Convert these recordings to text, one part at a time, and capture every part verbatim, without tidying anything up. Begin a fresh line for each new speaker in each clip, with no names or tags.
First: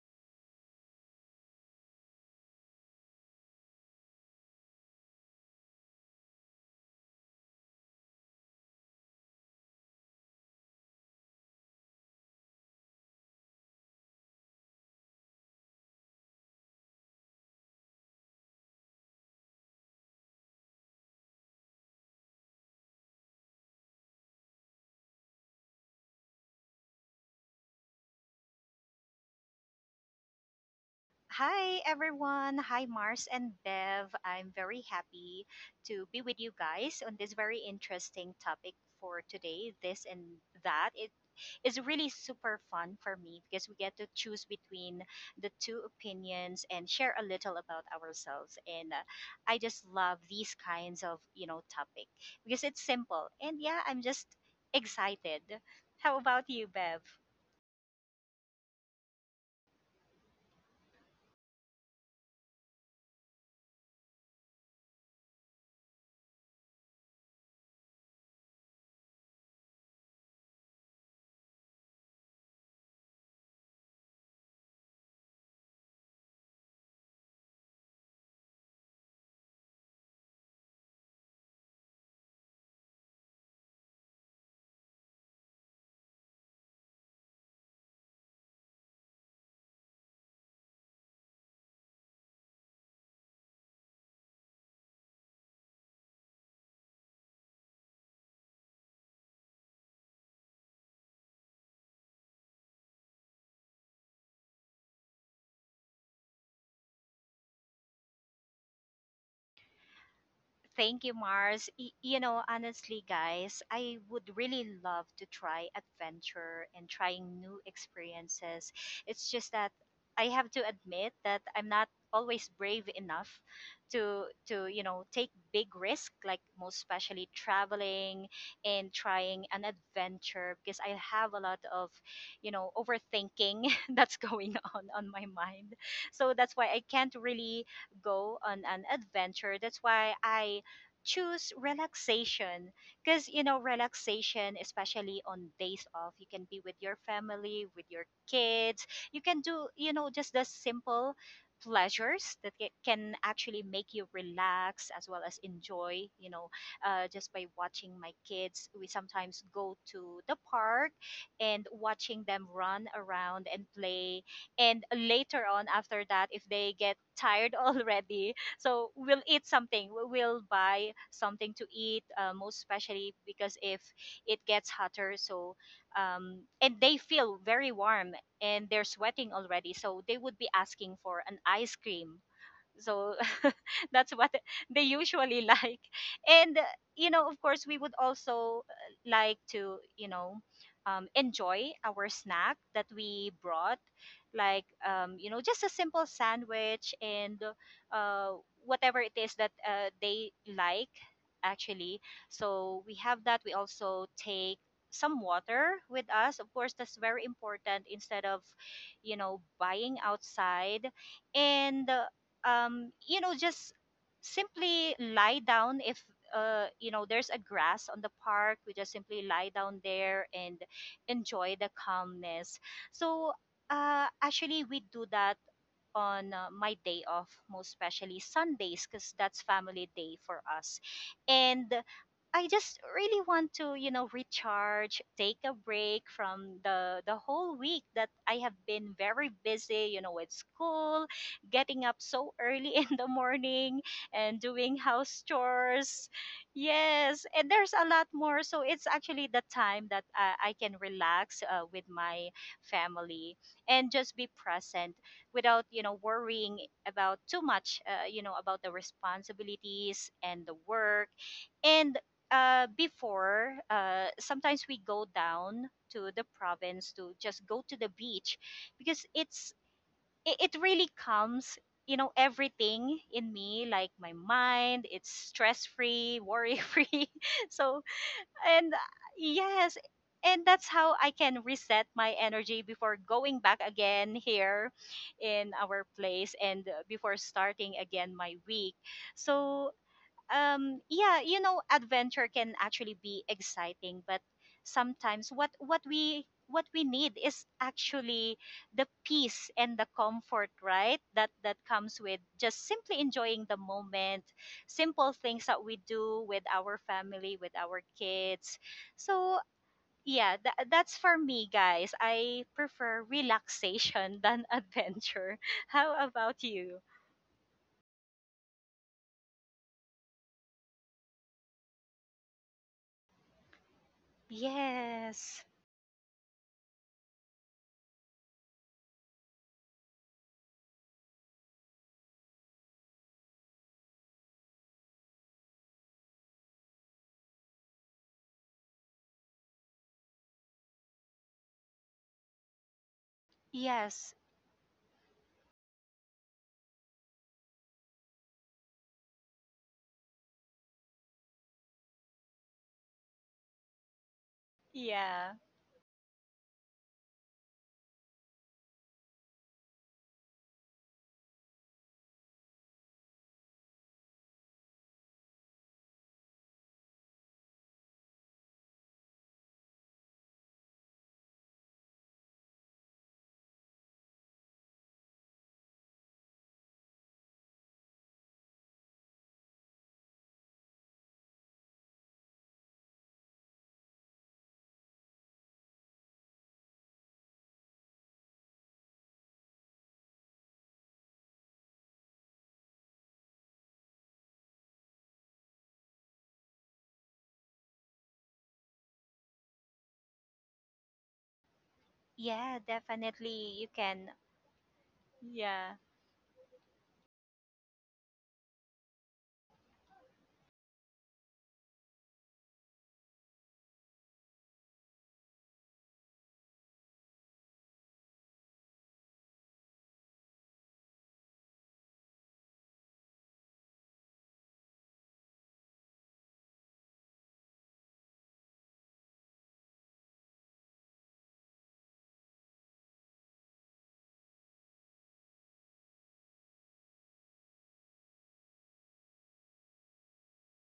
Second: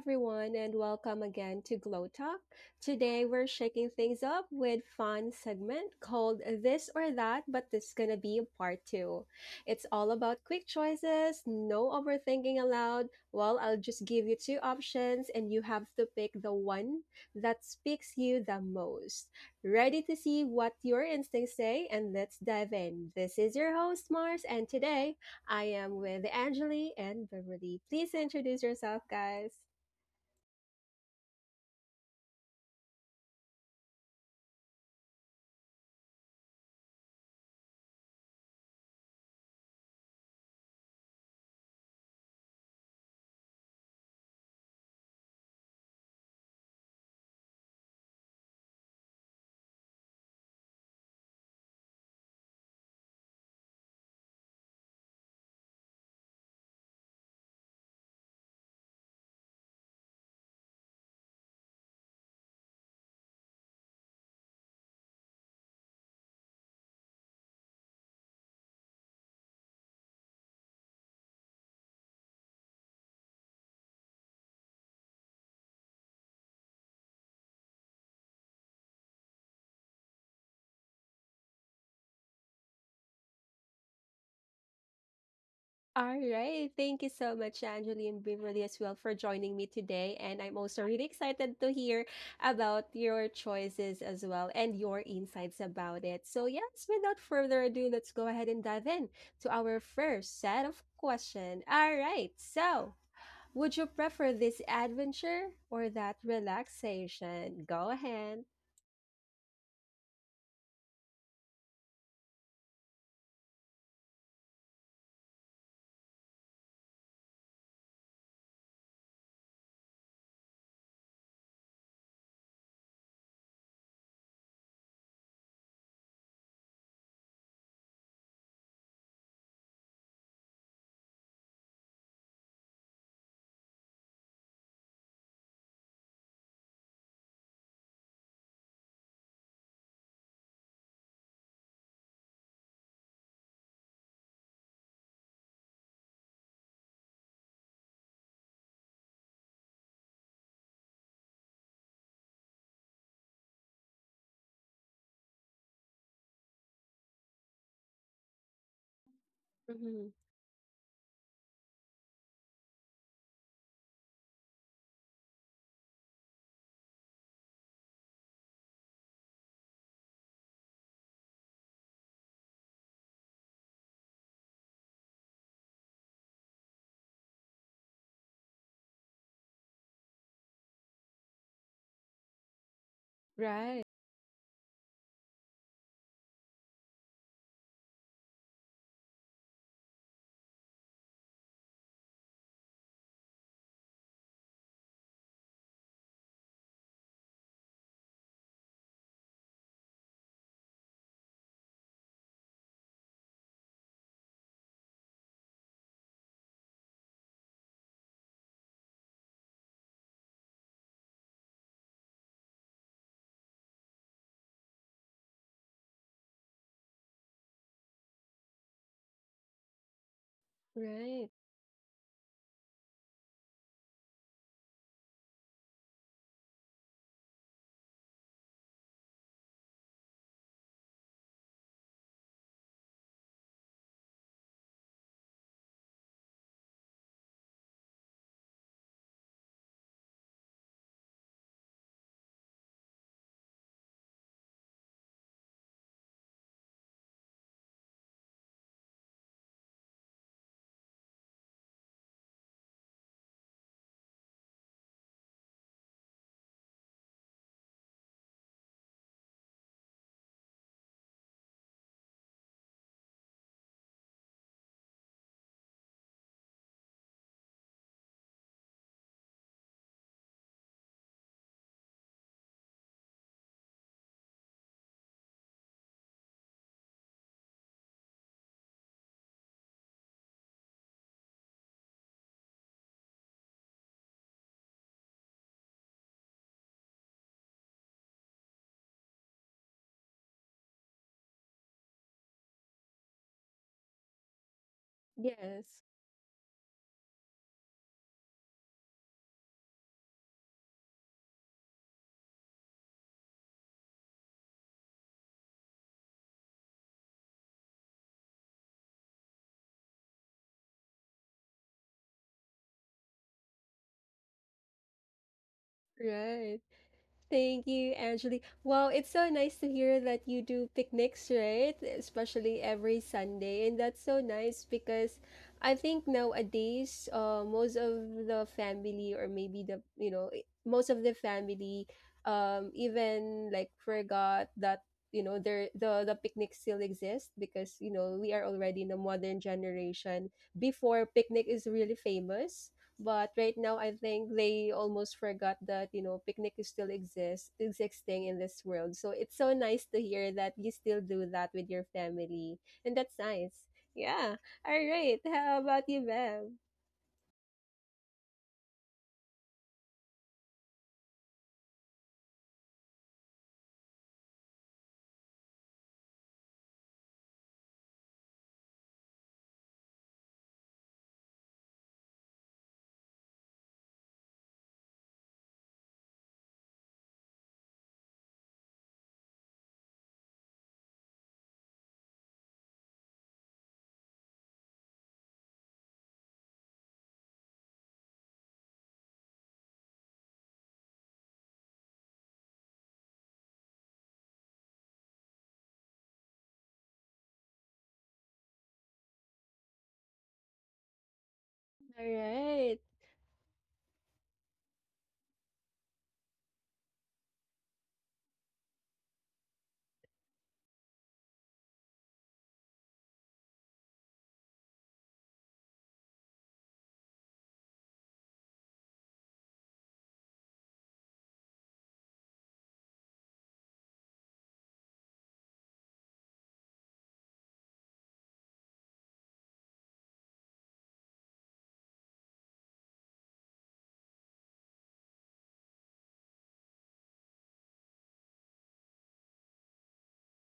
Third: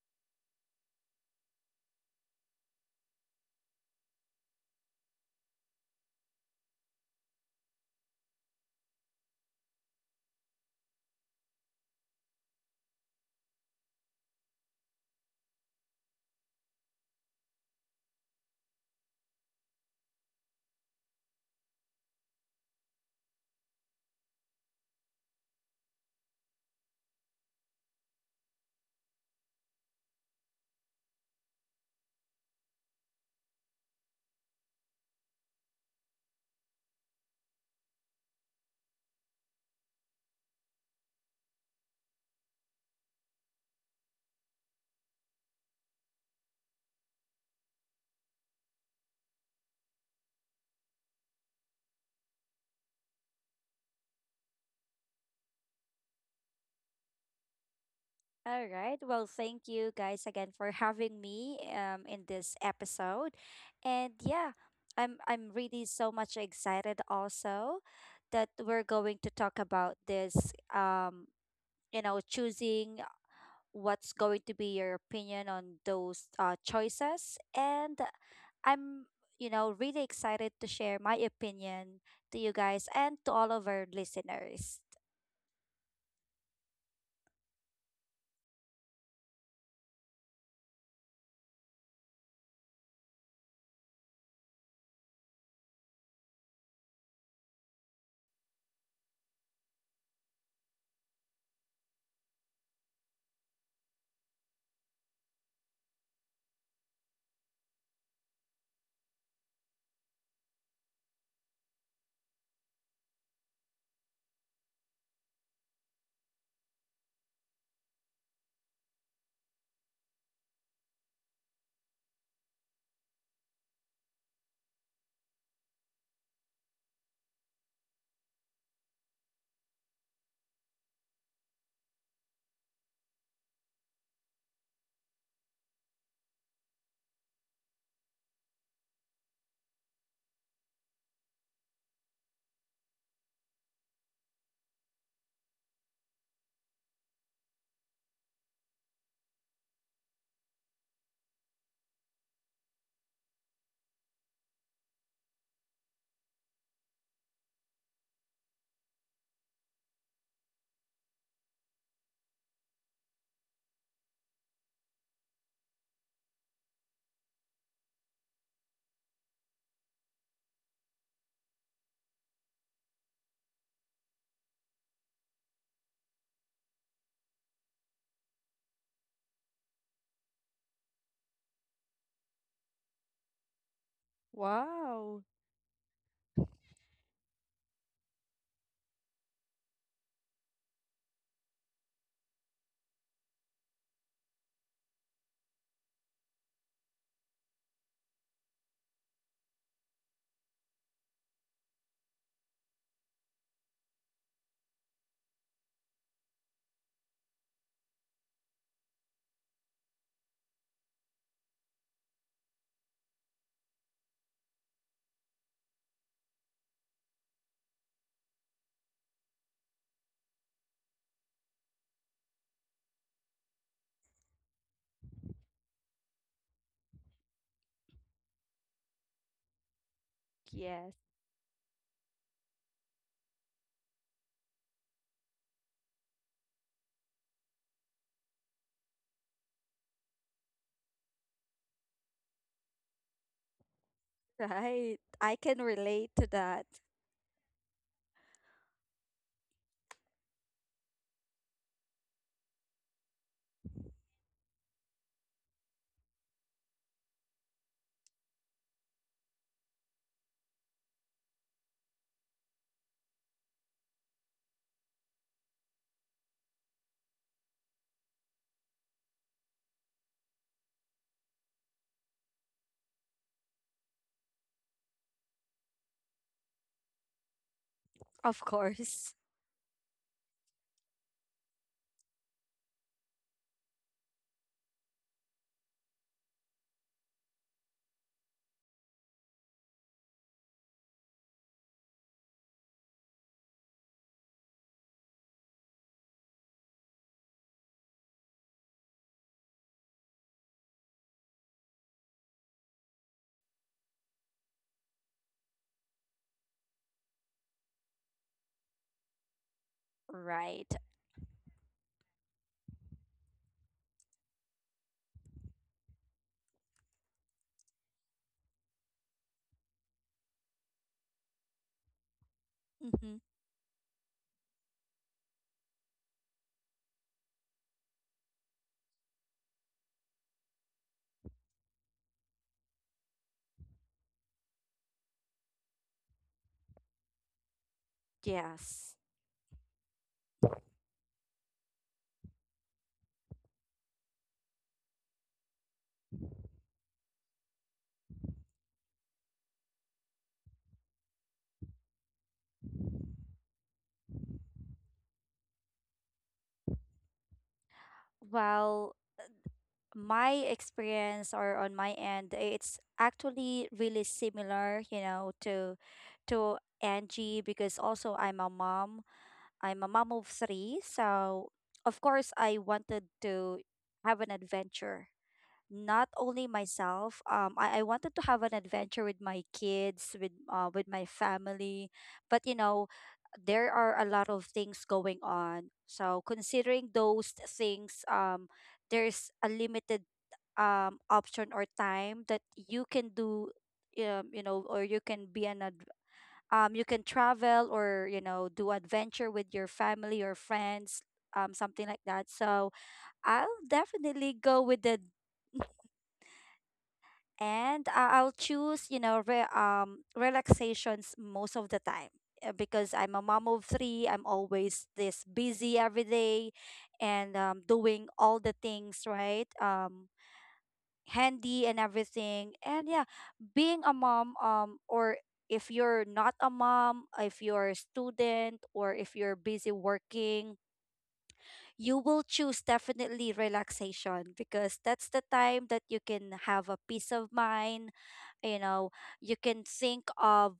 everyone, and welcome again to Glow Talk. Today, we're shaking things up with fun segment called This or That, but this is gonna be part two. It's all about quick choices, no overthinking allowed. Well, I'll just give you two options, and you have to pick the one that speaks you the most. Ready to see what your instincts say? And let's dive in. This is your host, Mars, and today I am with Angeli and Beverly. Please introduce yourself, guys.
Hi everyone. Hi Mars and Bev. I'm very happy to be with you guys on this very interesting topic for today. This and that. It is really super fun for me because we get to choose between the two opinions and share a little about ourselves. And uh, I just love these kinds of, you know, topic because it's simple. And yeah, I'm just excited. How about you, Bev?
All right. Well, thank you guys again for having me um in this episode. And yeah, I'm I'm really so much excited also that we're going to talk about this, um you know choosing what's going to be your opinion on those uh, choices. And I'm, you know, really excited to share my opinion to you guys and to all of our listeners.
All right. Thank you so much, Angeli and Beverly, as well, for joining me today. And I'm also really excited to hear about your choices as well and your insights about it. So, yes, without further ado, let's go ahead and dive in to our first set of questions. All right. So, would you prefer this adventure or that relaxation? Go ahead.
Thank you, Mars. Y- you know, honestly, guys, I would really love to try adventure and trying new experiences. It's just that I have to admit that I'm not always brave enough to to you know take big risk, like most especially traveling and trying an adventure, because I have a lot of, you know, overthinking that's going on on my mind, so that's why I can't really go on an adventure. That's why I choose relaxation, because you know, relaxation, especially on days off, you can be with your family, with your kids. You can do, you know, just the simple pleasures that ca- can actually make you relax as well as enjoy, you know, uh, just by watching my kids. We sometimes go to
Mhm.
the park and watching them run around and play, and later on after that, if they get tired already, so we'll eat something, we- will buy something to eat, uh, most especially because if it gets hotter, so um, and they feel very warm and they're sweating already, so they would be asking for an ice cream, so
Right.
that's what they
Wow.
usually like. And uh, you know, of course we would also, uh, like to, you know, um, enjoy our snack that we brought, like, um, you know, just a simple sandwich, and uh, whatever it is that uh, they like, actually. So we have that. We also take some water with us, of course. That's very important, instead of, you know, buying outside. And uh, um, You know, just simply lie down if, uh, you know, there's a grass on the park. We just simply lie down there and
Right.
enjoy the calmness. So, uh, actually, we do that on, uh, my day off, most especially Sundays, because that's family day for us.
Yes.
And I just really want to, you know, recharge, take a break from the the whole week that I have been very busy, you know, with school, getting up so early in the morning and doing
Right.
house
I can
chores.
relate to that.
Yes, and there's a lot more. So it's actually the time that, uh, I can relax, uh, with my family and just be present without, you know, worrying about too much, uh, you know, about the responsibilities and the work. And uh, before, uh, sometimes we go down to the province to just go to the beach, because it's, it, it really comes, you know, everything in me, like my mind, it's stress free, worry free so
Of
and uh,
course.
yes, and that's how I can reset my energy before going back again here in our place, and uh, before starting again my week. So um yeah, you know, adventure can actually be exciting, but sometimes what what
Yes.
we what we need is actually the peace and the comfort, right, that that comes with just simply enjoying the moment, simple things that we do with our family, with our kids. So yeah, tha-
Right.
that's for me, guys. I prefer relaxation than adventure. How about you?
Right. Thank you, Angeli. Wow, it's so nice to hear that you do picnics, right? Especially every
Mm-hmm.
Sunday. And that's so nice because
Yes.
I think nowadays, uh, most of the family or maybe the, you know, i- most of the family um even like forgot that, you know, there the the picnic still exists because, you know, we are already
Yes.
in a modern generation. Before picnic is really famous. But right now, I
Yes.
think they almost forgot that you know picnic is still exists existing in this world. So it's so nice to hear that you still do that with your family, and that's nice. Yeah. All
Yeah.
right. How about you, Bev?
Well, my experience, or on my end, it's actually really similar, you know, to to Angie, because also I'm a mom. I'm a mom of three, so of course I wanted to have an adventure, not only myself. um I, I wanted to have an adventure with my kids, with uh with my family, but, you know, there are a lot of things going on, so considering those things, um there's a limited um option or time that you can do, um, you know or you can be an ad- um you can travel, or, you know, do adventure with your family or friends,
All
um
Yeah,
something like
right.
that.
definitely you
So
can.
I'll definitely
Yeah.
go with the and I- I'll choose, you know, re- um, relaxations most of the time, uh, because I'm a mom of three. I'm always this busy every day and, um, doing all the things, right? Um, handy and everything. And yeah, being a mom, um, or if you're not a mom, if you're a student, or if you're busy working, you will choose definitely relaxation, because that's the time that you can have a peace of mind, you know, you can think of,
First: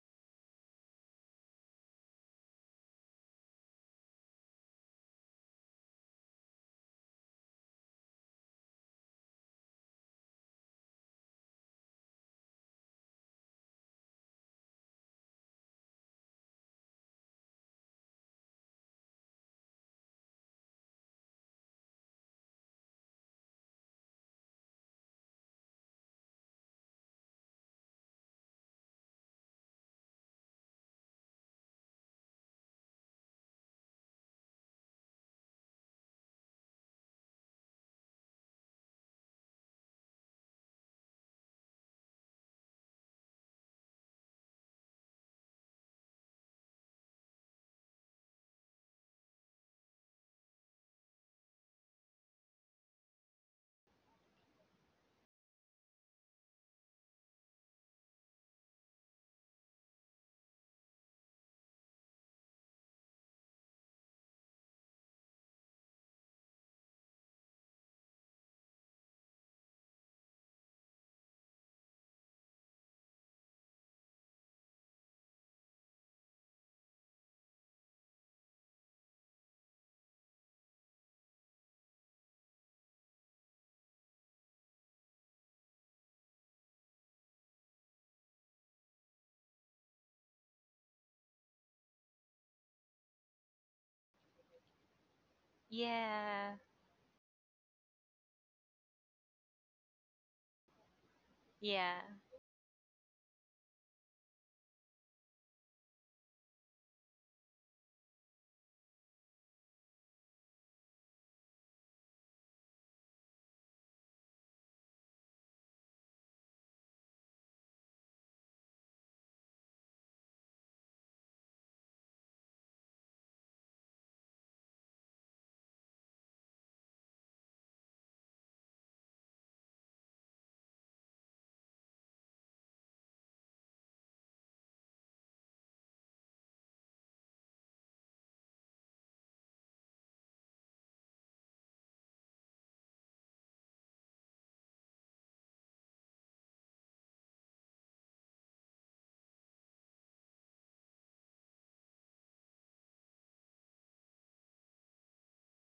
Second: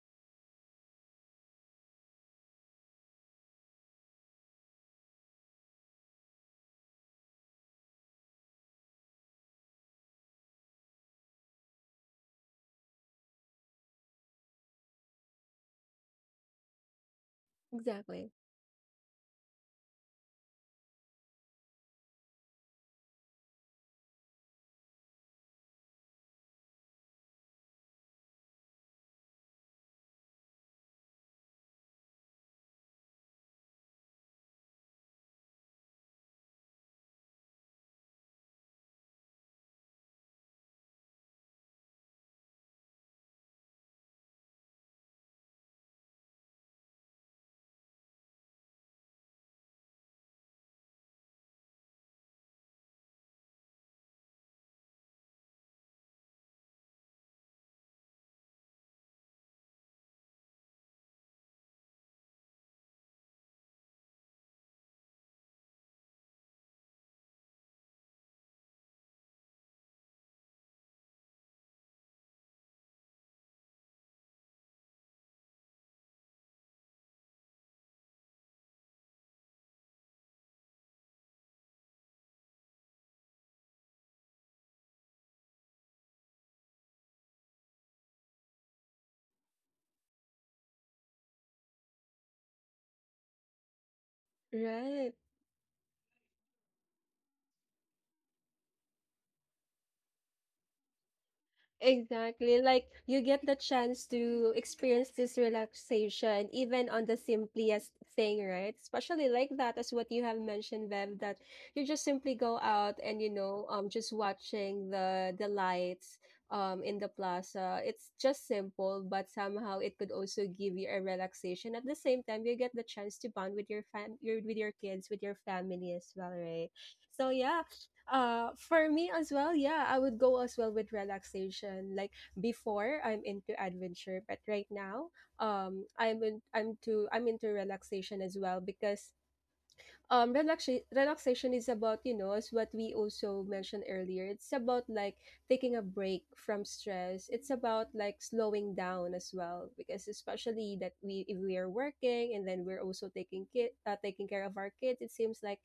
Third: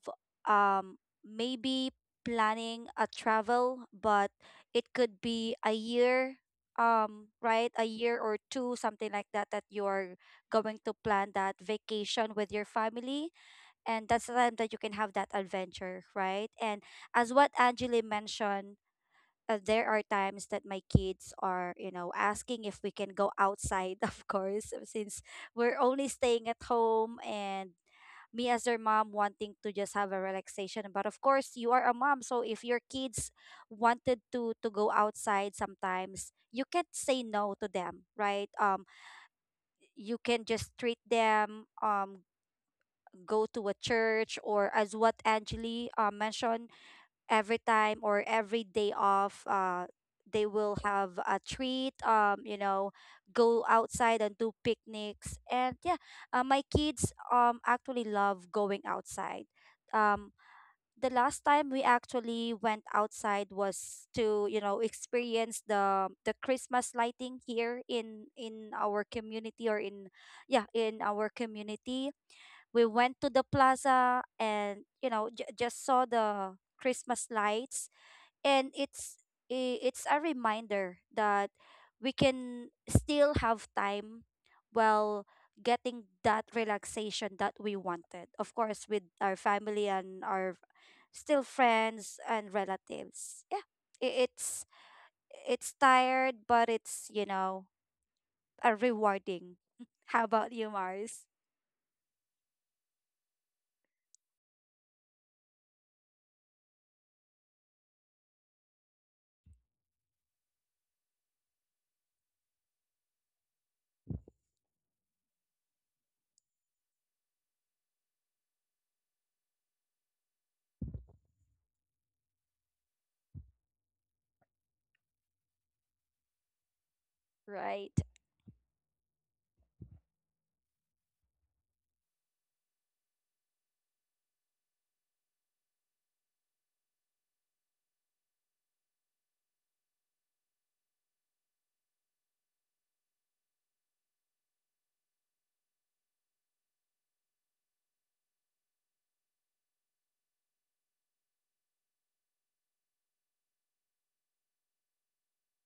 um maybe planning a travel, but it could be a year, um right, a year or two, something like that, that you're going to plan that vacation with your family. And that's the time that you can have that adventure, right? And as what Angeli
Exactly.
mentioned, uh, there are times that my kids are, you know, asking if we can go outside, of course, since we're only staying at home, and me as their mom wanting to just have a relaxation. But of course, you are a mom, so if your kids wanted to to go outside, sometimes you can't say no to them, right? um you can just treat them, um go to a church, or as what Angeli uh, mentioned, every time or every day off, uh they will have a treat, um you know, go outside and do picnics. And yeah, uh, my kids um actually love going outside. um the last time we actually went outside was to, you know, experience the the Christmas lighting here in in our community, or in — yeah, in our community, we went to the plaza, and, you know, j- just saw the Christmas lights. And it's i- it's a reminder that we can still have time while getting that relaxation that we wanted, of course, with our family and our still friends and relatives. Yeah, i- it's
Right.
it's tired,
Yeah.
but it's, you know, a rewarding. How about you, Mars?
Yeah.
Exactly. Like you get the chance to experience this relaxation even on the simplest thing, right? Especially like that as what you have mentioned, Bev, that you just simply go out and you know, um just watching the the lights um in the plaza. It's just simple, but somehow it could also give you a relaxation. At the same time, you get the chance to bond with your fam your with your kids, with your family as well, right? So yeah,
Right.
uh, for me as well, yeah, I would go as well with relaxation. Like before, I'm into adventure, but right now, um, I'm in, I'm to I'm into relaxation as well because um, relaxation relaxation is about you know as what we also mentioned earlier. It's about like taking a break from stress. It's about like slowing down as well because especially that we if we are working and then we're also taking kid uh, taking care of our kids, it seems like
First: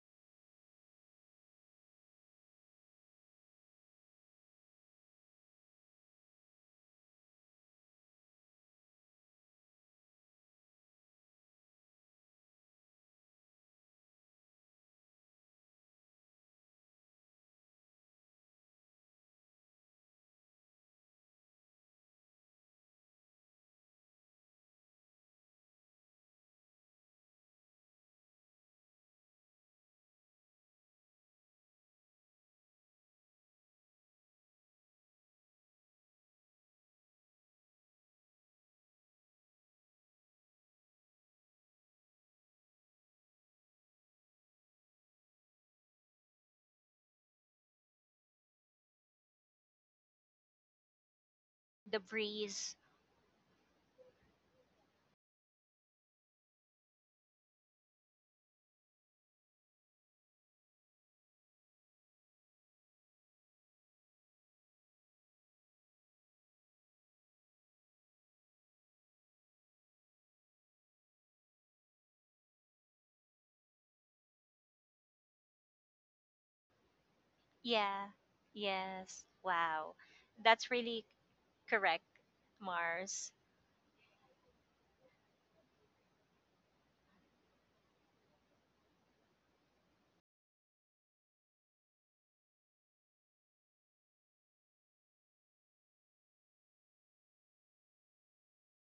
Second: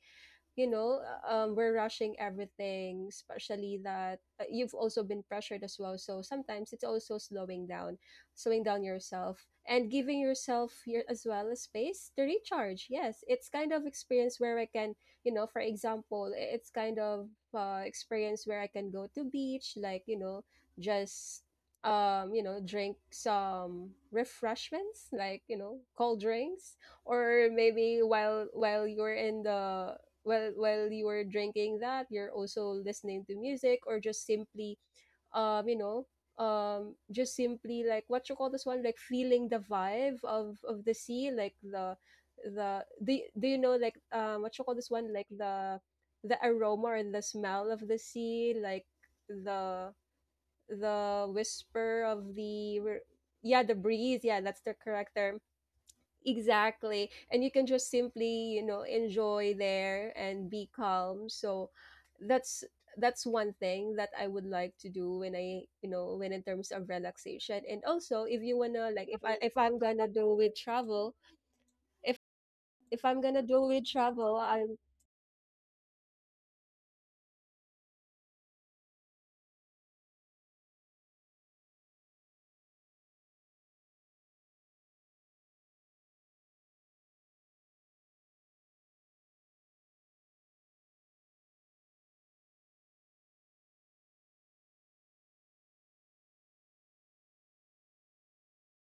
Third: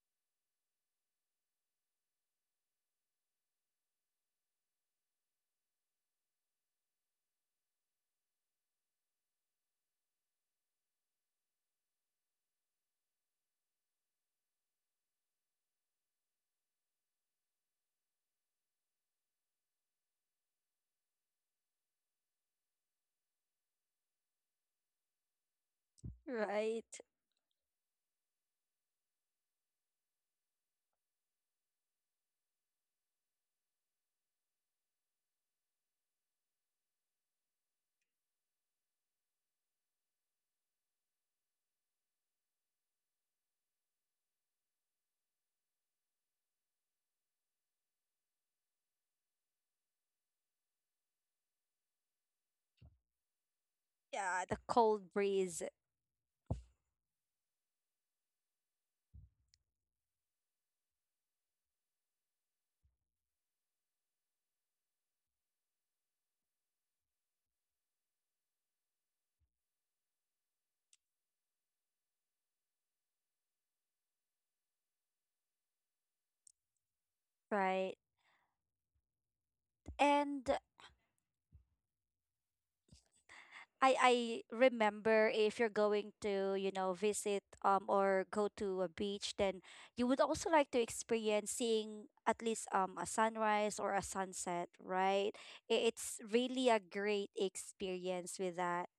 you know, uh, um, we're rushing everything, especially that uh, you've also been pressured as well. So sometimes it's also slowing down, slowing down yourself and giving yourself your, as well a space to recharge. Yes, it's kind of experience where I can, you know, for example, i- it's kind of uh, experience where I can go to beach, like, you know, just um you know drink some refreshments like you know cold drinks
Right.
or maybe while while you're in the while while you were drinking that you're also listening to music or just simply um you know um just simply like what you call this one like feeling the vibe of of the sea like the the do, do you know like um what you call this one like the the aroma and the smell of the sea like the the
The
whisper of
breeze.
the r- yeah the breeze yeah
Yeah, the
that's the
cold
correct term.
breeze.
Exactly. And you can just simply, you know, enjoy there and be calm. So that's that's one thing that I would like to do when I, you know, when in terms of relaxation. And also if you wanna like if I if I'm gonna do with travel, if if I'm gonna do with travel, I'm
Right.
Yeah. Yes. Wow.
And
That's really correct, Mars.
I I remember, if you're going to, you know, visit, um or go to a beach, then you would also like to experience seeing at least um a sunrise or a sunset, right? I- It's really a great experience with that.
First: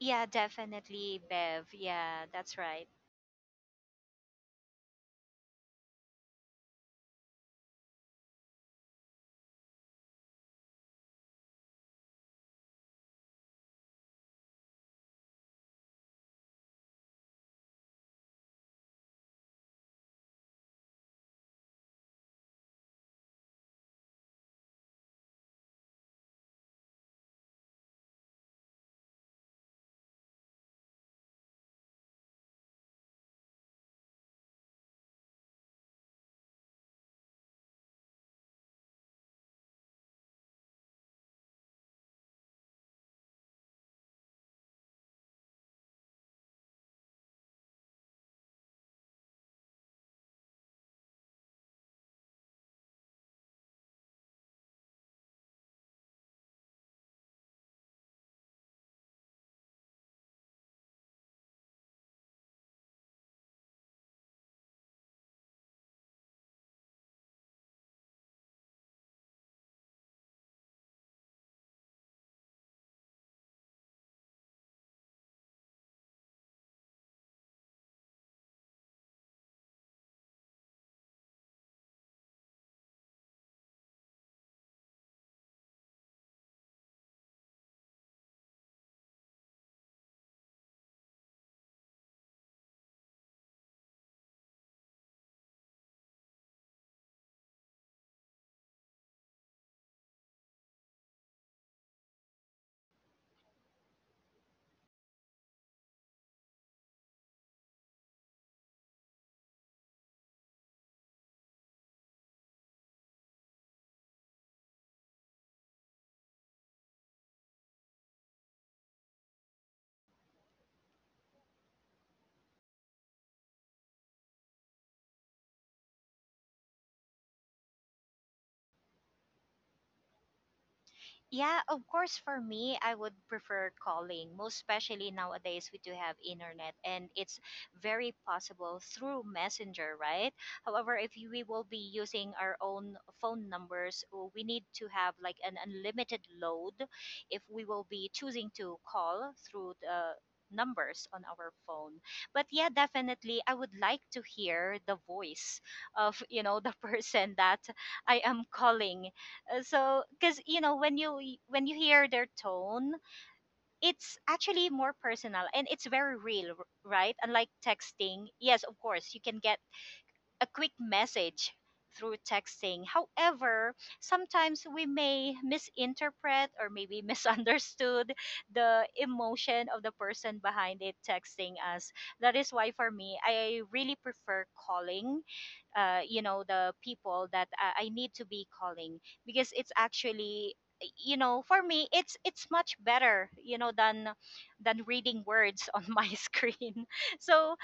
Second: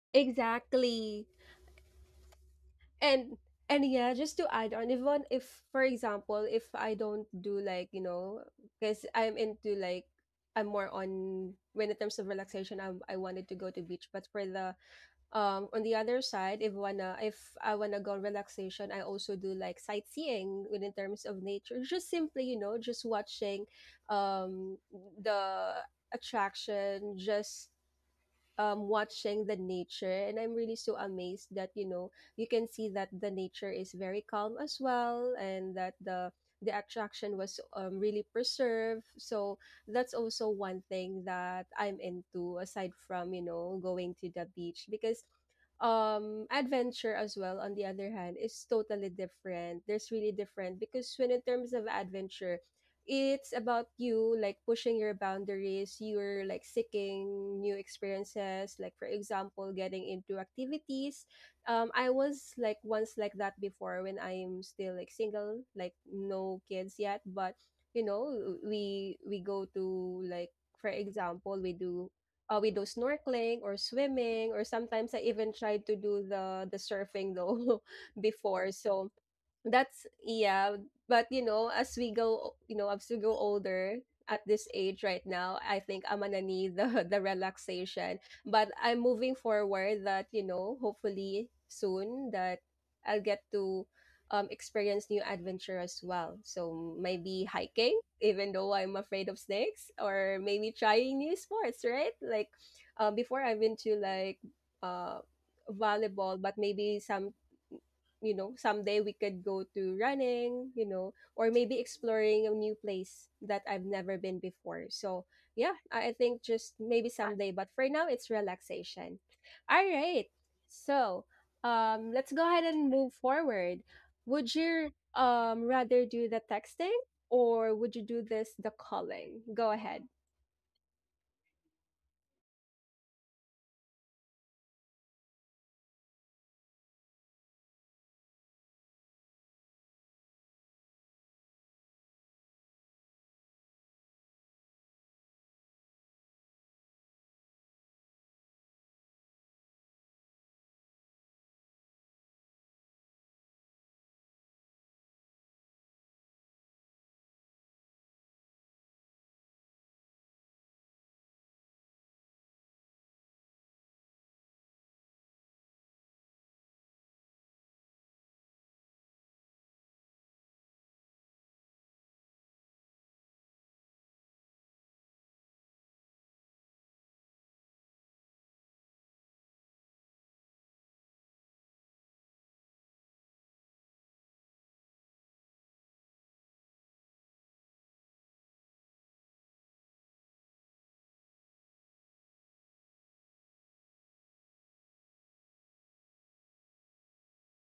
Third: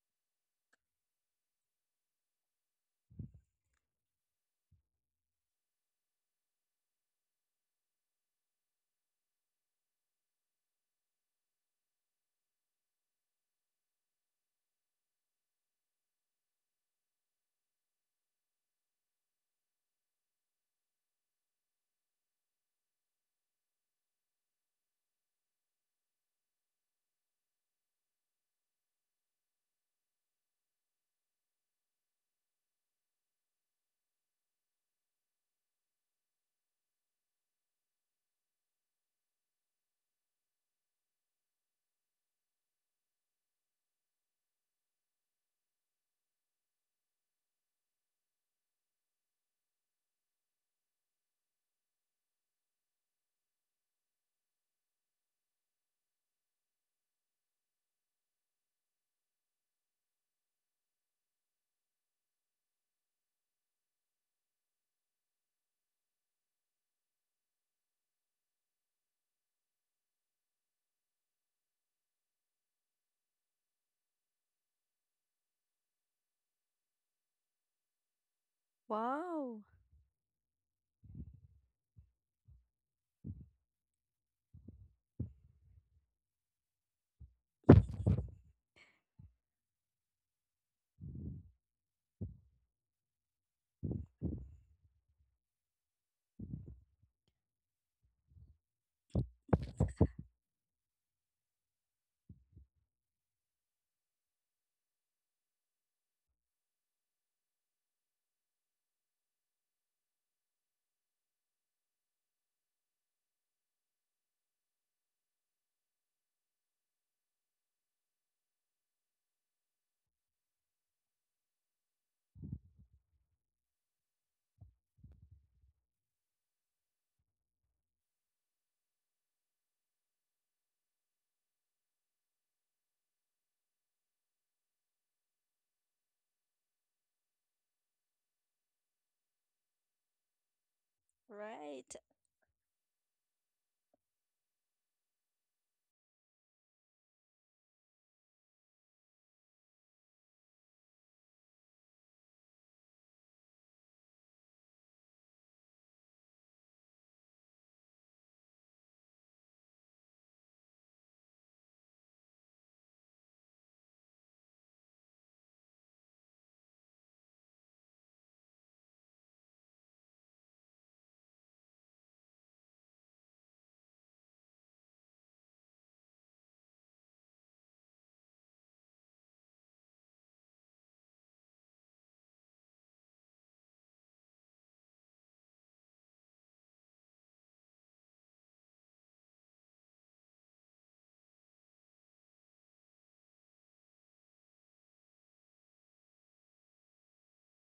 Yeah, definitely,
exactly
Bev. Yeah, that's right.
and and yeah just to add on even if for example if I don't do like you know because I'm into like I'm more on when in terms of relaxation I, I wanted to go to beach but for the um on the other side if wanna if I wanna go on relaxation I also do like sightseeing within terms of nature just simply you know just watching um the attraction just um watching the nature and I'm really so amazed that you know you can see that the nature is very calm as well and that the the attraction was um, really preserved so that's also one thing that I'm into aside from you know going to the beach because um adventure as well on the other hand is totally different there's really different because when in terms of adventure it's about you like pushing your boundaries you're like seeking new experiences like for example getting into activities um I was like once like that before when I'm still like single like no kids yet but you know we we go to like for example we do uh, we do snorkeling or swimming or sometimes I even tried to do the the surfing though before. So
Wow,
that's yeah, but you know, as we go, you know, as we go older at this age right now, I think I'm gonna need the the relaxation. But I'm moving forward that, you know, hopefully soon that I'll get to um experience new adventure as well. So maybe hiking, even though I'm afraid of snakes, or maybe trying new sports, right? Like um before I've been to like uh volleyball, but maybe some you know someday we could go to running you know or maybe exploring a new place that I've never been before so yeah i I think just maybe someday but for now it's relaxation. All right. So um let's go ahead and move forward. Would you um rather do the texting or would you do this the calling? Go ahead.
Yeah, of course, for me, I would prefer calling, most especially nowadays we do have internet and it's very possible through Messenger, right? However, if you- we will be
right.
using our own phone numbers, uh, we need to have like an unlimited load if we will be choosing to call through the numbers on our phone. But yeah, definitely I would like to hear the voice of, you know, the person that I am calling, uh, so because you know, when you when you hear their tone, it's actually more personal and it's very real, r- right? Unlike texting, yes, of course you can get a quick message through texting. However, sometimes we may misinterpret or maybe misunderstood the emotion of the person behind it texting us. That is why for me I really prefer calling, uh, you know, the people that I, I need to be calling, because it's actually, you know, for me, it's it's much better, you know, than than reading words on my screen. So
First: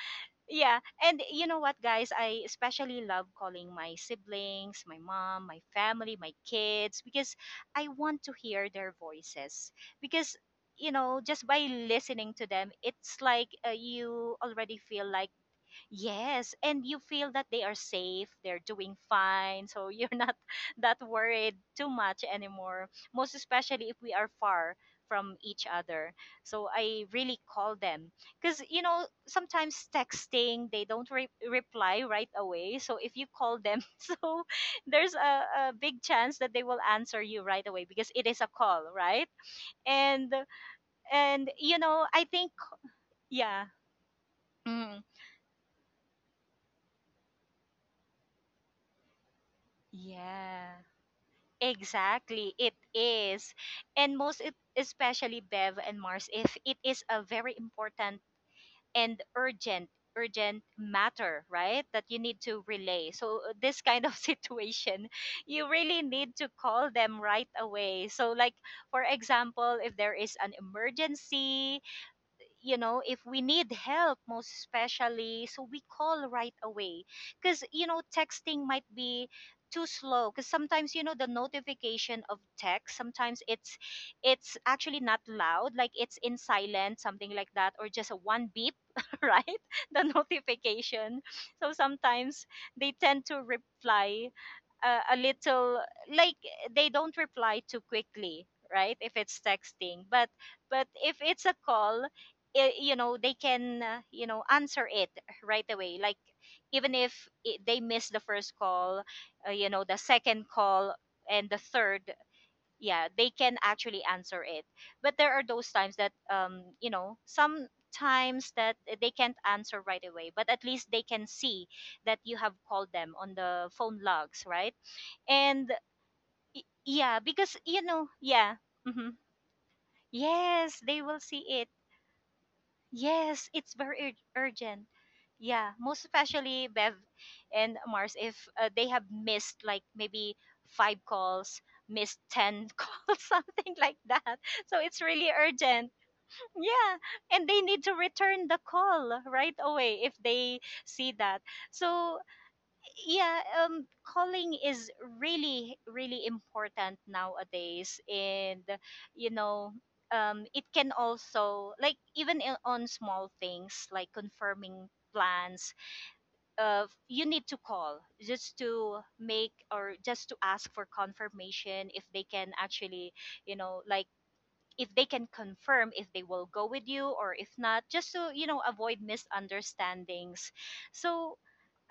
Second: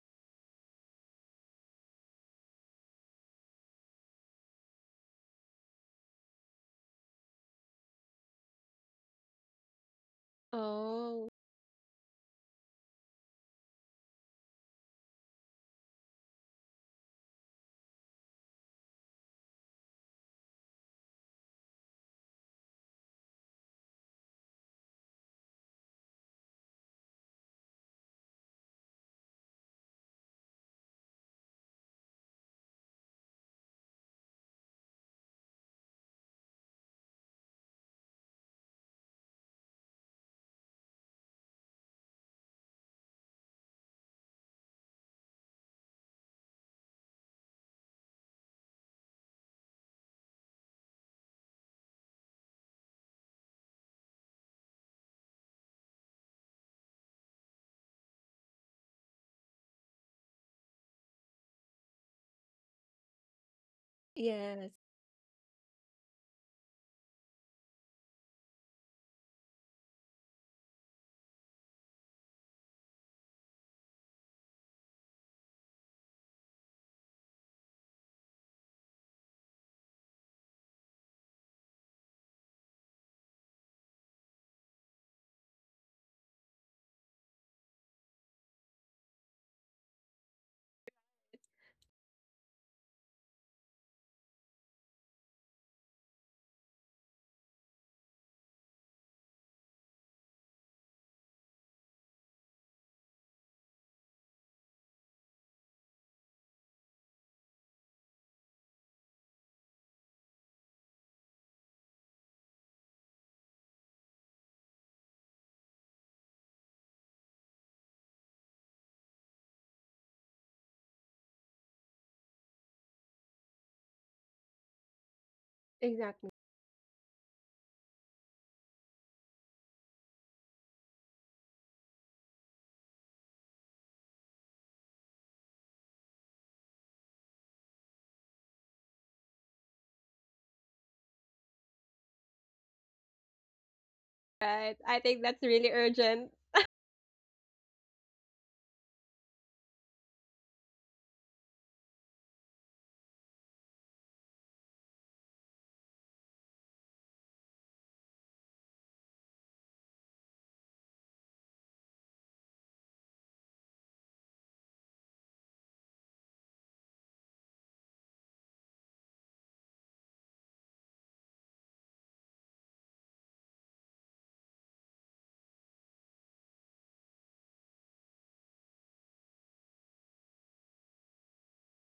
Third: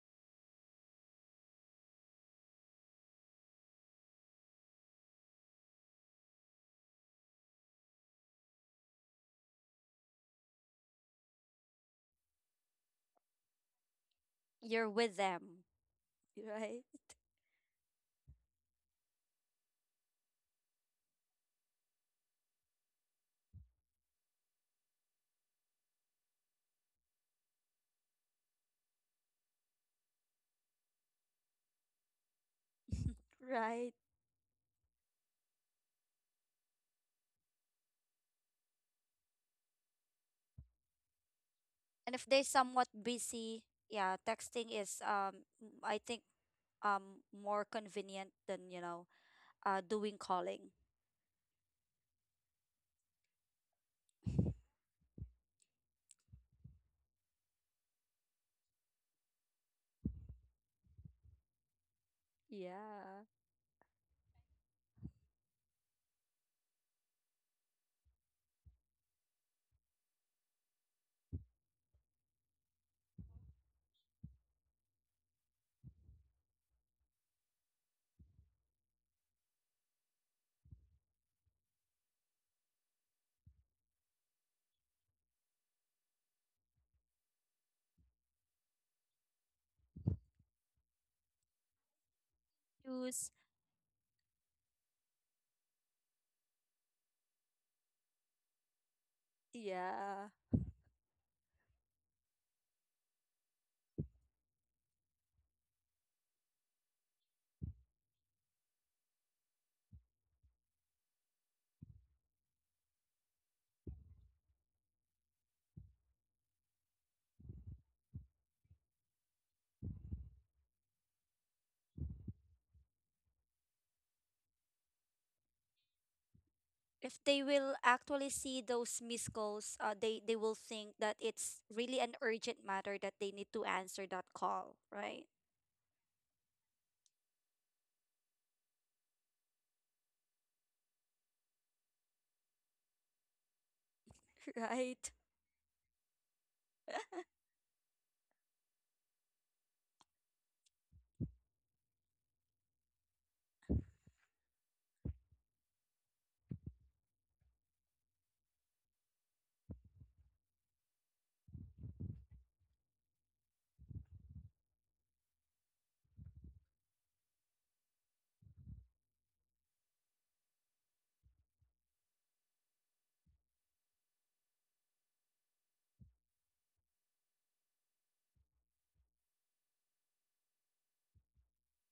yeah, and you know what guys, I especially love calling my siblings, my mom, my family, my kids, because I want to hear their voices, because, you know,
Oh,
just by listening to them, it's like, uh, you already
You're
feel
with
like—
them,
Yes,
right?
and you feel that they are safe, they're doing fine, so you're not that worried too much anymore, most especially if we are far from each other. So I really call them because, you know, sometimes texting, they don't re- reply right away. So if you call them,
Right.
so there's a, a big chance that they will answer you right away, because it is a call, right? And and you know,
And
I
if they're
think—
somewhat busy,
Yeah.
yeah, texting is,
Mm,
um m- I think, um more convenient than, you know, uh doing calling.
yeah. Exactly, it is. And most, e- especially Bev and Mars, if it is a very important and urgent, urgent matter, right, that you need to relay.
Yeah.
So, uh, this kind of
yes
situation, you really need to call them right away. So, like, for example, if there is an emergency, you know, if we need help, most especially, so we call right away, because you know, texting might be too slow, because sometimes, you know, the notification of text sometimes, it's it's actually not loud, like it's in silent, something like that, or just a one beep right, the notification. So sometimes they tend
Choose.
to reply, uh, a little, like they don't reply too quickly, right, if it's texting.
Yeah,
but but if it's a call, i- you know, they can, uh, you know, answer it right away, like, even if I they miss the first call, uh, you know, the second call and the third, yeah, they can actually answer it. But there are those times that, um you know, sometimes that, eh, they can't answer right away, but at least they can see that you have called them on the phone logs, right? And
exactly
y-
if
yeah,
they
because
will
you know,
actually
yeah.
see those
Hmm.
missed calls, uh, they they will
Yes,
think
they
that
will see
it's
it.
really an urgent matter that they need
Yes,
to
it's
answer
very
that
ur-
call,
urgent.
right?
Yeah, most especially Bev and Mars, if uh, they have missed like maybe five calls, missed ten calls, something like that.
right.
So
I
it's
right.
think
really
that's really
urgent.
urgent.
Yeah, and they need to return the call right away if they see that. So yeah, um calling is really really important nowadays, and you know, um it can also like, even i- on small things like confirming plans, uh you need to call just to make or just to ask for confirmation if they can actually, you know, like, if they can confirm if they will go with you, or if not, just to, you know, avoid misunderstandings. So,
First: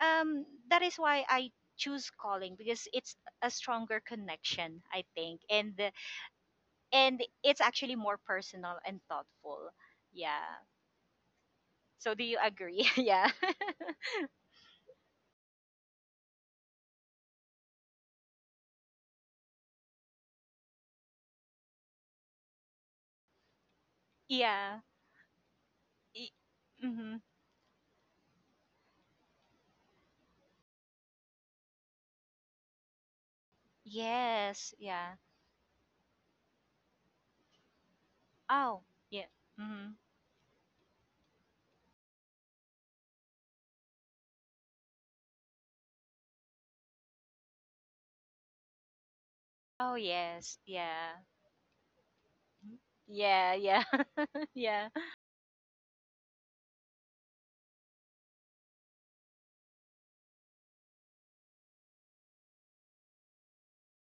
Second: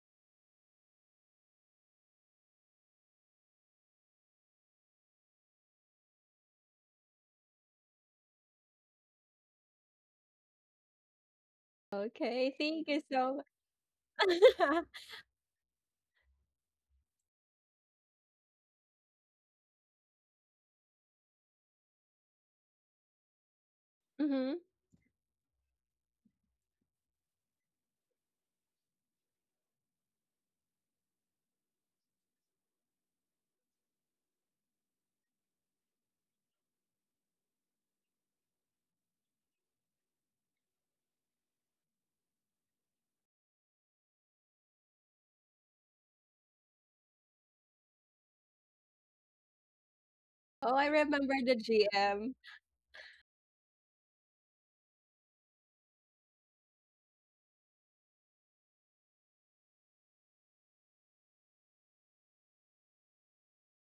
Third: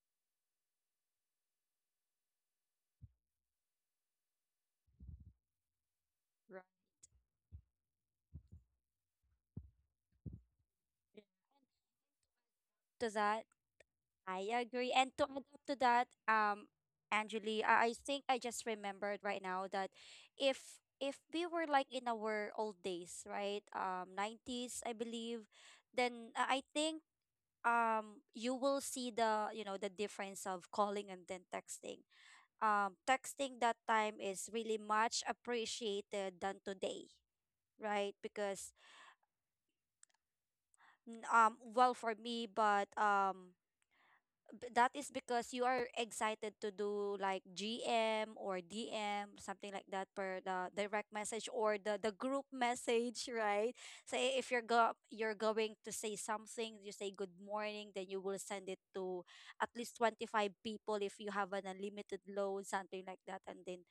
um that is why I choose calling, because it's a stronger connection, I think, and the—
Right.
and it's actually more personal and thoughtful. Yeah, so do you
Okay, thank
agree?
you
To
Yeah.
so
that. I agree. And to add up to that, um Angeli, I, I think I just remembered right now that if if we were like in our old days, right? um
much.
Yeah.
nineties, I believe.
E,
Then uh, I think
mm-hmm.
um you will see, the you know, the difference of calling and then texting. um texting that time is
Yes,
really
yeah.
much appreciated than today, right?
Oh,
Because
yeah. Mm-hmm.
n- um well, for me, but um b- that is because you are excited to do like G M or D M, something
Oh,
like that, per
yes,
Oh,
the
I
yeah.
direct
remember the
message or the the
G M.
group
Mm-hmm.
message,
Yeah, yeah.
right? So i- if you're
Yeah.
go you're going to say something, you say good morning, then you will send it to at least twenty-five people if you have an unlimited load, something like that, and then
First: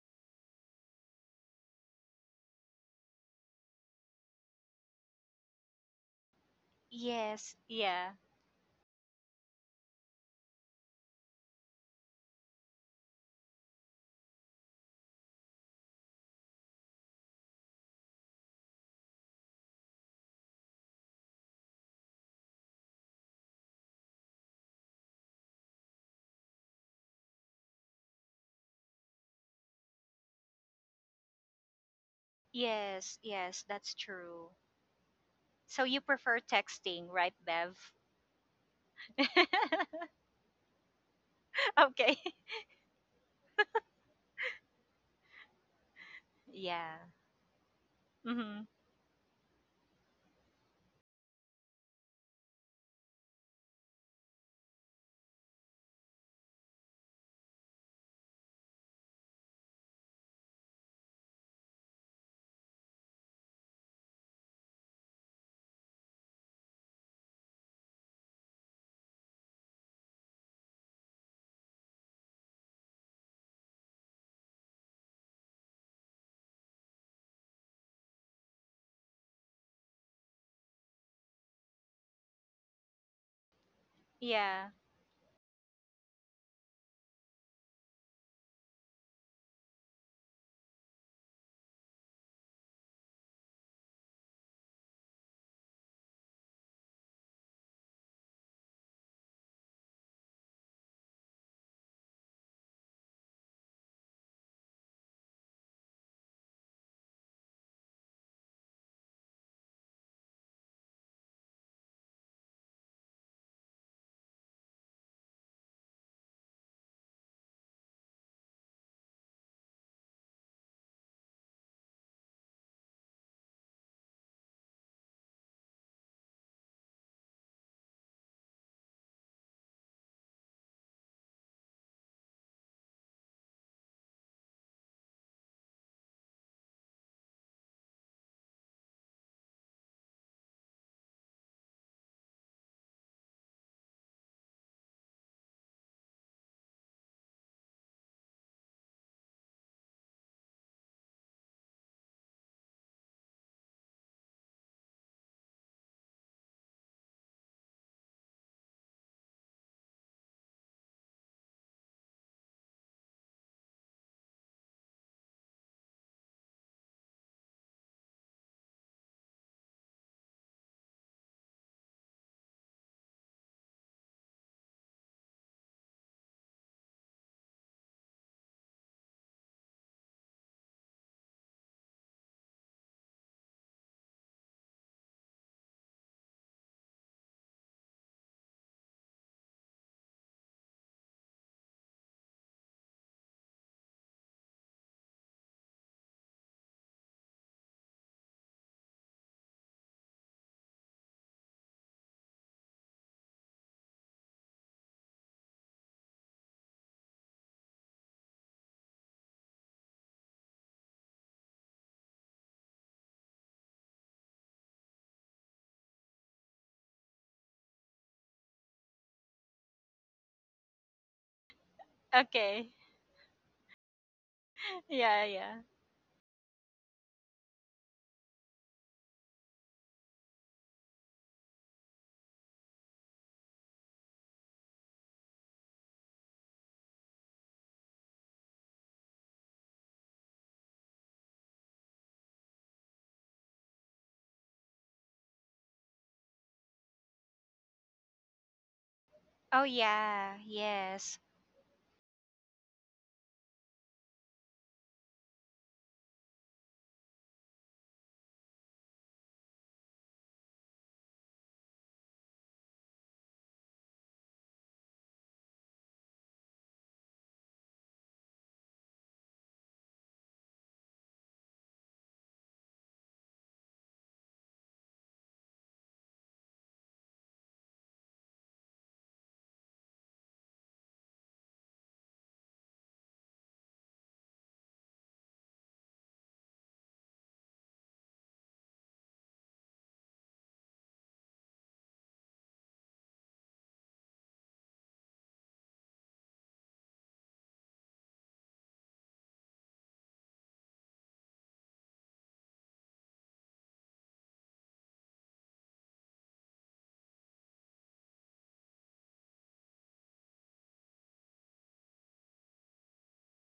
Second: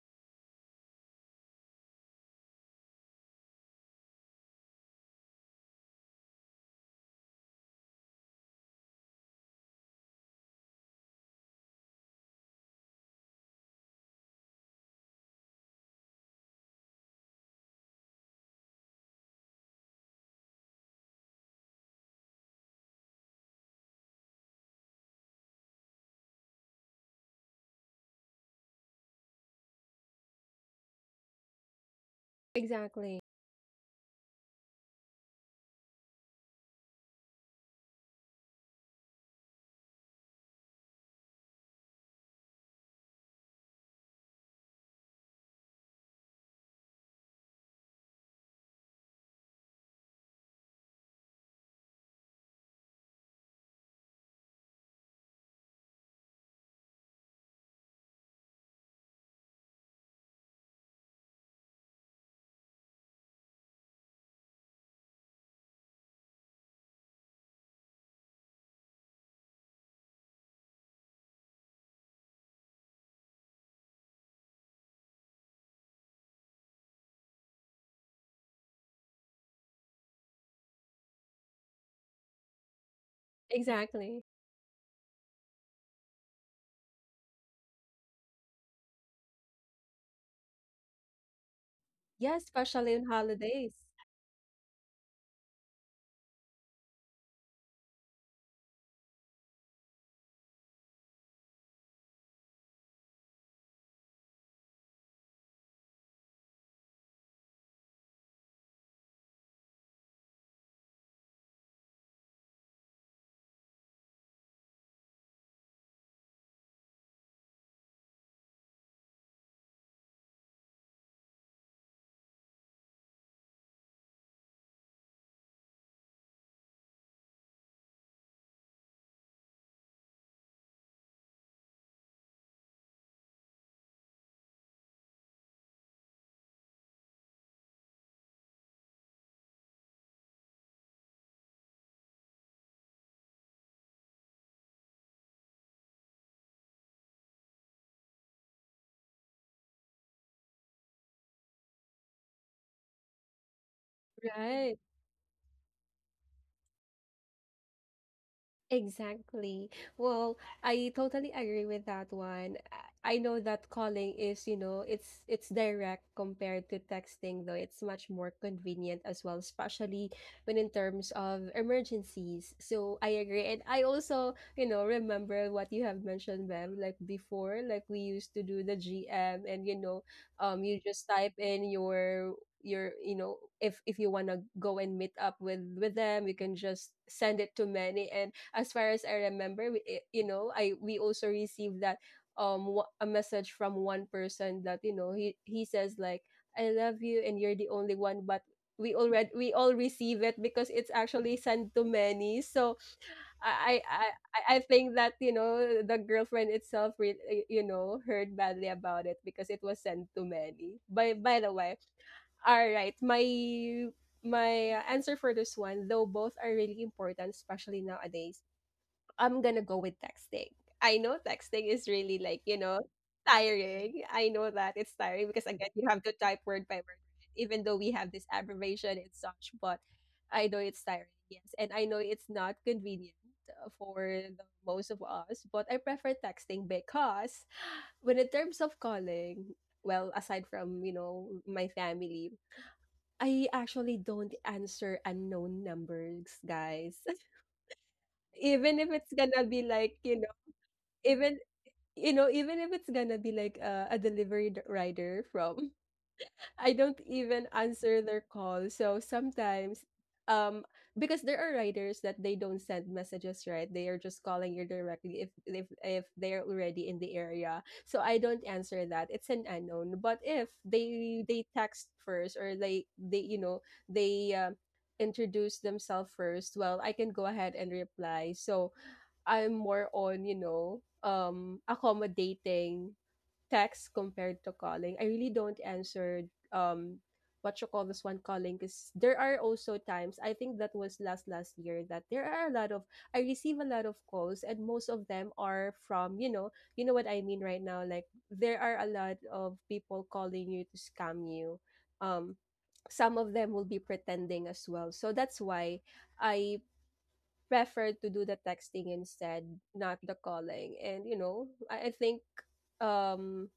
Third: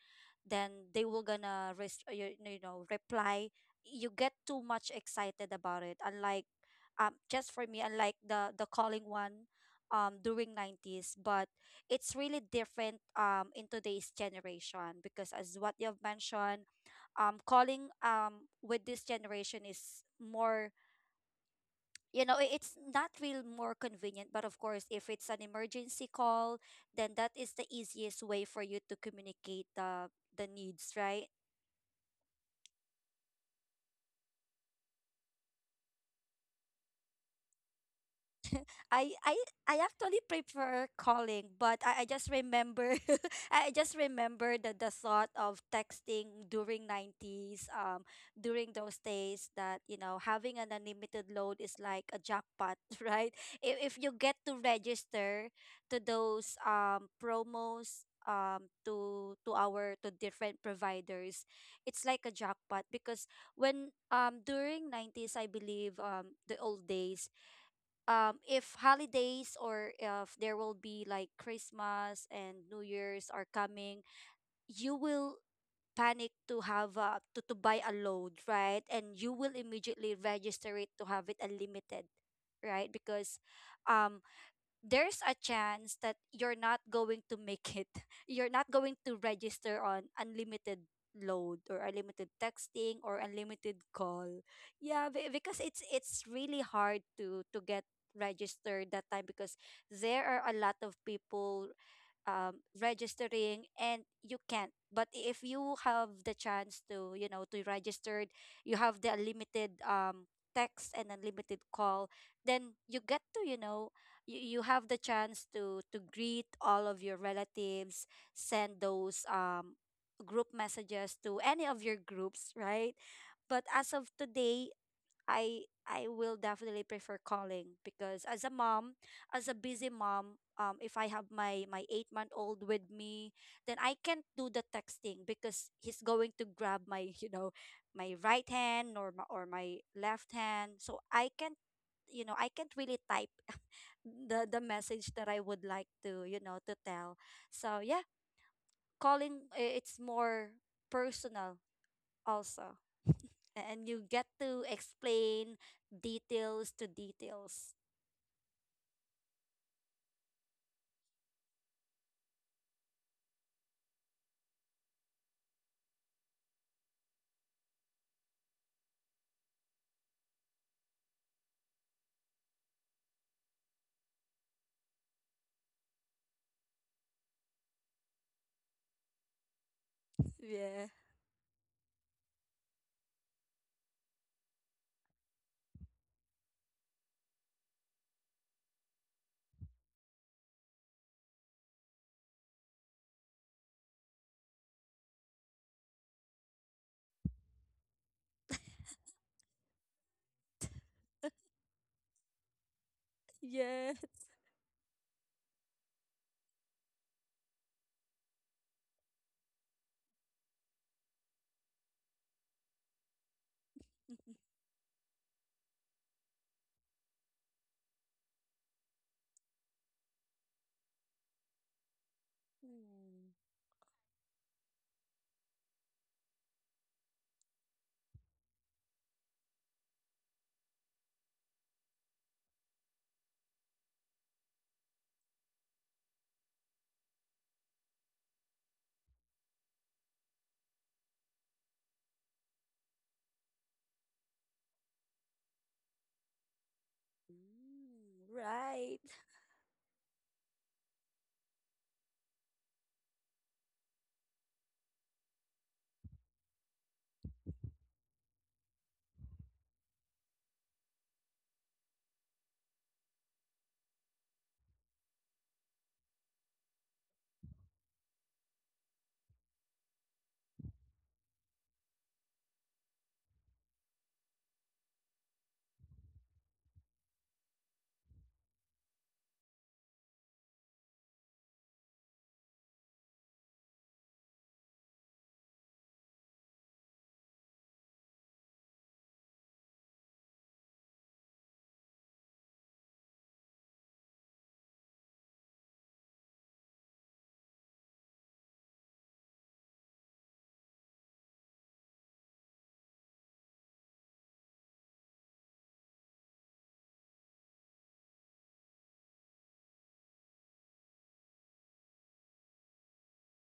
then they will gonna rest you, you know, reply. You get too much excited about it, unlike, um just
Yes,
for me,
yeah.
unlike the the calling one um during nineties. But it's really different um in today's generation, because as what you've mentioned, um calling, um with this generation, is more, you know, i- it's not real more convenient, but of course if it's an emergency call, then that is the easiest way for you to communicate the the needs, right?
Yes,
Exactly,
yes, that's true. So you prefer texting, right, Bev?
I I I actually prefer calling, but I, I
Okay.
just remember I just remember the the thought of texting during
Yeah.
nineties, um,
Mm-hmm.
during those days that, you know, having an unlimited load is like a jackpot, right? If if you get to register to those um promos, um to to our, to different providers, it's like a jackpot, because when, um during nineties, I believe, um the old days, um if holidays or if there will be like Christmas and New Year's are coming, you will panic to have, uh, to, to buy a load, right? And you will immediately register it to have it unlimited, right? Because um
exactly.
Yeah.
there's a chance that you're not going to make it. You're not going to register on unlimited load or unlimited
Yes,
texting
especially on
or unlimited
holidays,
call. Yeah, be- because it's it's really hard to to get registered that time, because there are a lot of people um, registering, and you can't. But if you have the chance to, you know, to register, you have the unlimited, um, text and unlimited call, then you get to, you know, you, you have the chance to to greet all of your relatives, send those, um, group messages to any of your groups, right? But as of today, I I will definitely prefer calling, because as a mom, as a busy mom, um, if I have my my eight month old with me, then I can't do the texting because he's going to grab my you know, my right hand, or my, or my left hand, so I can't, you know, I can't really type the the message that I would like to, you know, to tell. So yeah, calling, i- it's more personal also, and you get to
right?
explain details to details.
Exactly. Well, I totally agree with that one. I I know that calling is, you know, it's it's direct compared to texting, though it's much more convenient as well, especially when in terms of emergencies. So I agree. And I also, you know, remember what you have mentioned, Bev, like before, like we used to do the G M and you know, um you
Yeah.
just type in your your you know if if you want to go and meet up with with them you can just send it to many and as far as I remember, we, eh, you know, I we also received that um wa- a message from one person that you know he he says like I love you and you're the only one, but we already we all receive it because it's actually sent to many. So I
Yeah.
I I, I think that you know the girlfriend itself re- eh, you know heard badly about it because it was sent to many. By by the way, all right, my my uh, answer for this one, though both are really important, especially nowadays, I'm gonna go with texting. I know texting is really like, you
Okay.
know,
Mm.
tiring. I know that it's
Yeah,
tiring because
yeah.
again, you have to type word by word, right? Even though we have this abbreviation and such, but I know it's tiring, yes. And I know it's not convenient uh, for the most of us, but I prefer texting because when in terms of calling, well, aside from, you know, my family, I actually don't answer unknown numbers, guys.
Mm.
Even if
Right.
it's gonna be
Oh,
like, you know,
yeah. Yes.
even you know, even if it's gonna be like a, a delivery d- rider from, I don't even answer their call. So sometimes, um, because there are riders that they don't send messages, right? They are just calling you directly if if if they're already in the area. So I don't answer that. It's an unknown. But if they they text first or they they you know they um introduce themselves first, well, I can go ahead and reply. So I'm more on, you know, um accommodating text compared to calling. I really don't answer um what you call this one calling because there are also times I think that was last last year that there are a lot of I receive a lot of calls and most of them are from you know you know what I mean right now like there are a lot of people calling you to scam you um some of them will be pretending as well so that's why I preferred to do the texting instead, not the calling. And you know, I, I think um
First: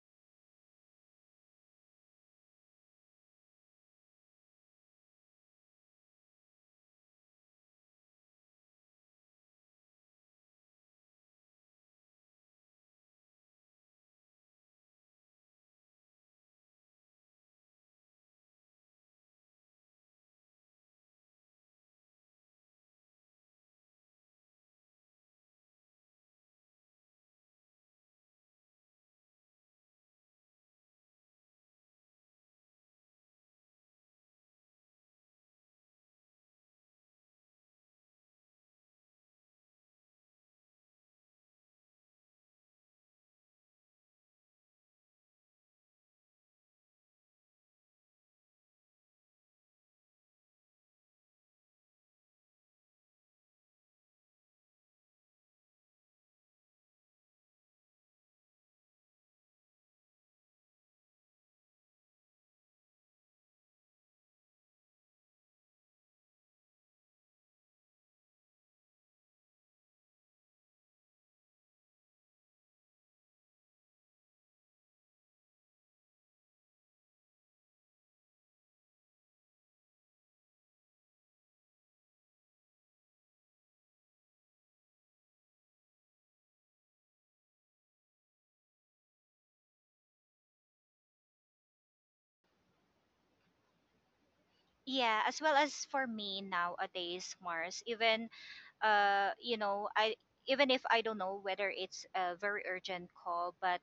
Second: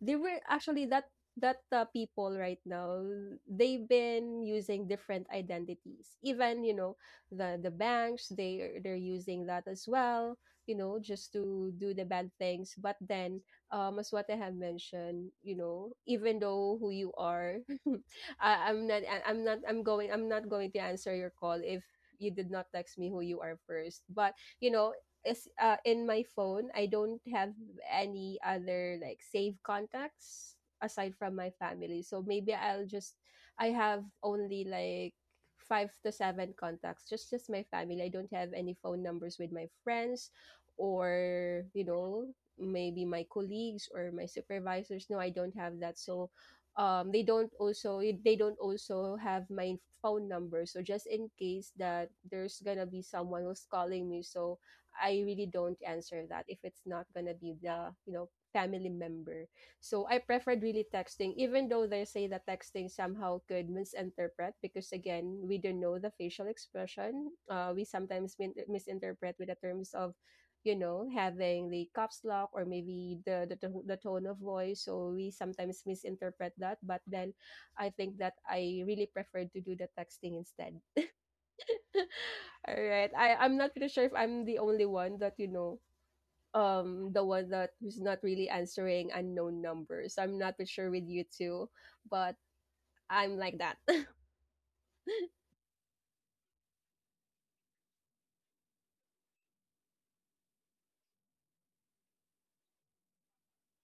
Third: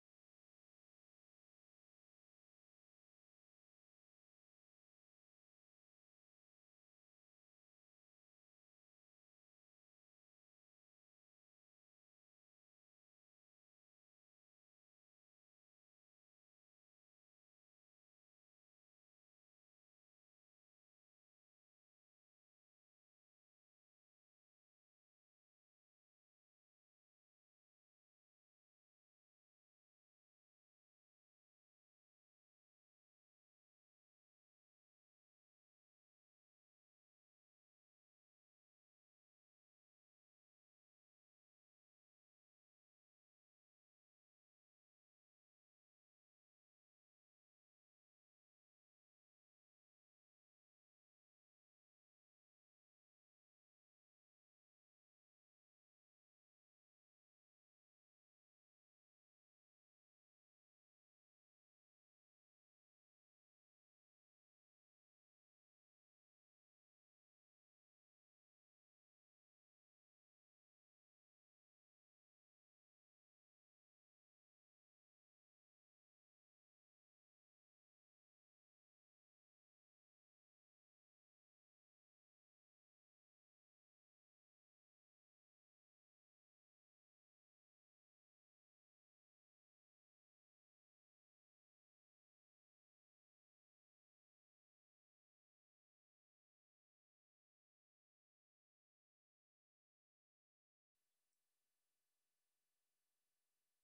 they were actually that that uh, people right now they've been using different identities, even you know, the the banks, they are- they're using that as well, you know, just to do the bad things. But then, um as what I have mentioned, you know, even though who you are, I, i'm not I- I'm not I'm going I'm not going to answer your call if you did not text me who you are first. But you know, is uh, in my phone I don't have any other like safe contacts aside from my family. So maybe I'll just, I have only like five to seven contacts, just just my family. I don't have any phone numbers with my friends or, you know, maybe my colleagues or my supervisors. No, I don't have that. So um they don't also they don't also have my phone number. So just in case that there's gonna be someone who's calling me. So I really don't answer that if it's not gonna be the, you know, family member. So I preferred really texting, even though they say that texting somehow could misinterpret, because again, we don't know the facial expression. Uh, we sometimes min- misinterpret with the terms of, you know, having the caps lock, or maybe the, the to- the tone of voice. So we sometimes misinterpret that. But then I think that I really preferred to do the texting instead. All right. I I'm not pretty sure if I'm the only one that, you know, um the one that who's not really answering unknown numbers. I'm not pretty sure with you too, but I'm like that.
Yeah. As well as for me nowadays, Mars, even, uh you know, I even if I don't know whether it's a very urgent call, but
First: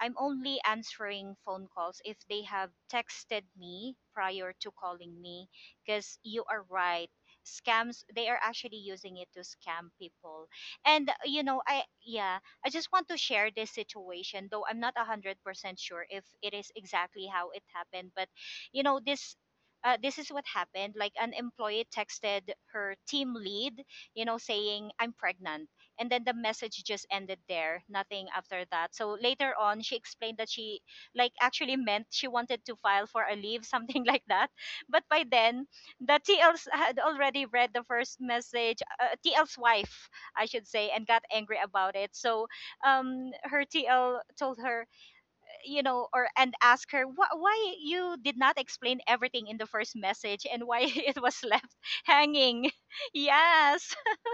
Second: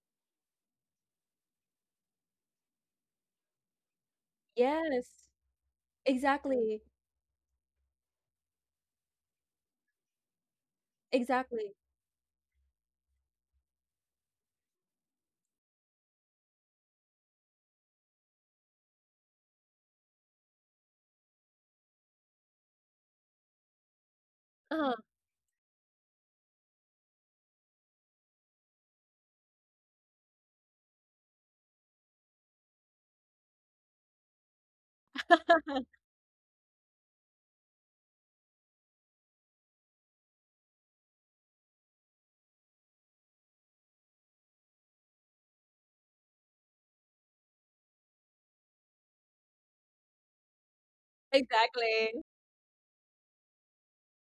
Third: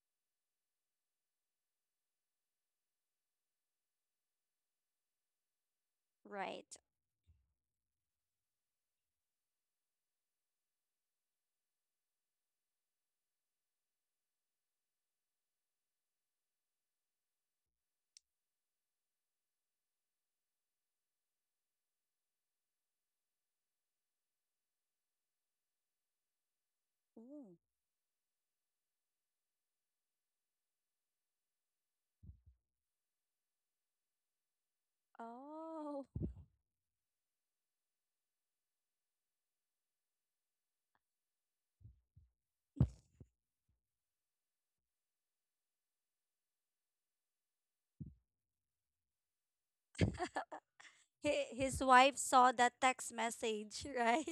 I'm only answering phone calls if they have texted me prior to
Yes.
calling me, because you are
Right.
Exactly.
right, scams, they are actually using it to scam people. And you know,
Exactly.
I, yeah, I just want to share this situation, though I'm not one hundred percent sure if it is exactly how it happened, but you know, this, uh, this is what happened. Like, an employee texted her team lead, you know, saying,
Uh,
"I'm pregnant." And then the message just ended
Ooh.
there, nothing after that. So later on, she explained that she, like, actually meant she wanted to file for a leave, something like that. But by then,
Oh.
the T Ls had already read the first message, uh, T L's wife, I should say, and got angry about it. So, um, her T L told her, you know, or and asked her, "Wh- why you did not explain everything in the first message, and why it was
Hi-
left
His wife
exactly.
saw
hanging?"
that text message,
Yes.
right?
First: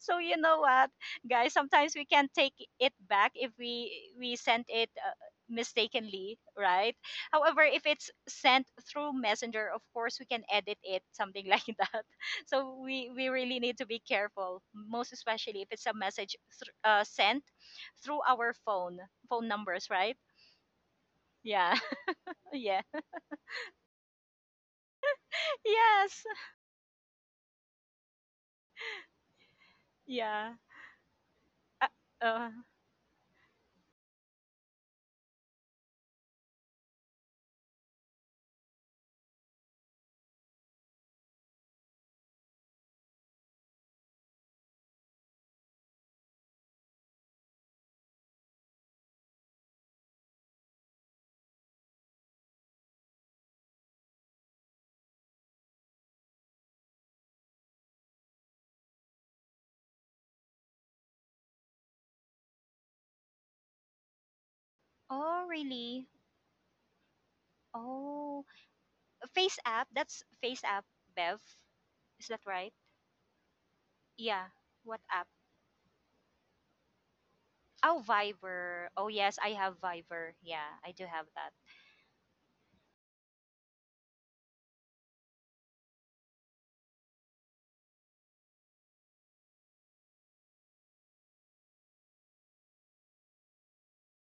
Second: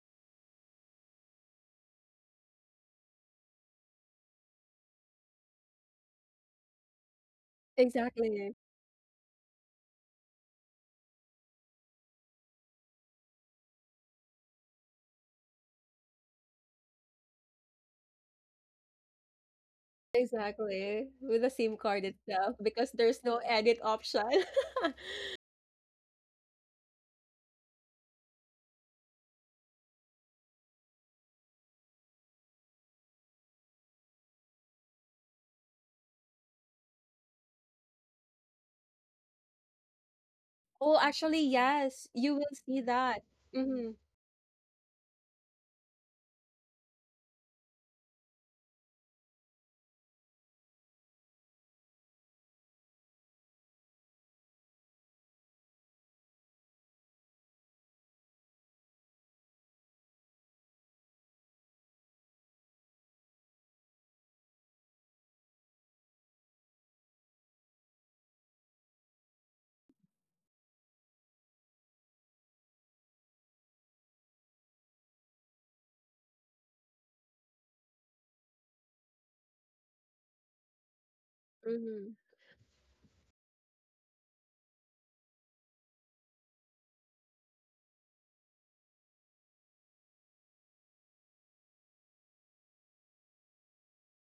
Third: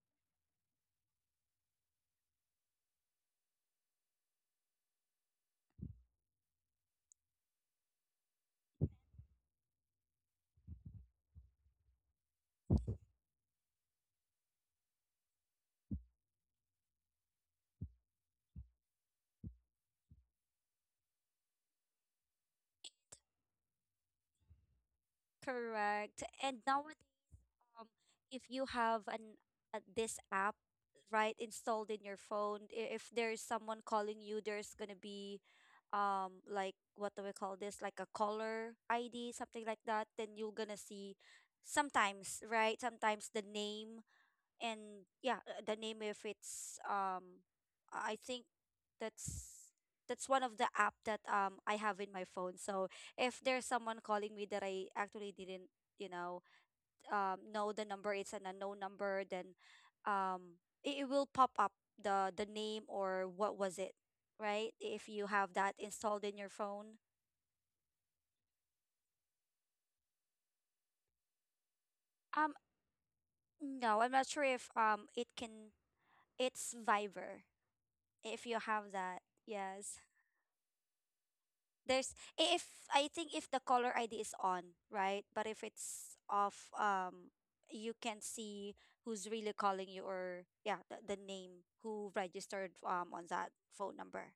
So you know what, guys? Sometimes we can take it back if we we sent it, uh, mistakenly, right? However, if it's
Exactly.
sent through Messenger, of course we can edit it, something like that. So we we really need to be careful, most especially if it's a message thr uh, sent through our phone phone numbers, right?
Exactly. With the
Yeah,
SIM card itself,
yeah,
because there's no edit option.
Correct.
yes,
And now, um, if you have an uh, this
yeah.
app, right,
Uh,
installed in your
uh,
phone, i- if there's someone calling you, there's gonna be, um like, what do we call this? Like a caller I D, something like that. Then you're gonna
Oh,
see
actually, yes, you
sometimes,
will
right?
see that.
Sometimes the
Mm-hmm.
name, and yeah, uh, the name if it's, um, I think that's that's one of the app that um I have in my phone. So if there's someone calling me that I actually didn't, you know, um, know the number, it's an unknown number, then um, it, it will pop up the the name, or what was it, right? If you
oh,
have that
really?
installed in your phone.
Oh, Face app. That's Face app, Bev. Is that
Um,
right?
no, I'm not sure
Yeah.
if
What
um
app?
it can. It's Viber.
Oh,
If you
Viber.
have
Oh,
that,
yes, I have
yes.
Viber. Yeah, I do have that.
Mm-hmm.
There's, if — I think if the caller I D is on, right? But if it's off, um, you can see who's really calling you, or yeah, the, the name who registered um on that phone number.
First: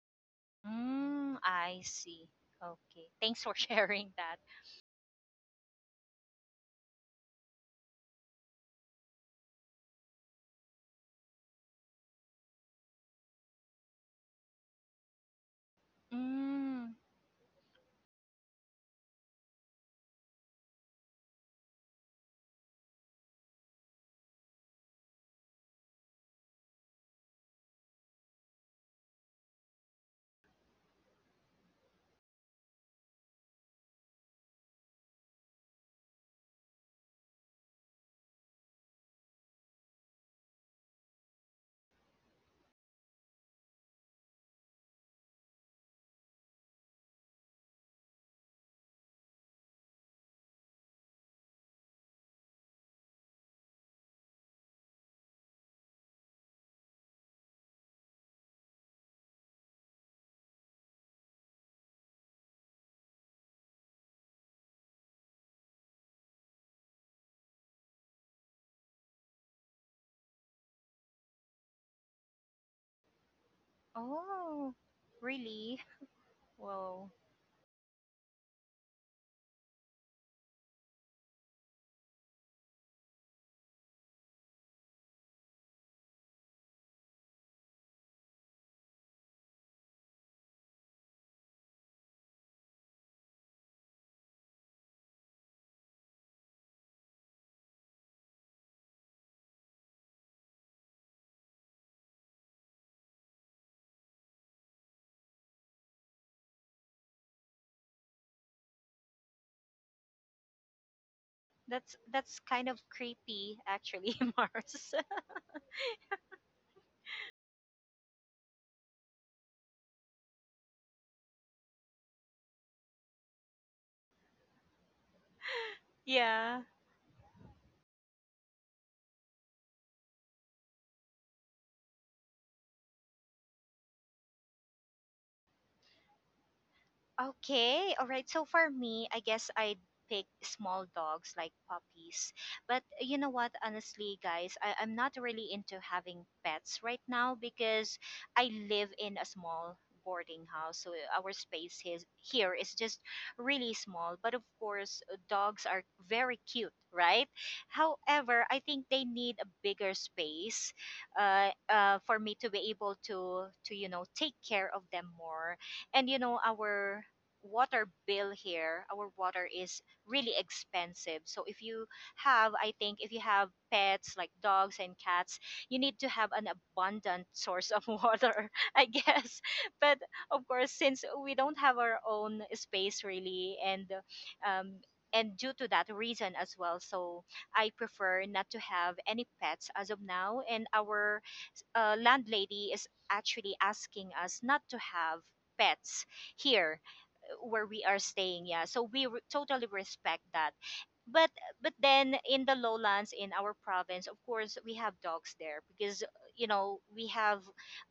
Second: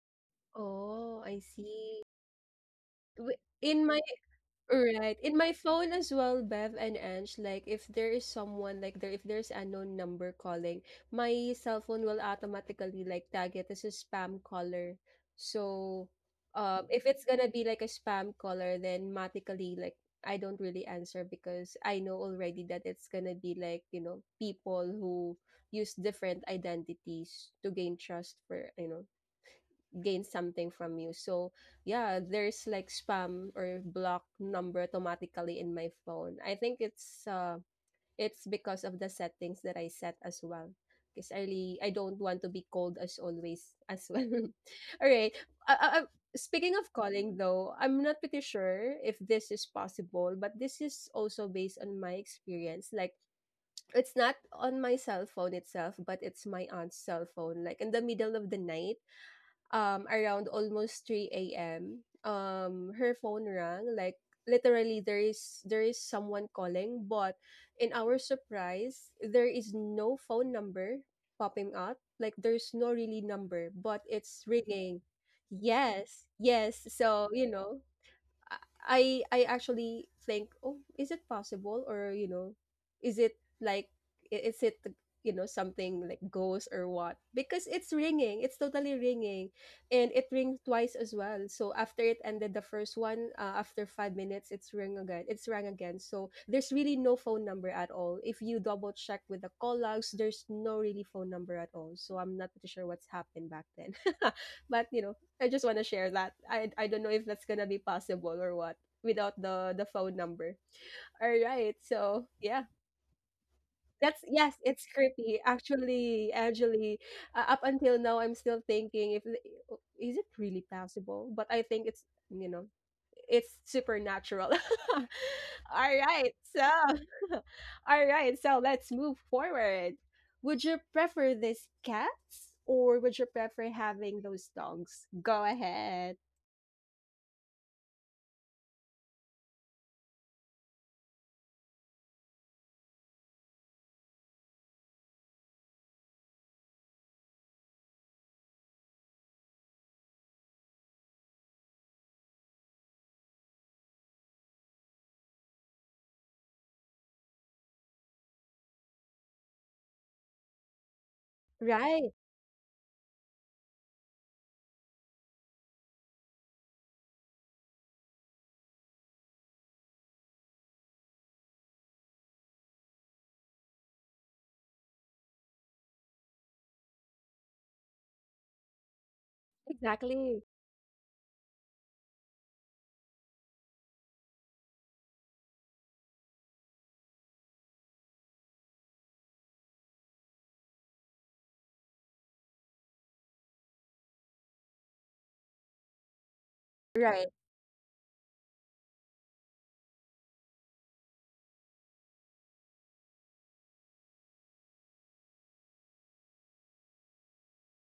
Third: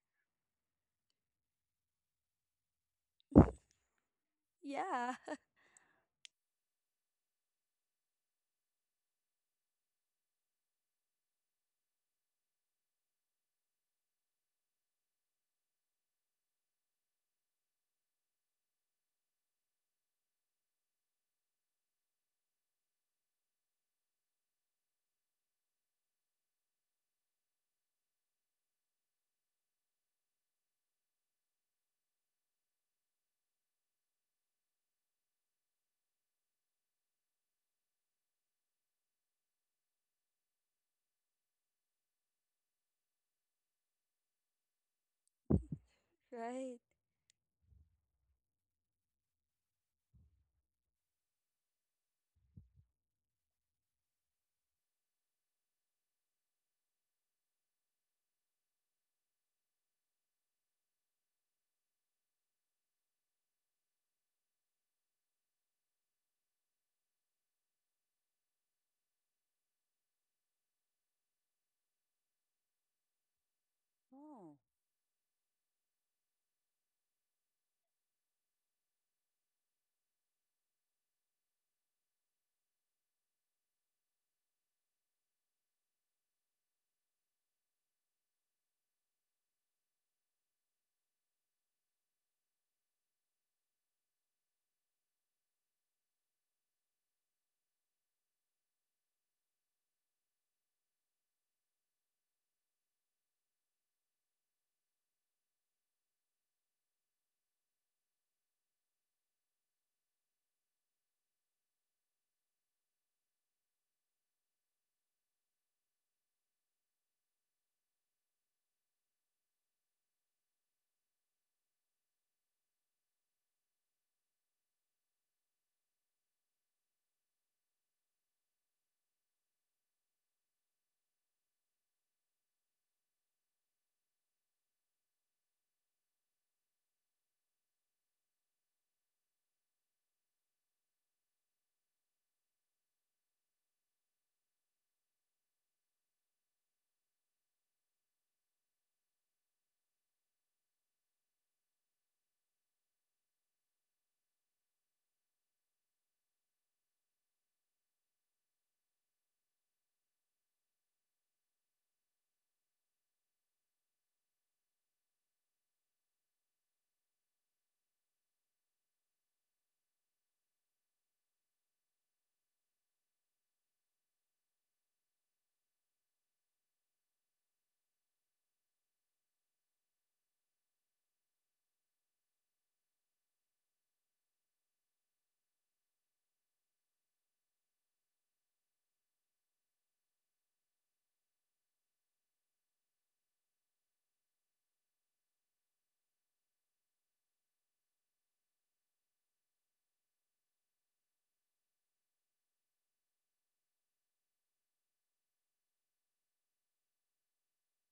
Oh,
Mm,
I
I
see.
see. Okay.
W-
Thanks for
In my,
sharing that.
Yeah,
right. In my phone as well, Bev and Ange, like if there is someone like there if there's unknown number calling, my cell phone will automatically like tag it as a spam caller. So um
Mm.
if it's gonna be like a spam caller, then automatically like I don't really answer, because I know already that it's gonna be like, you know, people who use different identities to gain trust for, you know, gain something from you. So yeah, there's like spam or block number automatically in my phone. I think it's uh it's because of the settings that I set as well. Because I really, I don't want to be called as always as well. All right. Uh, uh, uh, speaking
right.
of calling though, I'm not pretty sure if this is possible, but this is also based on my experience. Like it's not on my cell phone itself, but it's my aunt's cell phone. Like in the middle of the night, um, around almost three a m. Um, her phone rang. Like literally, there is there is someone calling, but in our surprise, there is no phone number popping up. Like there's no really number, but it's
Oh,
Oh,
ringing.
really?
Yes, yes.
Whoa.
So you know, I I actually think, oh, is it possible? Or you know, is it like, i- is it you know, something like ghost or what? Because it's ringing, it's totally ringing, and it rings twice as well. So after it ended the first one, uh, after five minutes, it's ring again. It's rang again. So there's really no phone number at all. If you double check with the call logs, there's no really phone number at all. So I'm not pretty sure what's happened back then, but you know, I just want to share that. I I don't know if that's gonna be possible or what without the the phone number. All right.
That's
So
that's
yeah,
kind of creepy, actually,
that's, yes, it's
Mars.
creepy. Actually, actually, uh, up until now, I'm still thinking if the- is it really possible. But I think it's, you know, it's supernatural. All right.
yeah.
So all right. So let's move forward. Would you prefer these cats, or would you prefer having those dogs? Go ahead.
Okay, all right. So for me, I guess I'd pick small dogs like puppies. But you know what, honestly, guys, I, I'm not really into having pets right now because I live in a small boarding house. So our space is, here is just really small. But of course, uh, dogs are very cute, right? However, I think they need a bigger space uh, uh,
Right,
for me to be able to, to, you know, take care of them more, and you know our water bill here, our water is really expensive. So if you have, I think if you have pets like dogs and cats, you need to have an abundant source of water, I guess. But
exactly.
of course, since we don't have our own space really, and um, and due to that reason as well, so I prefer not to have any pets as of now, and our uh, landlady is actually asking us not to have pets here
Right.
uh, where we are staying. Yeah, so we re- totally respect that, but but then in the lowlands in our province, of course, we have dogs there because, you know, we have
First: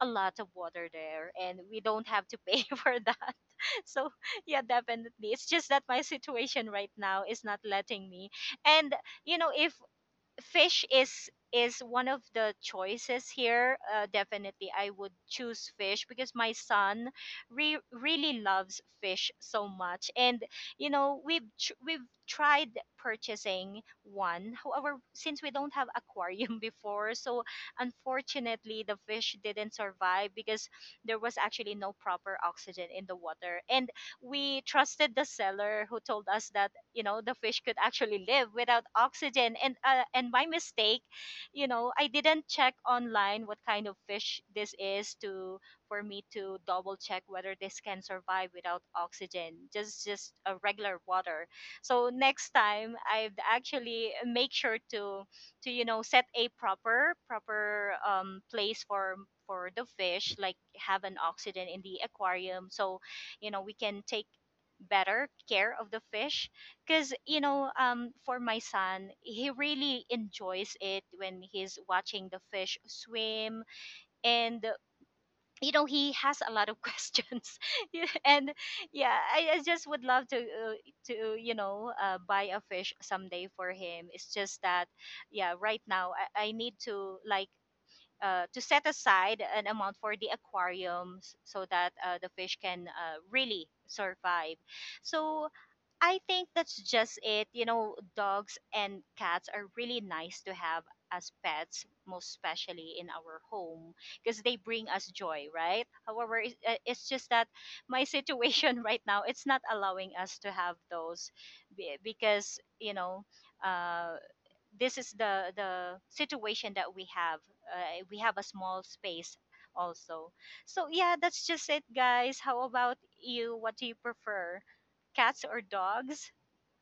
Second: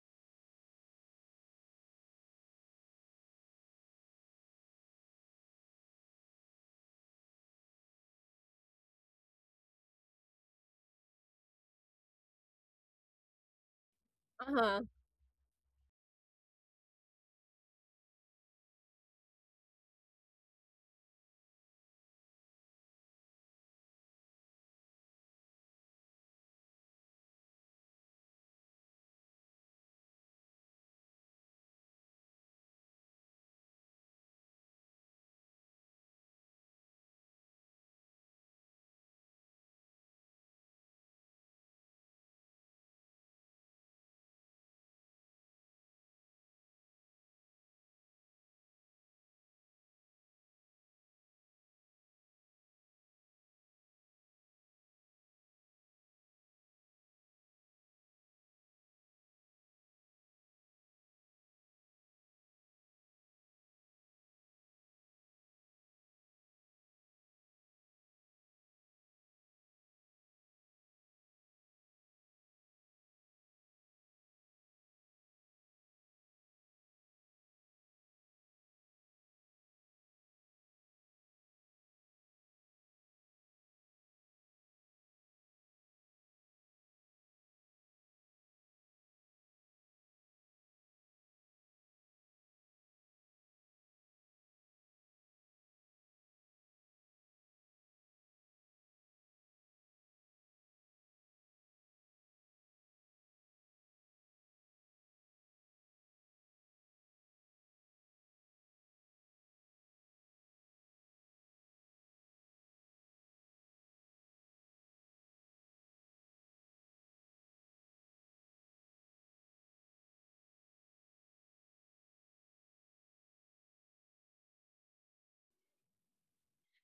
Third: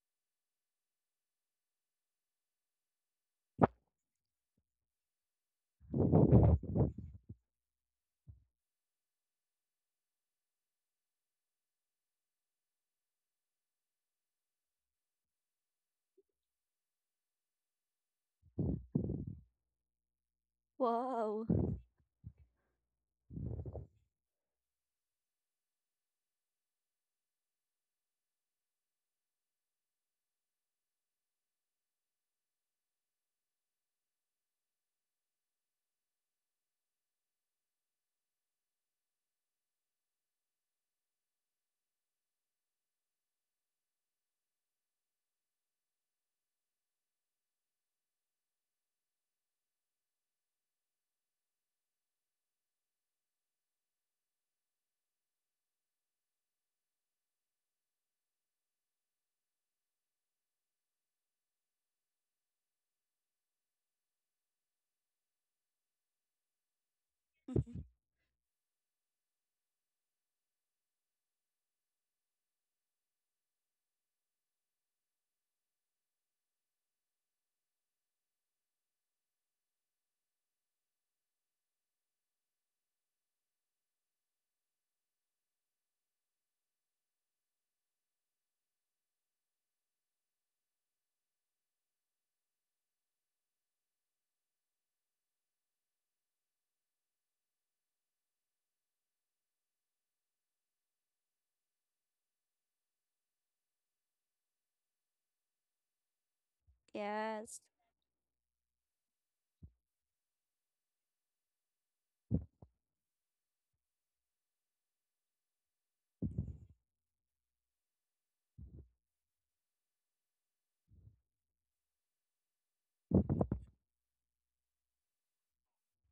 a lot of water there and we don't have to pay for that. So yeah, definitely, it's just that my situation right now is not letting me. And you know, if fish is is one of the choices here, uh, definitely
Uh-huh.
I would choose fish because my son re- really loves fish so much. And you know, we've
wow.
tr- we've tried purchasing one. However, since we don't have aquarium before, so unfortunately the fish didn't survive because there was actually no proper oxygen in the water, and we trusted the seller who told us that, you know, the fish could actually live without oxygen. And uh, and my mistake, you know, I didn't check online what kind of fish this is to, for me to double check whether this can survive without oxygen, just just a regular water. So next time I'd actually make sure to to you know, set a proper proper um place for for the fish, like have an oxygen in the aquarium. So you know, we can take better care of the fish, because, you know, um
Mhm.
for my son, he really enjoys it when he's watching the fish swim, and uh, you know, he has a lot of questions. Yeah, and yeah, I, I just would love to uh, to, you know, uh, buy a fish someday for him. It's just that, yeah, right now, i, I need to like uh, to set aside an amount for the aquariums so that, uh, the fish can, uh, really survive. So I think that's just it. You know, dogs and cats are really nice to have as pets, most especially in our home, because they bring us joy, right? However, it- uh, it's just that my
Yes.
situation right now, it's not allowing us to have those, be- because, you know, uh, this is the the situation that we have. uh, we have a small space also. So yeah, that's just it, guys. How about you? What do you prefer, cats or dogs?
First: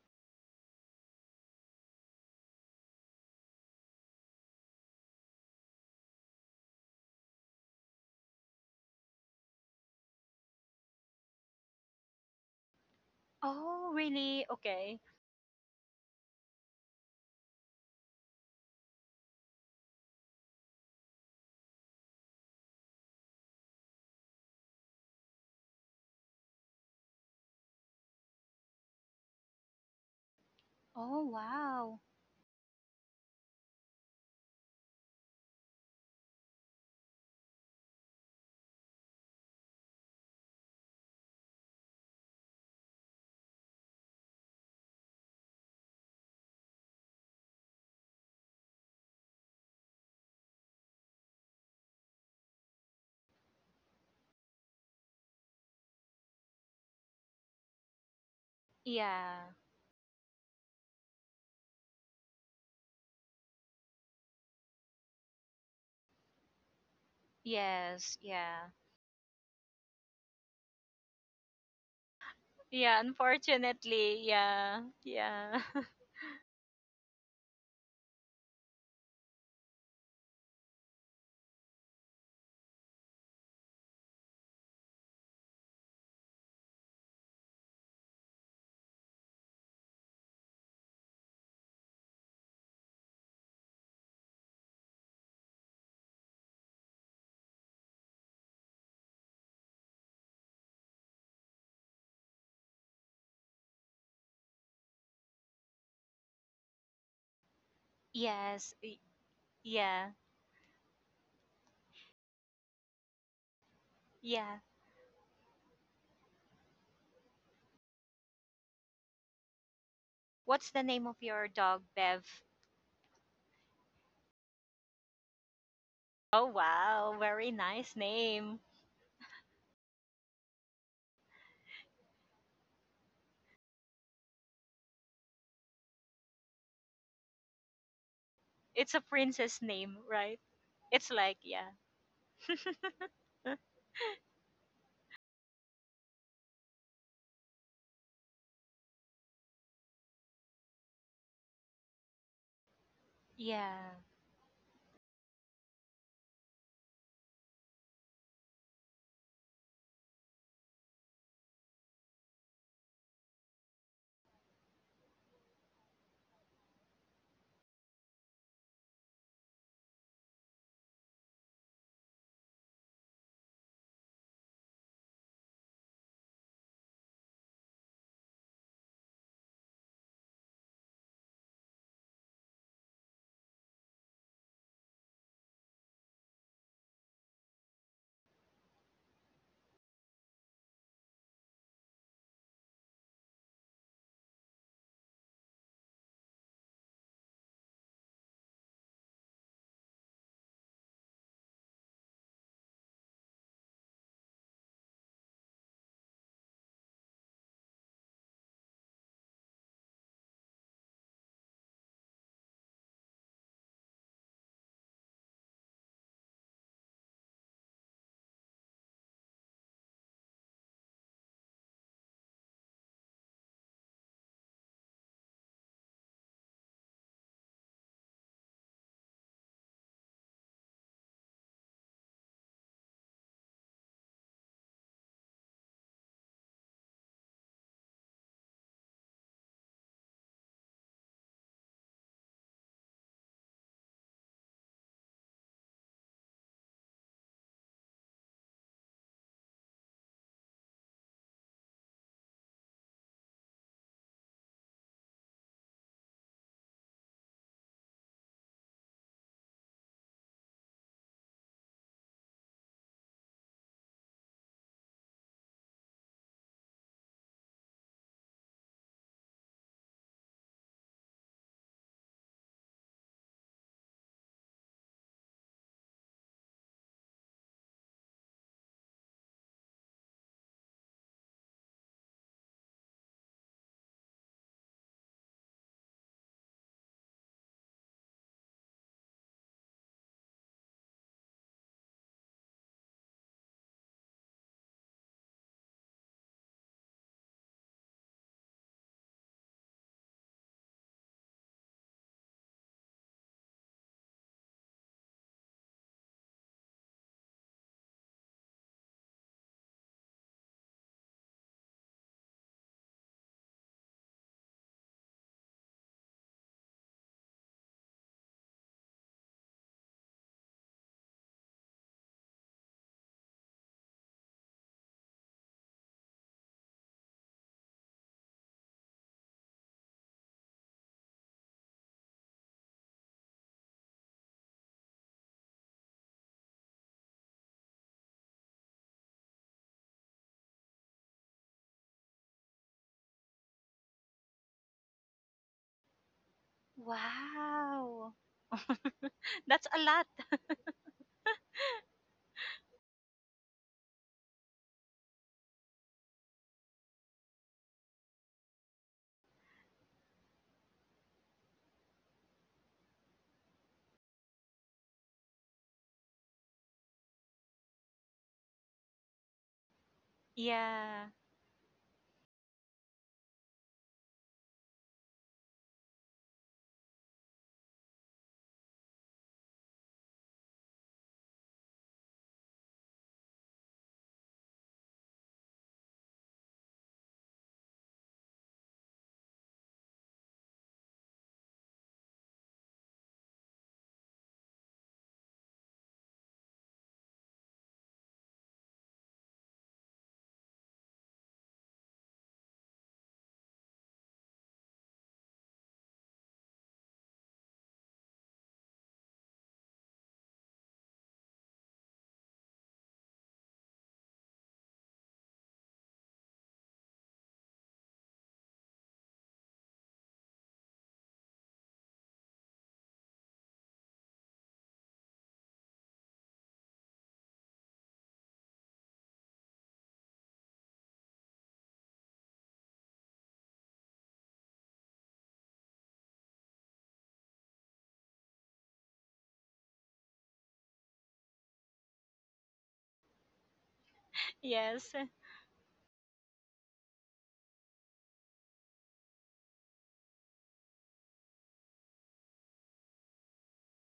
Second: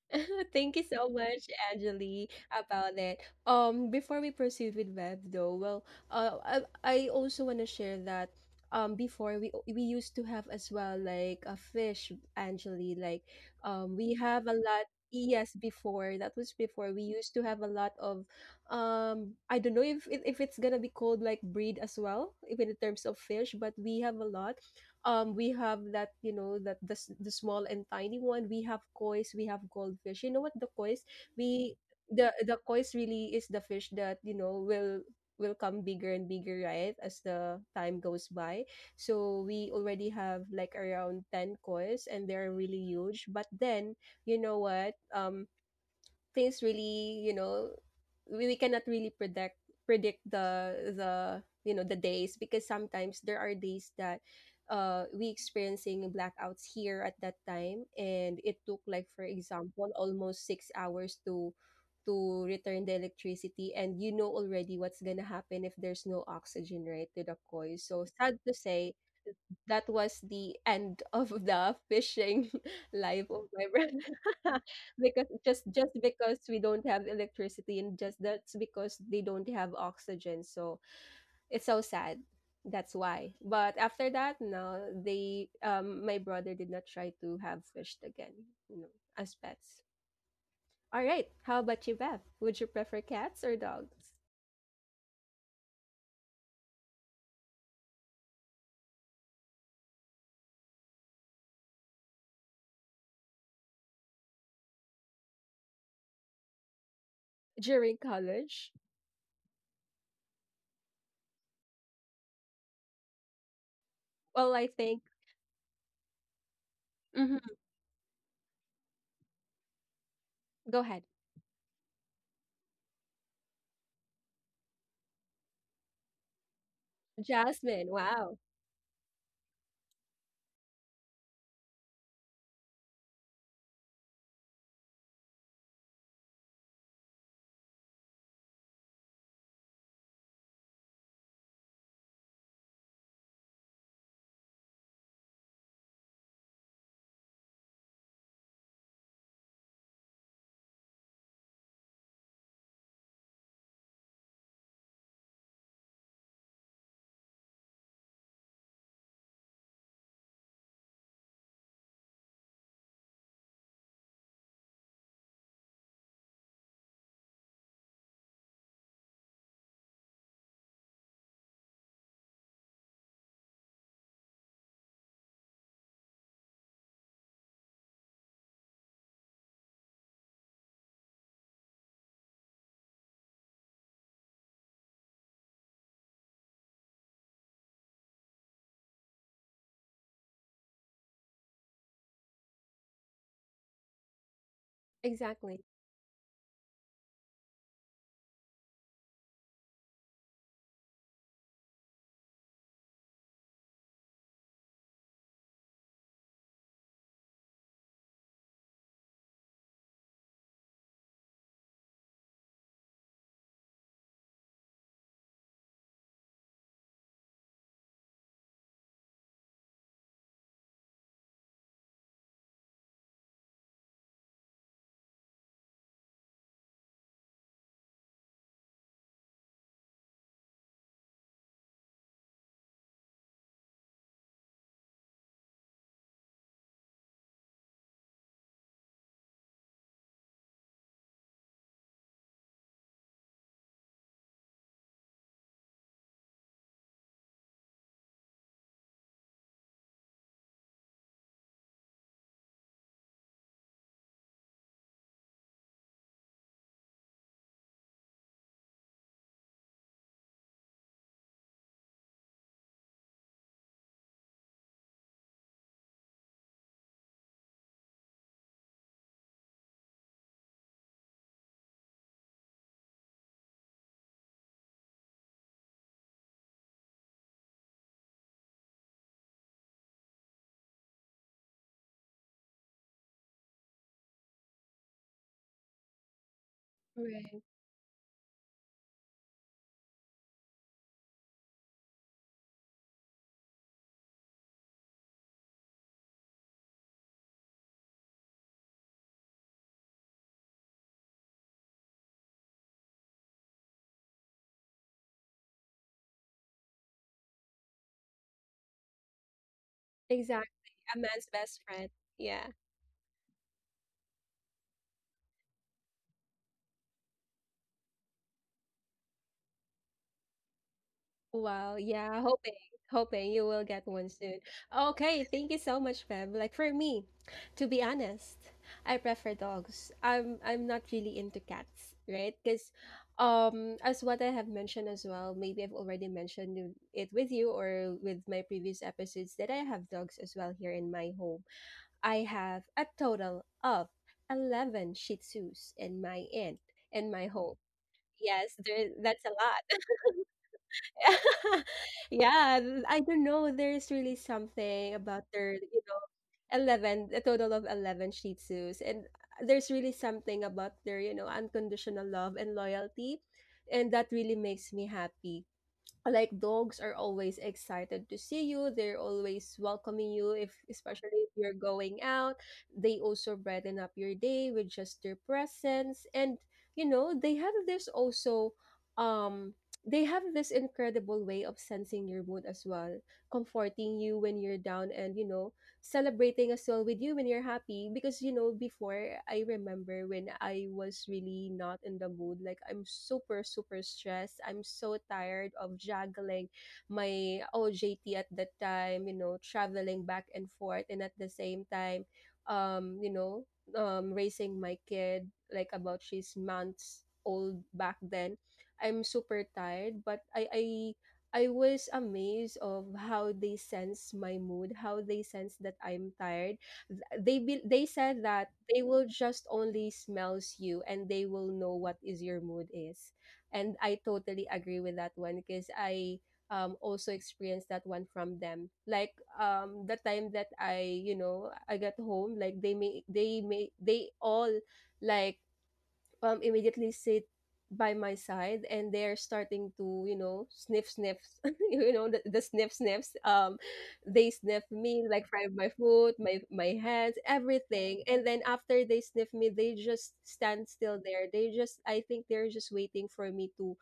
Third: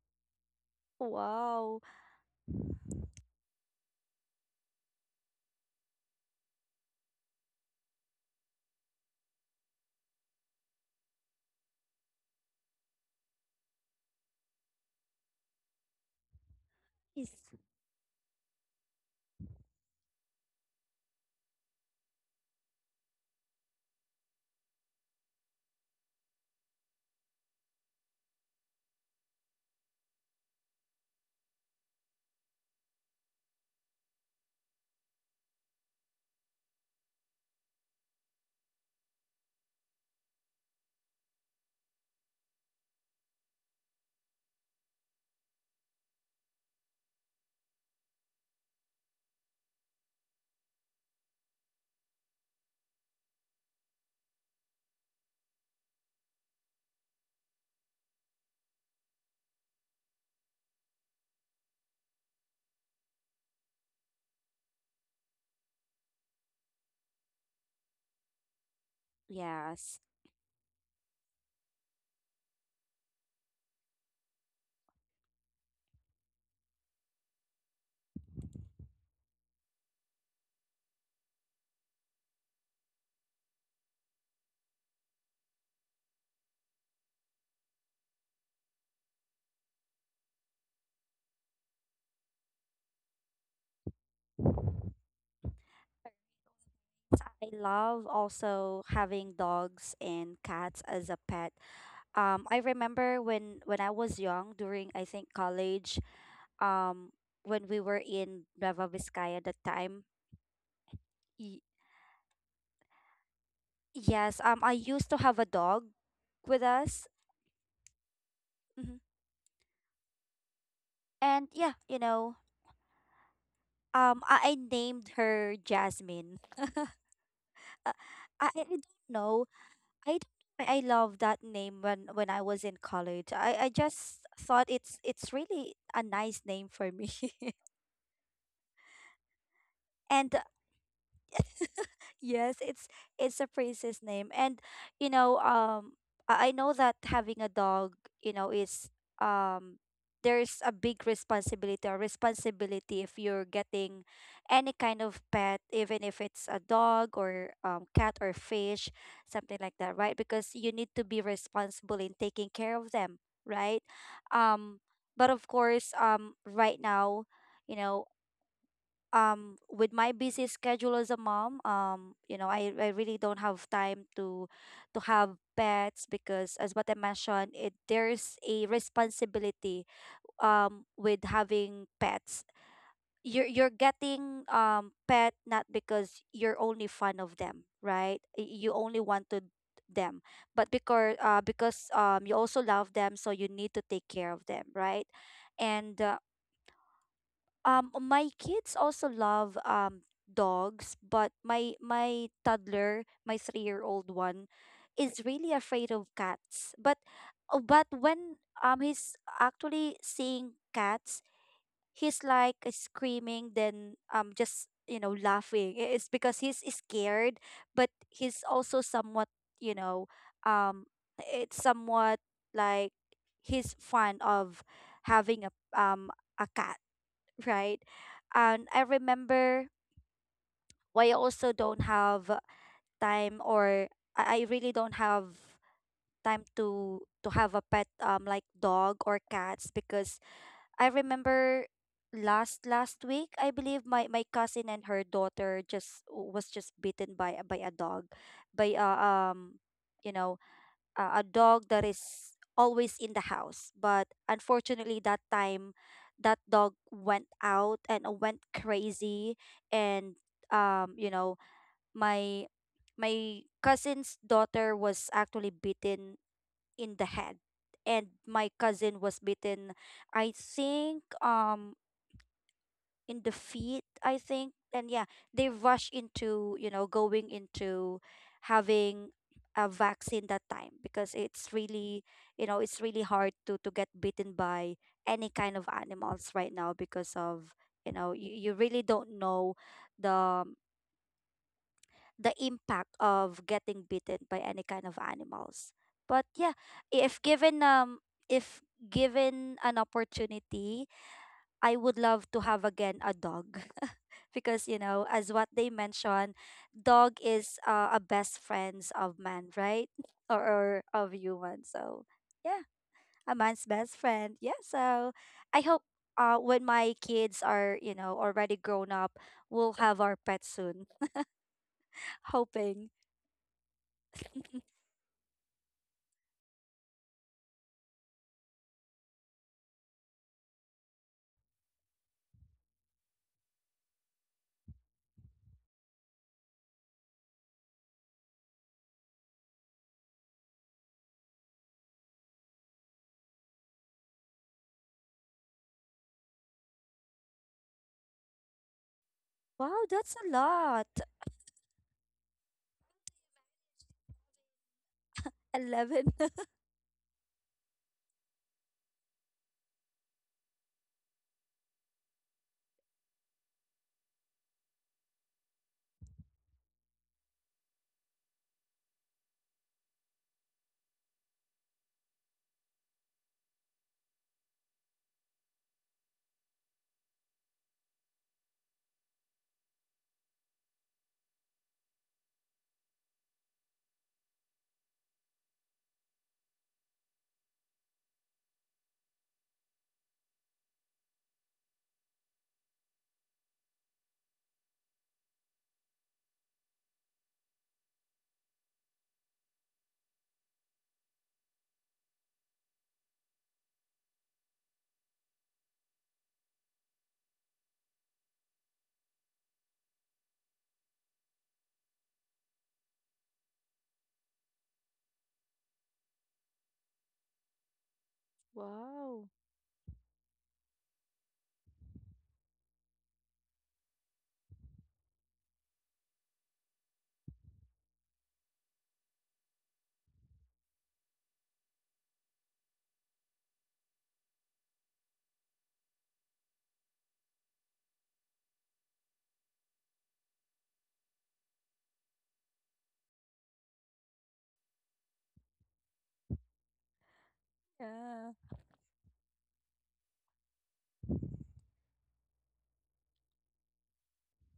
Thank you so much,
Wow.
Angeli, about it. Um, before we proceed with web though, well, uh, I, I also want to share that um before we we used to have as well like a fish, Angeli, like
Oh,
um we
really?
have a lot.
Okay.
Yes, before that was before we used to
It's,
have a lot of, um, I don't know if it, if it's gonna be called like breed as well, even in terms of fish, but we have a lot. um we have that, you know, that the, s- the small and tiny one, we have koi's, we have goldfish. You know what the koi's,
Oh,
we
wow.
the the koi's really is the fish that, you know, will will come bigger and bigger, right, as the time goes by. So we already have like around ten koi's and they're really huge. But then, you know what, um things really, you know, we, we cannot really predict predict the the you know, the days, because sometimes there are days that uh we experiencing blackouts here at that time, and it took like for
Yeah.
example almost six hours to to return the electricity. And you know already what's gonna happen if there's no oxygen, right, to the coil. So
Yes.
sad to
Yeah,
say, that was
yes.
the end of the fishing
yeah.
life of my brother.
Unfortunately, yeah,
Because
yeah.
just just because we don't have electricity, and just that's because they don't have oxygen. So it's so sad. That's why. But after that, no, they, um my brother did not try to have fished again, you know, as pets. All right. How about you, Beth? Would you prefer cats or dogs?
I love also having dogs and cats as a pet. Um, I remember when when I was young during, I think, college, um,
During
when we were
Yes.
college,
Y-
in Nueva Vizcaya at
yeah.
that time. Y-
Yeah.
well, I
yes,
think,
um, I used to have a dog with
mhm.
us. Mhm.
What's the
Go
name
ahead.
of your dog,
And
Bev?
yeah, you know, um, I, I named her
Oh,
Jasmine.
wow, very
Jasmine,
nice
wow.
name.
uh, I, I don't know. I don't know why I love that name when when I was in college. I I just thought it's it's really a nice name for me.
It's a princess name, right?
and
It's like, yeah.
yes, it's it's a princess name, and you know, um, I I know that having a dog, you know, is, um, there's a big responsibility, or responsibility, if you're getting
Yeah.
any kind of pet, even if it's a dog or, um, cat or fish, something like that, right? Because you need to be responsible in taking care of them, right? Um, but of course, um, right now, you know um with my busy schedule as a mom, um you know, I, I really don't have time to to have pets because as what I mentioned it, there's a responsibility um with having pets. You're you're getting um pet not because you're only fond of them, right? Y- you only wanted them, but because uh because um you also love them, so you need to take care of them, right? and uh,
Exactly.
um, My kids also love um dogs, but my my toddler, my three-year-old one, is really afraid of cats. But oh, but when um he's actually seeing cats, he's like screaming, then um just you know laughing. I- It's because he's scared, but he's also somewhat you know um it's somewhat like he's fond of having a um a cat, right? And I remember why I also don't have time or I I really don't have time to to have a pet um like dog or cats because I remember last last week, I believe, my my cousin and her daughter just was just bitten by a- by a dog, by uh, um you know uh, a dog that is always in the house. But unfortunately, that time, that dog went out and uh, went crazy. And um, you know, my my cousin's daughter was actually beaten in the head, and my cousin was beaten, I think, um in the feet, I think. And yeah, they rush into, you know, going into having a vaccine that time because it's really, you know, it's really hard to to get bitten by any kind of animals right now because of, you know, you, you really don't know the the impact of getting bitten by any kind of animals. But yeah, if given um if given an opportunity, I would love to have again a dog. Because you know, as what they mentioned, dog is uh, a best friends of man, right? Or, or of
Exactly,
human,
a man's
so
best friend.
yeah,
Yeah.
a man's best friend, yeah, so I hope uh, when my kids are, you know, already grown up, we'll have our pet soon.
Wow,
Hoping.
yeah, hoping, hoping you will get one soon. Okay, thank you so much, Feb. Like for me, to be honest, I prefer dogs. I'm I'm not really into cats, right? Because um as what I have mentioned as well, maybe I've already mentioned you- it with you or with my previous episodes, that I have dogs as well here in my home. I have a total of eleven Shih Tzus in my end in my home.
Wow.
Yes, there
Wow,
that's a
that's a
lot.
That's a lot.
lot.
Yeah, th- I don't know. There's really something about
eleven.
their, you know, eleven, a total of eleven Shih Tzus. And uh, there's really something about their, you know, unconditional love and loyalty. And that really makes me happy. Like dogs are always excited to see you, they're always welcoming you if,
Yeah.
especially if you're going out. They also brighten up your day with just their presence. And you know, they have this also, um they have this incredible way of sensing your mood as well, comforting you when you're down, and you know, celebrating as well with you when you're happy. Because you know, before, I remember when I was really not in the mood, like I'm super super stressed, I'm so tired of juggling my O J T at that time, you know, traveling back and forth. And at the same time, um you know, um raising my kid like about she's months old back then, I'm super tired. But i i I was amazed of how they sense my mood, how they sense that I'm tired. Th- They be- they said that
Wow.
they will just only smells you, and they will know what is your mood is. And I totally agree with that one. Because I, um also experienced that one from them. Like um the time that I, you know, I got home, like they may they may they all like, um, immediately sit by my side. And they're starting to, you know, sniff sniffs you know, the, the sniff sniffs. um they sniff
Yes.
me like from my foot, my my hands,
Yeah,
everything. And then after they sniff me, they just stand still there, they just, I think they're just waiting for me to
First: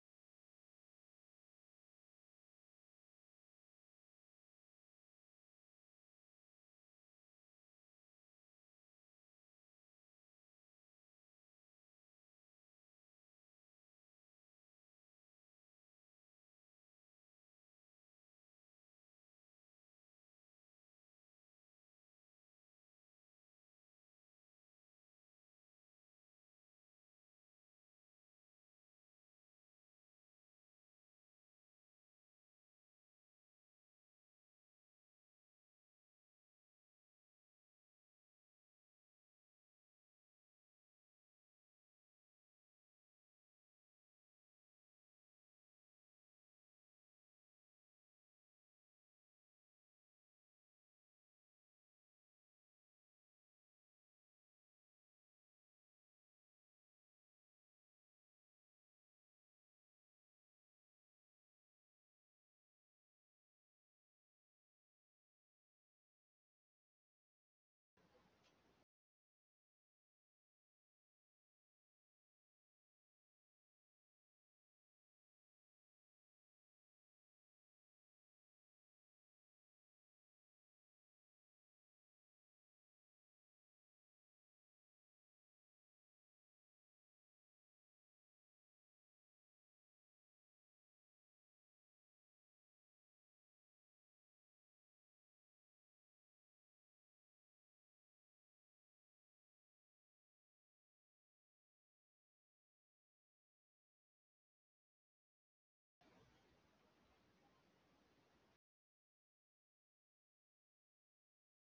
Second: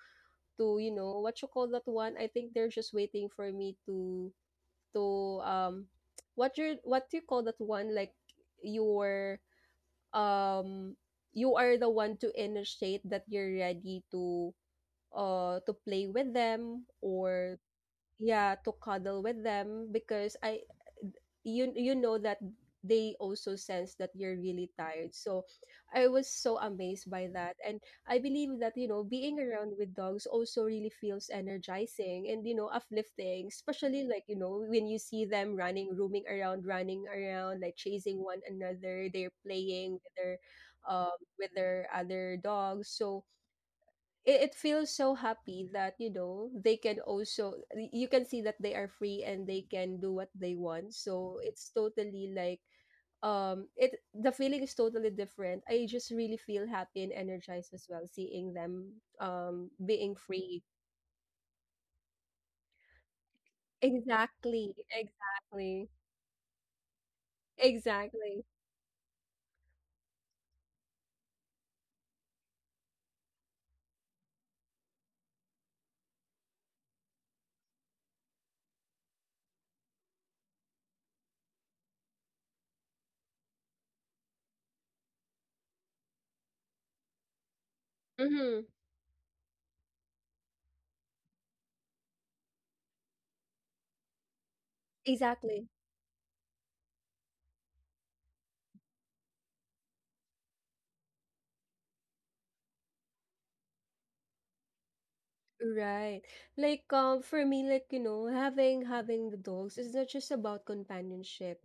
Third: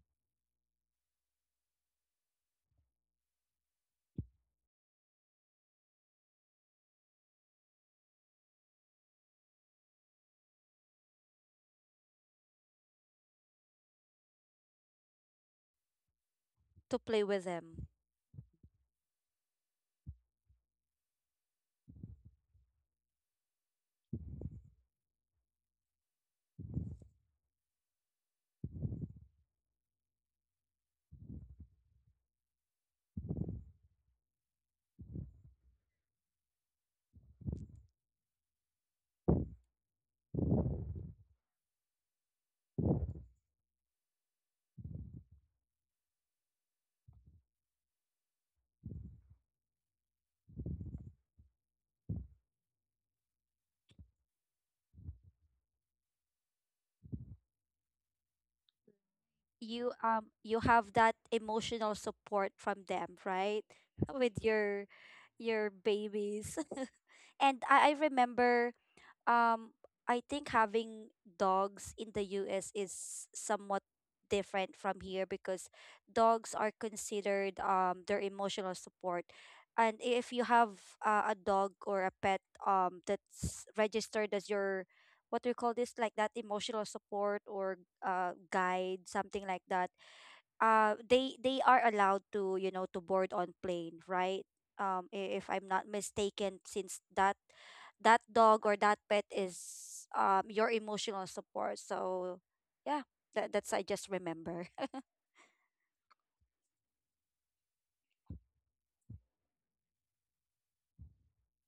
to you know, what you call that one. I think they're just waiting for me to to um what you, what do you call that one, like your um you are the one to initiate that you're ready to, uh to play with them,
to play with
or
them.
yeah, to cuddle with them. Because I you you know that they also sense that you're really tired. So I was so amazed by that. And I believe that, you know, being around with dogs also really feels energizing, and you know, uplifting, especially like, you know, when you see them running, roaming around, running around, like chasing one another. They're playing with their, um with their other dogs. So it, it feels so happy that, you know, they can also y- you can see that they are free, and they can do what they want. So it's totally like, um it, the feeling is totally different. I just really feel happy and energized as well seeing them, um
You
being
um you
free.
have that emotional support from them, right? With
Exactly,
your your
exactly,
babies. And I, I
exactly.
remember, um I think having dogs in the U S is somewhat different from here because dogs are considered um their emotional support. And if you have uh, a dog or a pet um that's registered as your what do you call this, like that emotional support or uh
Mm-hmm.
guide, something like that, uh they they are allowed to, you know, to board on plane, right? um i- if I'm
Exactly.
not mistaken, since that that dog or that pet is um your emotional support, so yeah, that, that's, I just remember.
Right. Like um for me, like, you know, having having the dogs is not just about companionship.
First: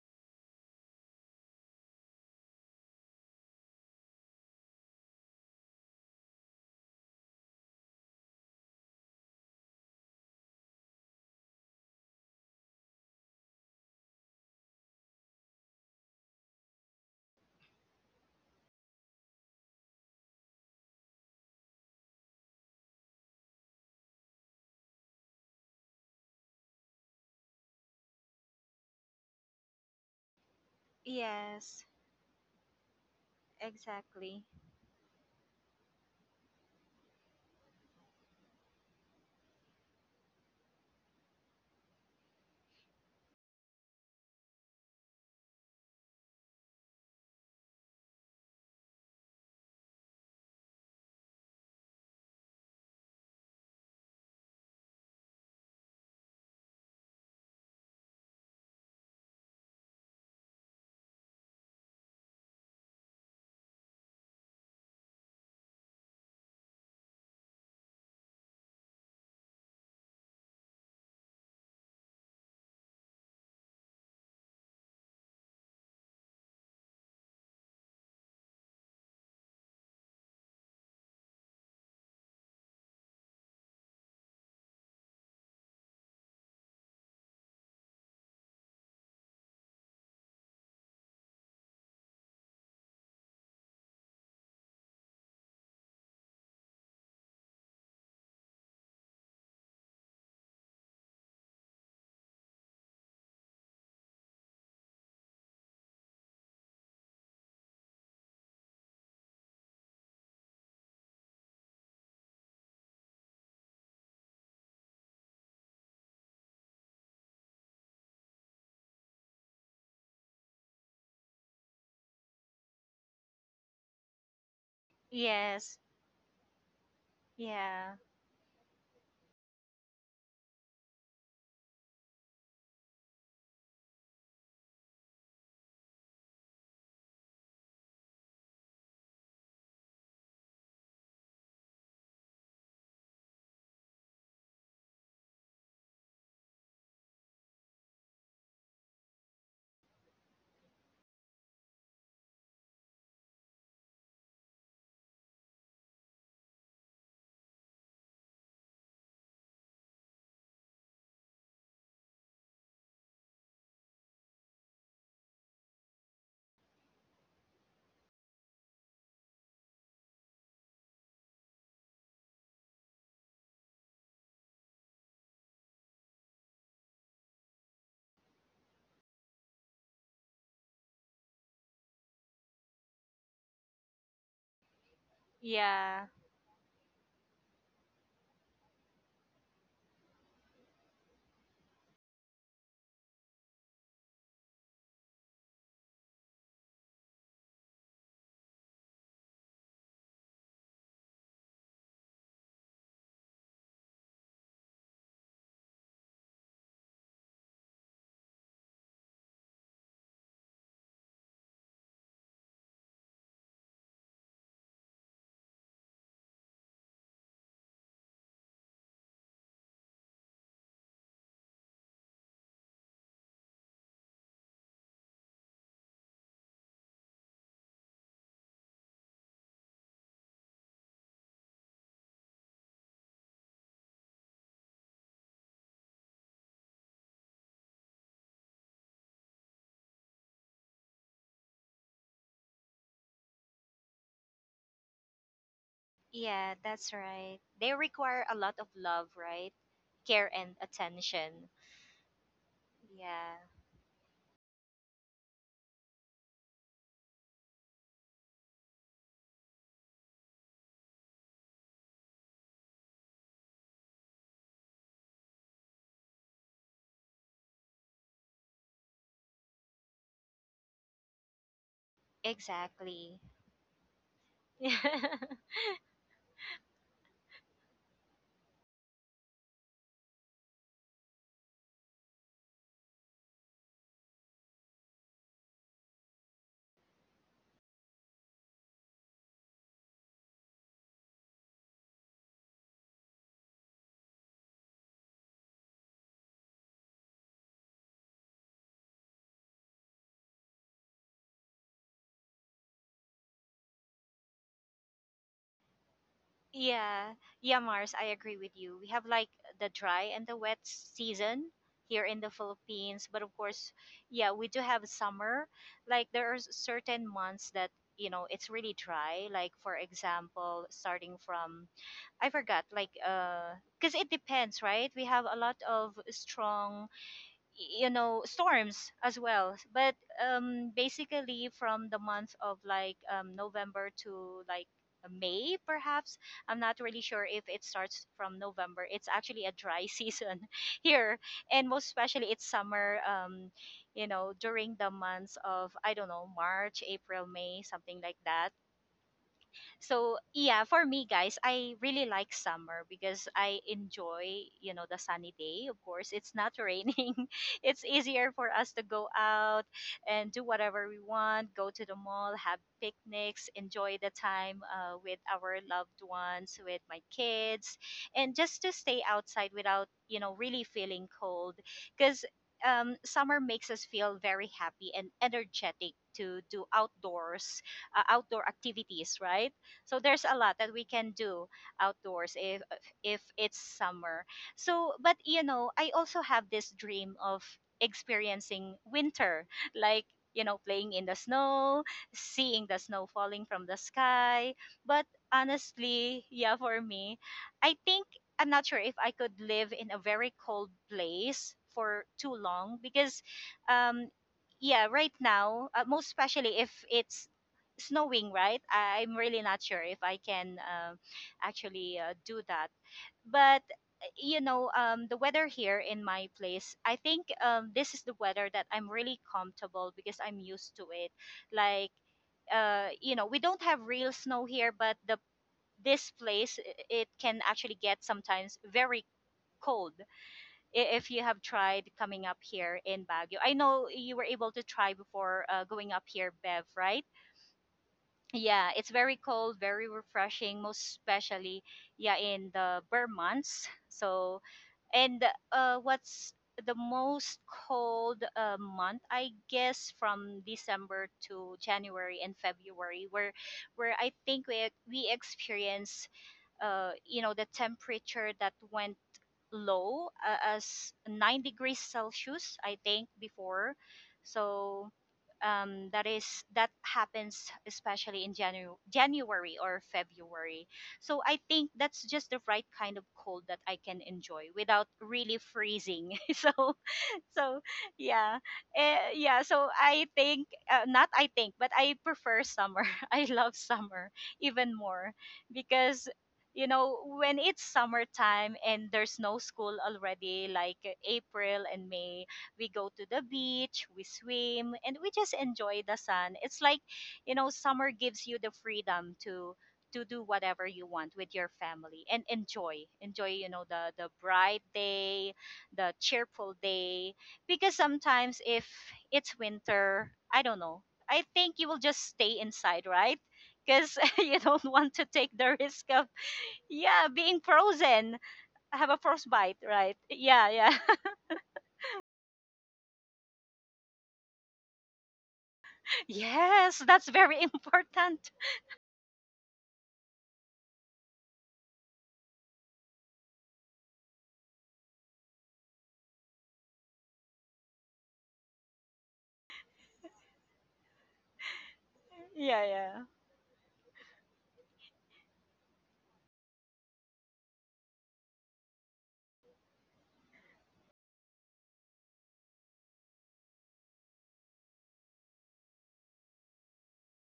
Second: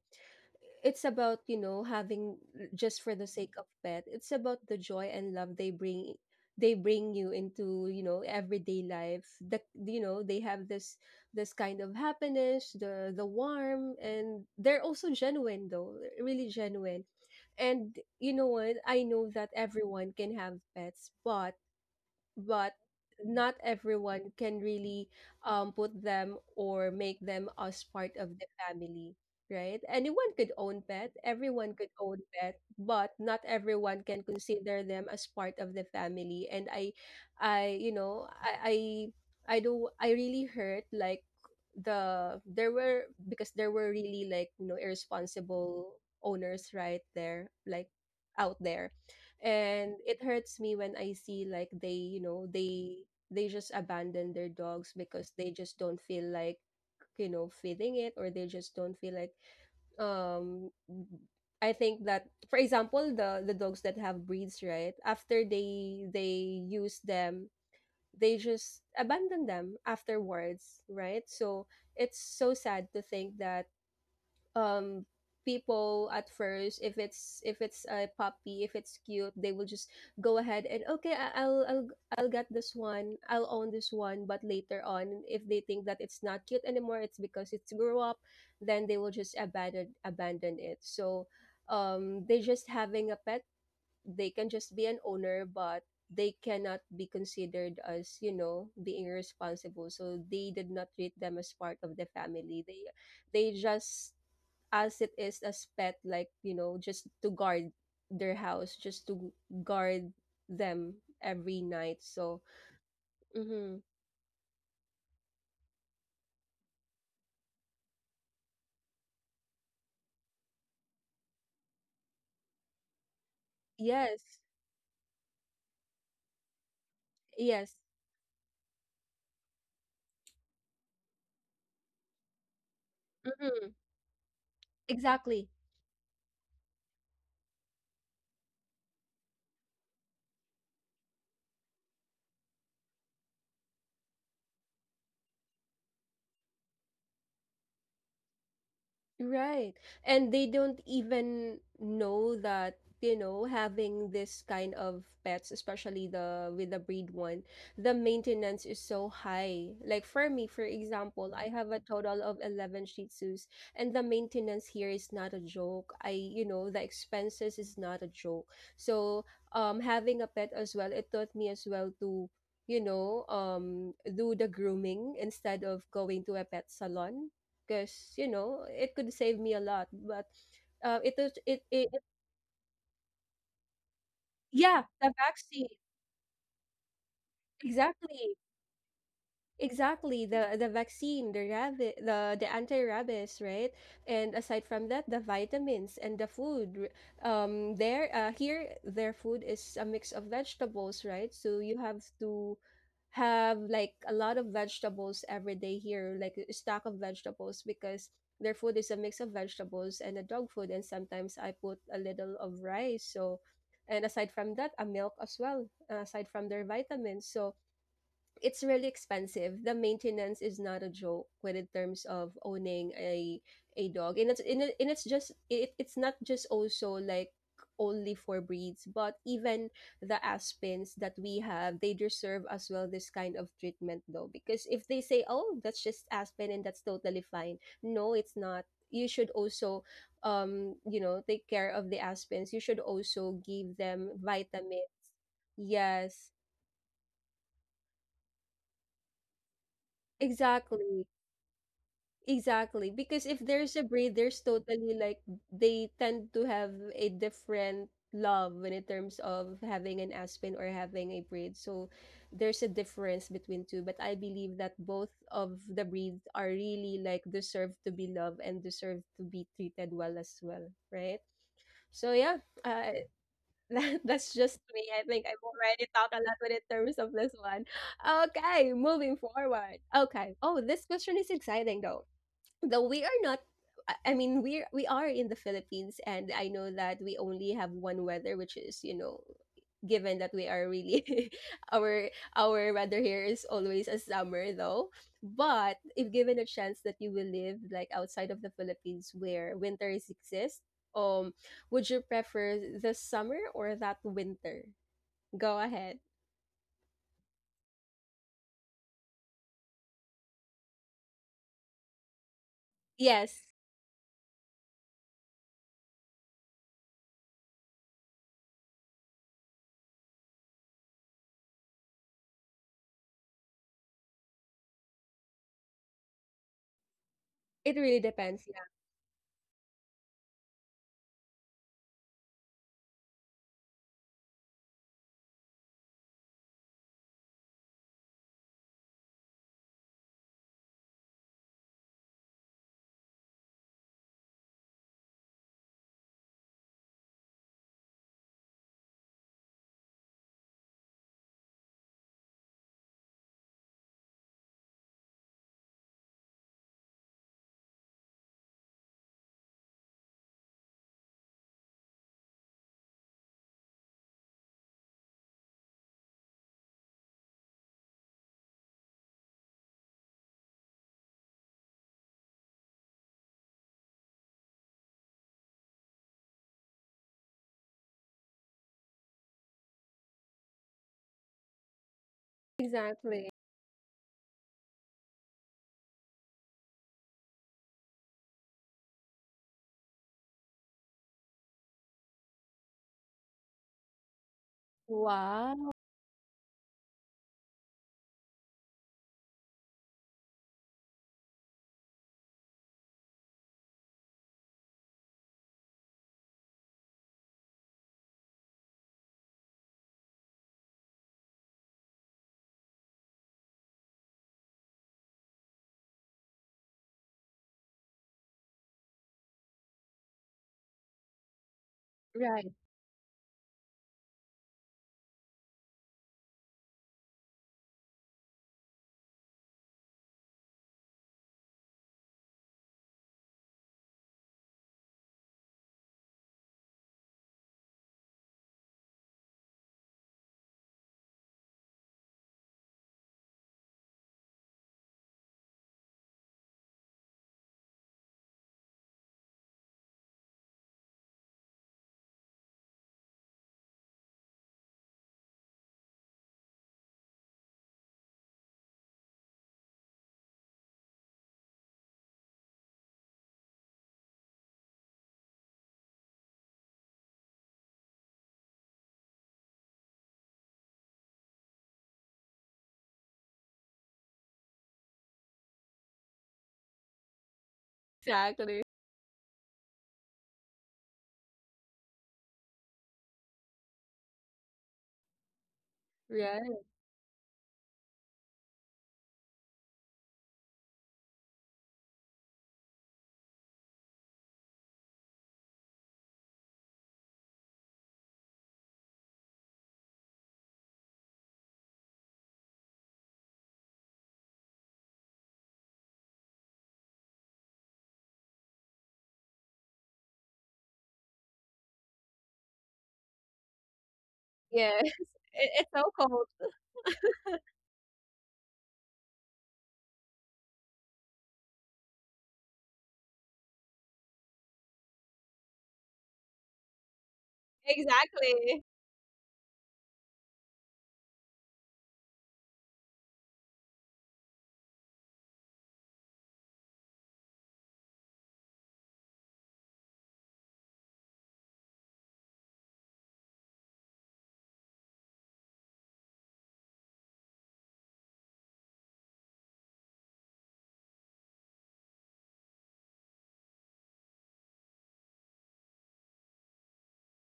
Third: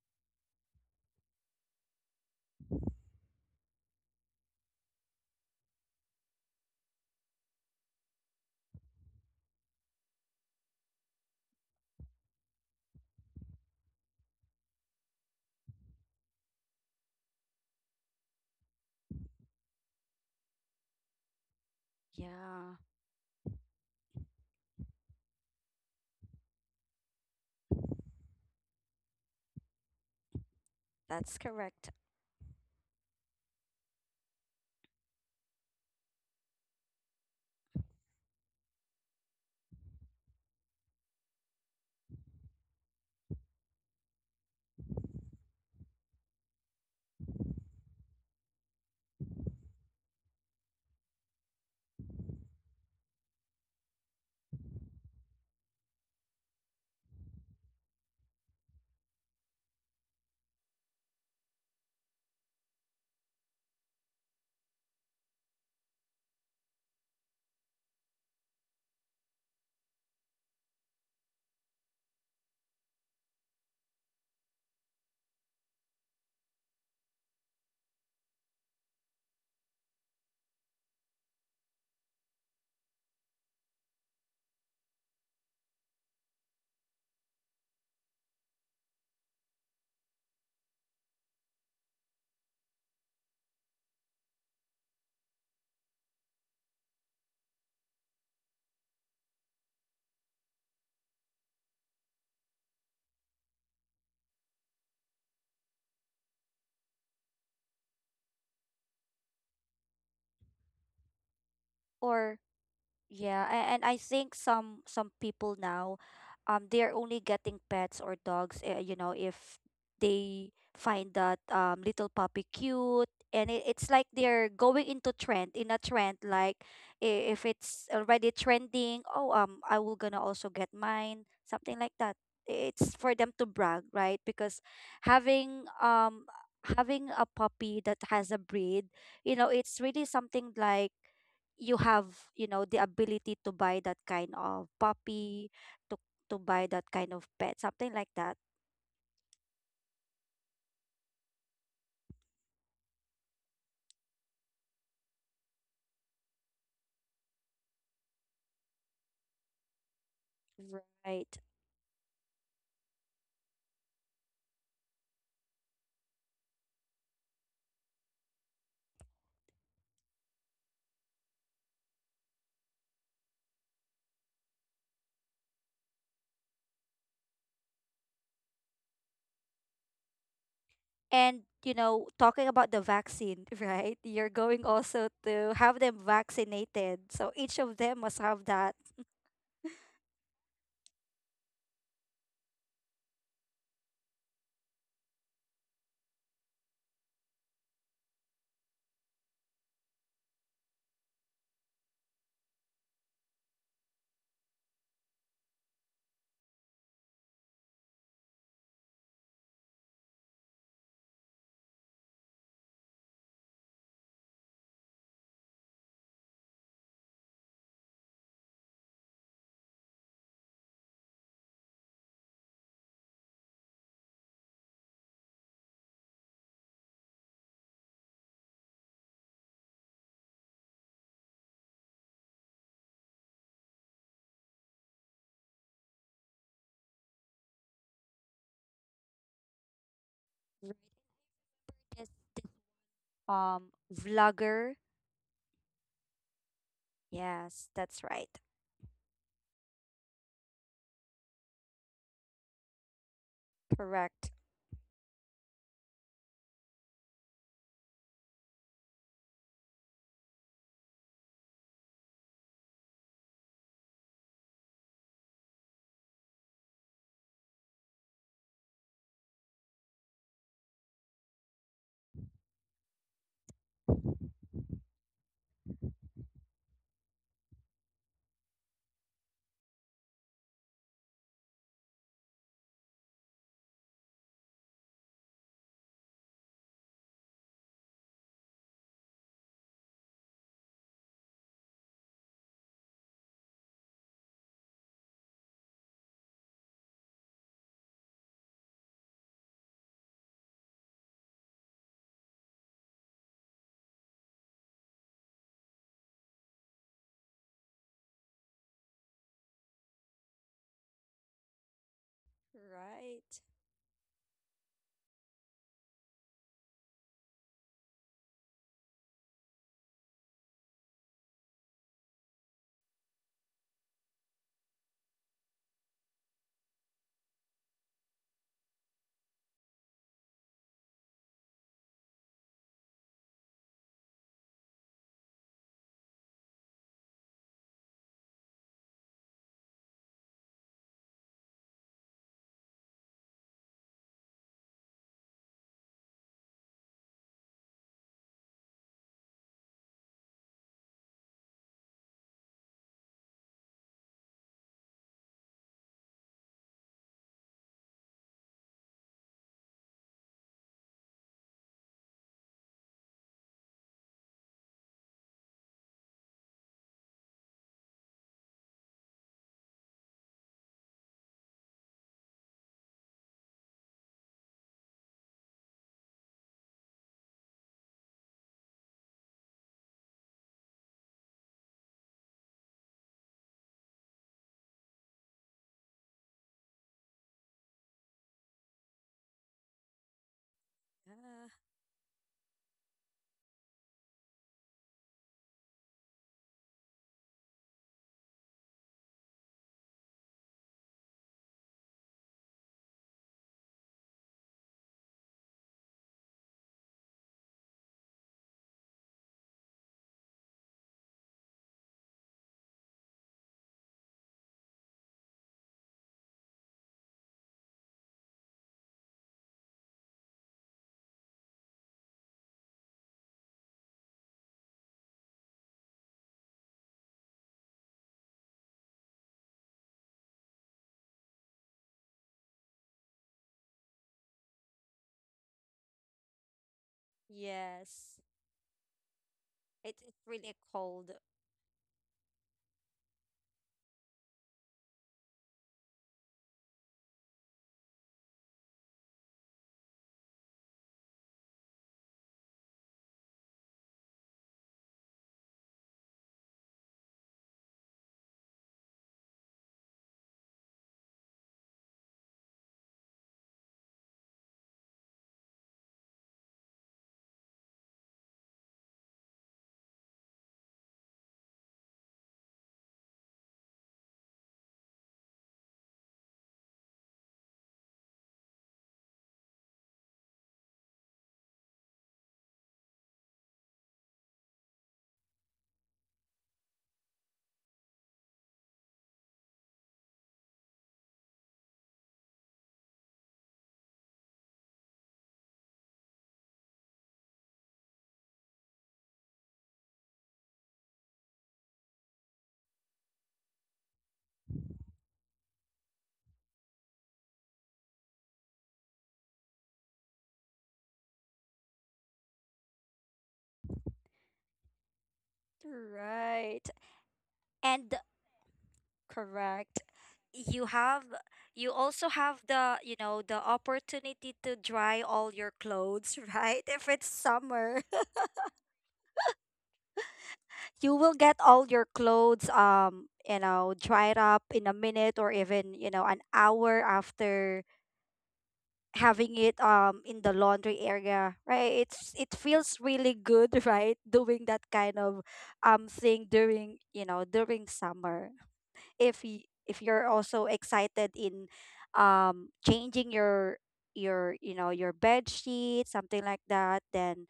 It's about you know having l- just for the sake of pet. It's about the joy and love they bring they bring you into you know everyday life. The you know they have this this kind of happiness, the the warm, and they're also genuine though, uh, really genuine. And you know what? I know that everyone can have pets, but but
Yeah,
not everyone can really um, put them or make them as part of the family. Right, anyone could own pet,
that's
everyone
Yes.
correct.
could own pet, but not everyone can
Exactly.
consider them as part of the family. And I i you know i i, I do i really hurt, like, the there were, because there were really, like, you know irresponsible owners, right there, like, out there. And it hurts me when I see like they you know they they just abandon their dogs because they just don't feel like you know feeding it, or they just don't feel like um I think that, for example, the the dogs that have breeds, right after they they use them, they just abandon them afterwards, right? So it's so sad to think that um people, at first, if it's if it's a puppy, if it's cute, they will just go ahead and okay, I- i'll i'll i'll get this one, I'll own this one, but later on if they think that it's not cute anymore, it's because it's grew up, then they will just abandon abandon it. So um they just having a pet, they can just be an owner, but they cannot be considered as you know being responsible, so they did not treat them as part of the family. They they just, as it is, as pet, like, you know just to guard their house, just to guard them every night.
Or
So
yeah, a-
mhm.
and I think some some people now, um, they're only getting pets or dogs, uh, you know, if they find that um little puppy cute, and it, it's like
Yes,
they're going into trend, in
Yes.
a trend. Like i- if
yes,
it's
Yeah.
already trending, oh, um, I will gonna also get mine, something like that. It's for them to
mhm,
brag, right? Because
exactly.
having um having a puppy that has a breed, you know, it's really something like you have, you know, the ability to buy that kind of puppy to to buy that kind of pet, something like that,
Right. And they don't even know that, you know, having this kind of pets, especially the with the breed one, the maintenance is so high. Like for me, for example,
right?
I have a total of eleven Shih Tzus, and the maintenance here is not a joke. I, you know, the expenses is not a joke. So, um having a pet as well, it taught me as well to, you know um do the grooming instead of going to a pet salon, because you know it could save me a lot, but uh, it is
And
it,
you
it it-
know, talking about the vaccine, right? You're going
yeah,
also
the
to
vaccine,
have them
Yeah.
vaccinated, so each of them must
exactly.
have that
Exactly, the the vaccine, the rabbit, the the anti-rabies, right? And aside from that, the vitamins and the food. R- Um, there, uh, here, their food is a mix of vegetables, right? So you have to have like a lot of vegetables every day here, like a stack of vegetables, because their food is a mix of vegetables and the dog food, and sometimes I put a little of rice. So, and aside from that, a milk as well, aside from their vitamins. So it's really expensive. The maintenance is not a joke when in terms of owning a a dog, and it's and, it, and it's just it, it's not just also like only for breeds, but even the aspens that we have, they deserve as well this kind of treatment though, because if they say, oh, that's just aspen and that's totally fine, no, it's not. You should also, um, you know, take care of the
latest
aspens. You should also
um
give them
vlogger.
vitamin. Yes,
Yeah, that's right. They
Yes, that's
require a
right.
lot of love, right? Care and
exactly.
attention.
Exactly, because if
Yeah.
there's a breed,
Correct.
there's totally like they tend to have a different love when in terms of having an aspen or having a breed. So there's a difference between two, but I believe that both of the breeds are really like deserve to be loved and deserve to be treated well as well, right? So yeah, uh,
Exactly.
that, that's just me. I think I've already talked a lot when in terms of this one. Okay, moving forward. Okay. Oh, this question is exciting, though though we are not. I I mean, we we are in the Philippines, and I know that we only have one weather, which is, you know given that we are really, our our weather here is always a summer though. But if given a chance that you will live like outside of the Philippines where winters exist, um would you prefer the summer or that winter? Go ahead.
Yeah, yeah, Mars, I agree with you. We have like the dry and the wet season here in the Philippines, but of
Right.
Yes.
course, yeah, we do have summer. Like there are certain months that, you know, it's really dry. Like for example, starting from, I forgot, like, uh, because it depends, right? We have a lot of strong,
It
you
really
know,
depends, yeah.
storms as well. But um basically from the month of like um November to like May, perhaps. I'm not really sure if it starts from November. It's actually a dry season here. And most especially it's summer. um you know, during the months of, I don't know, March, April, May, something like that. So yeah, for me, guys, I really like summer because I enjoy, you know, the sunny day. Of course, it's not raining. It's easier for us to go out and do whatever we want, go to the mall, have picnics, enjoy the time uh, with our loved ones, with my kids, and just to stay outside without, you know, really feeling cold, because um, summer makes us feel very happy and energetic to do outdoors, uh, outdoor activities, right? So there's a lot that we can do outdoors if if
Exactly.
it's summer. So but you know, I also have this dream of experiencing winter, like, you know, playing in the
Ah,
snow, seeing the snow falling from the sky. But
Wow.
honestly, yeah, for me, I think, I'm not sure if I could live in a very cold place for too long, because um yeah, right now, uh, most especially if it's snowing, right? I- I'm really not sure if I can uh, actually uh, do that. But uh, you know, um, the weather here in my place, I think um, this is the weather that I'm really comfortable, because I'm used to it. Like,
Right.
uh, you know, we don't have real snow here, but the, this place i- it can actually get sometimes very cold, i- if you have tried coming up here in Baguio. I know you were able to try before uh, going up here, Bev, right?
yes,
Yeah, it's very cold, very
it, it's really
refreshing, most
cold,
especially yeah in the bare months. So and uh, what's the most cold uh, month? I guess from December to January and February, where where I think we we experience uh you know the temperature that went low uh, as nine degrees Celsius, I think, before. So um, that is, that happens especially in Janu- January or February. So I think that's just the right kind of cold that I can enjoy without really freezing. so so yeah
Exactly.
eh, yeah so I think, uh, not I think but I prefer summer. I love summer even more, because,
Right.
you know, when it's summertime and there's no school already, like uh, April and May, we go to the beach, we swim, and we just enjoy the sun. It's like, you know, summer gives you the freedom to to do whatever you want with your family and enjoy enjoy, you know, the the bright day, the cheerful day. Because sometimes if it's winter, I don't know. I think you will just stay inside, right? Because you don't
Yes,
want to take
it
the
it's so
risk of,
cold.
right?
yeah, being
And
frozen. I have a frostbite,
correct.
right? Yeah,
You
yeah.
have you also have the, you know, the opportunity to dry all your clothes, right?
yes,
If it's
that's very
summer,
important.
Exactly.
you will get all your clothes, um, you know, dried up in a minute or even, you know, an hour after having it um in the laundry area, right? It's it
Yeah,
feels
yeah,
really good, right? Doing that kind of um thing during, you know, during summer. If y- if you're also excited in um changing your your you know, your bed sheet, something like that, then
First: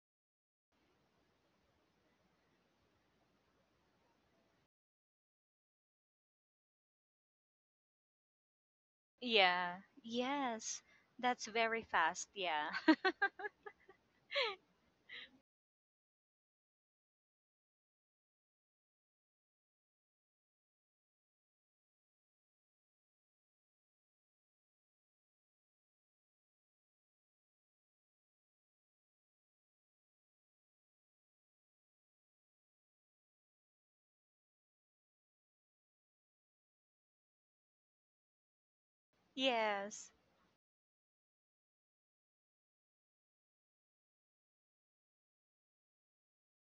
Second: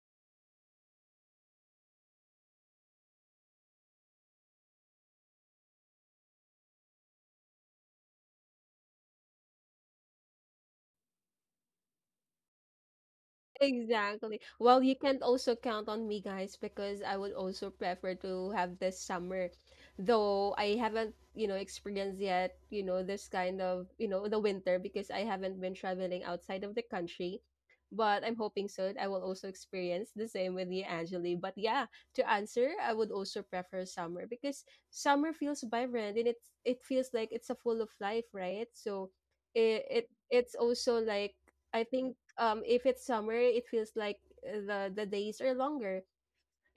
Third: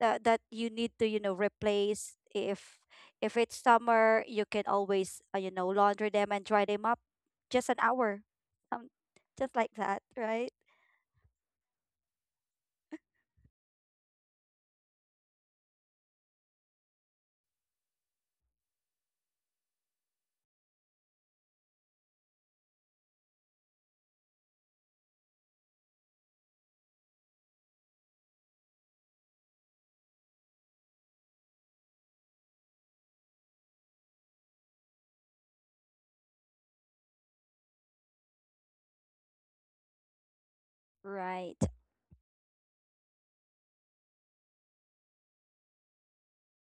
that that you need to, you know, replace. if if it's summer, you can always, uh, you know, launder them and dry them up just an hour, um, just like
yeah.
that, right?
Yes, that's very fast. Yeah,
Exactly. Well, you can't also count on me, guys, because I would also prefer to have this summer. Though I haven't, you know, experienced yet, you know, this kind of, you know, the winter, because I haven't been traveling outside of the country. But I'm hoping so. I will also experience the same with you, Angeli. But yeah, to answer, I would also prefer summer because summer feels vibrant and it's it feels like it's a full of life, right? So it, it
yes,
it's also like,
Right.
I think, um if it's summer, it feels like, uh, the the days are longer.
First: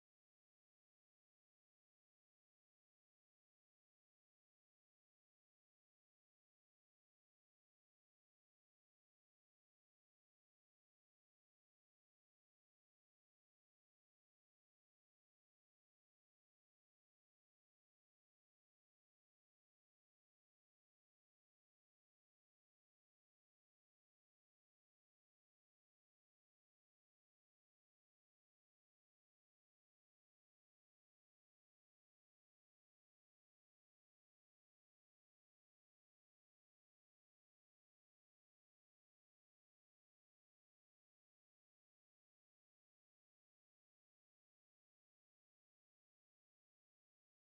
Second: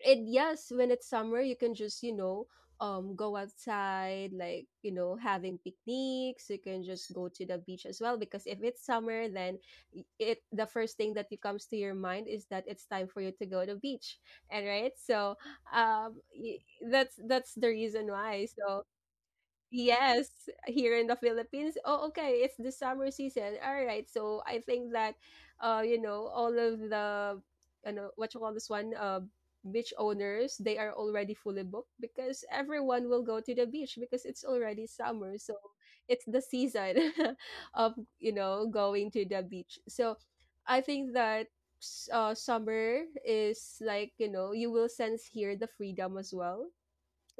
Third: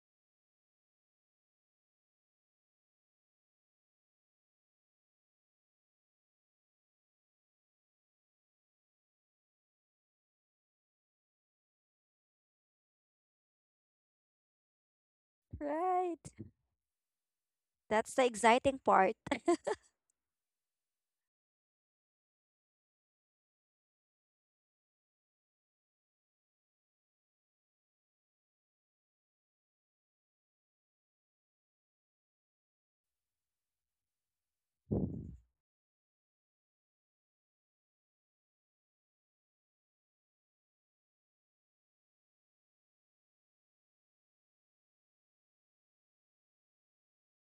And yes, when it's summer, you can just, you know, um go outside, like, you know, having picnics. You can just go to the beach as well, because if it's summer, then y- it the first thing that comes to your mind is that it's time for you to go to the beach. And right? So, um
Right.
y- that's that's the reason
That's the
why.
exciting
So,
part.
yes, here in the Philippines. Oh, okay, it's the summer season. All right. So I think that, uh you know, all of the, you know, what you call this one, uh beach owners, they are already fully booked, because everyone will go to the beach because it's already summer. So it's the season of, you know, going to the beach. So I think that s- uh, summer is like, you know, you will sense here the freedom as well,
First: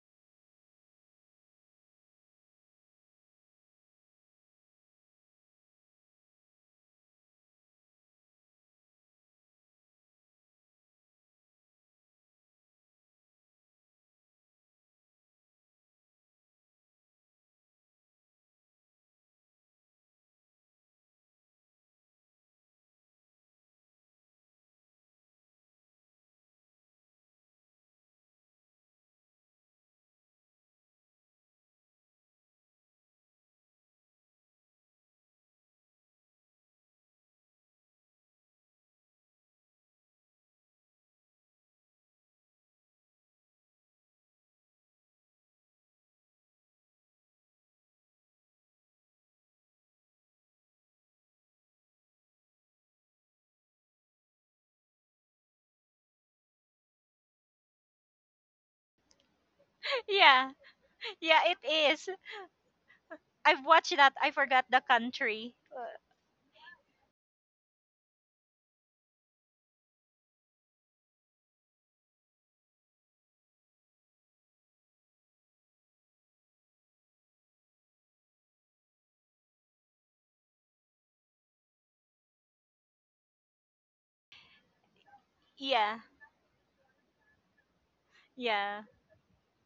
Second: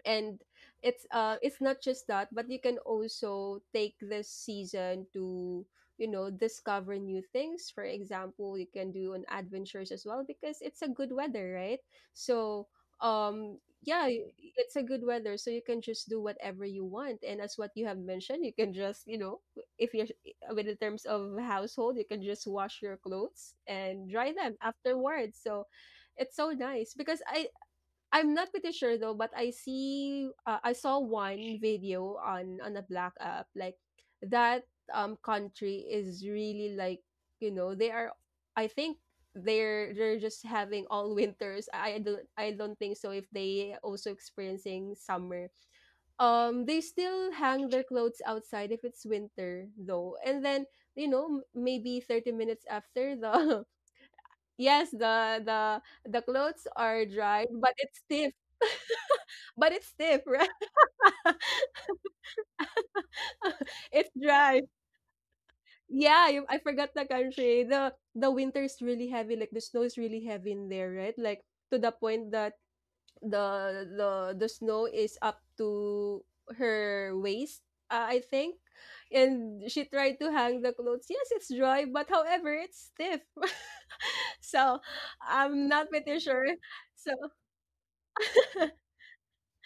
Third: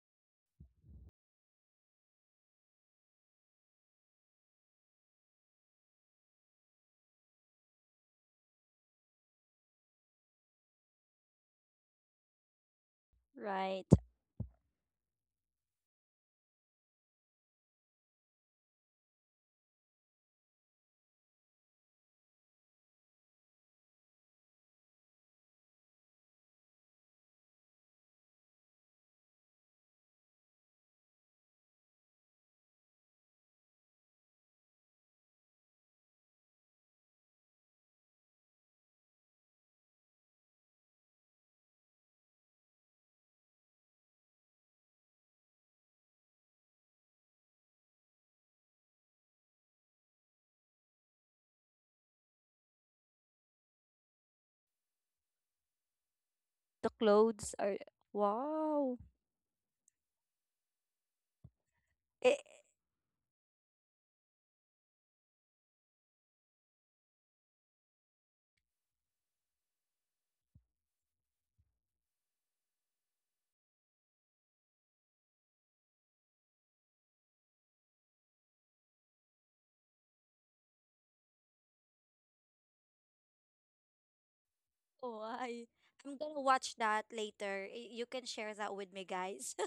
and it's uh it's not just that, but you can also take this season to, you know discover new things. For example, you can do an adventures as well, because it's a good weather, right? So um
Right.
yeah y- it's a good weather, so you can just do whatever you want, and as what you have mentioned, you can just, you know if you're with in terms of household, you can just wash your clothes and dry them afterwards. So it's so nice, because i I'm not pretty sure though, but I see uh, I saw one video on on a black app like that um country is really like, you know they are, I think they're they're just having all winters. I I don't I don't think so if they also experiencing summer. Um they still hang their clothes outside if it's winter though. And then, you know m- maybe thirty minutes after the, yes, the the the clothes
The
are dried
clothes
but
are,
it's stiff.
wow.
But it's stiff, right?
yeah, yeah. It is.
It,
I've watched
It's
that. I
dry.
forgot the country.
Yeah, you, I forgot the country. The the winter is really heavy. Like, the snow is really heavy in there, right? Like, to the point that the the the snow is up to her waist, uh, I think. And she tried to hang the clothes. Yes, it's dry, but however, it's stiff. So
oh, I
I'm not
Yeah,
I'm
pretty
gonna
sure.
watch that
So
later. Y- You can share that
yeah.
with me, guys.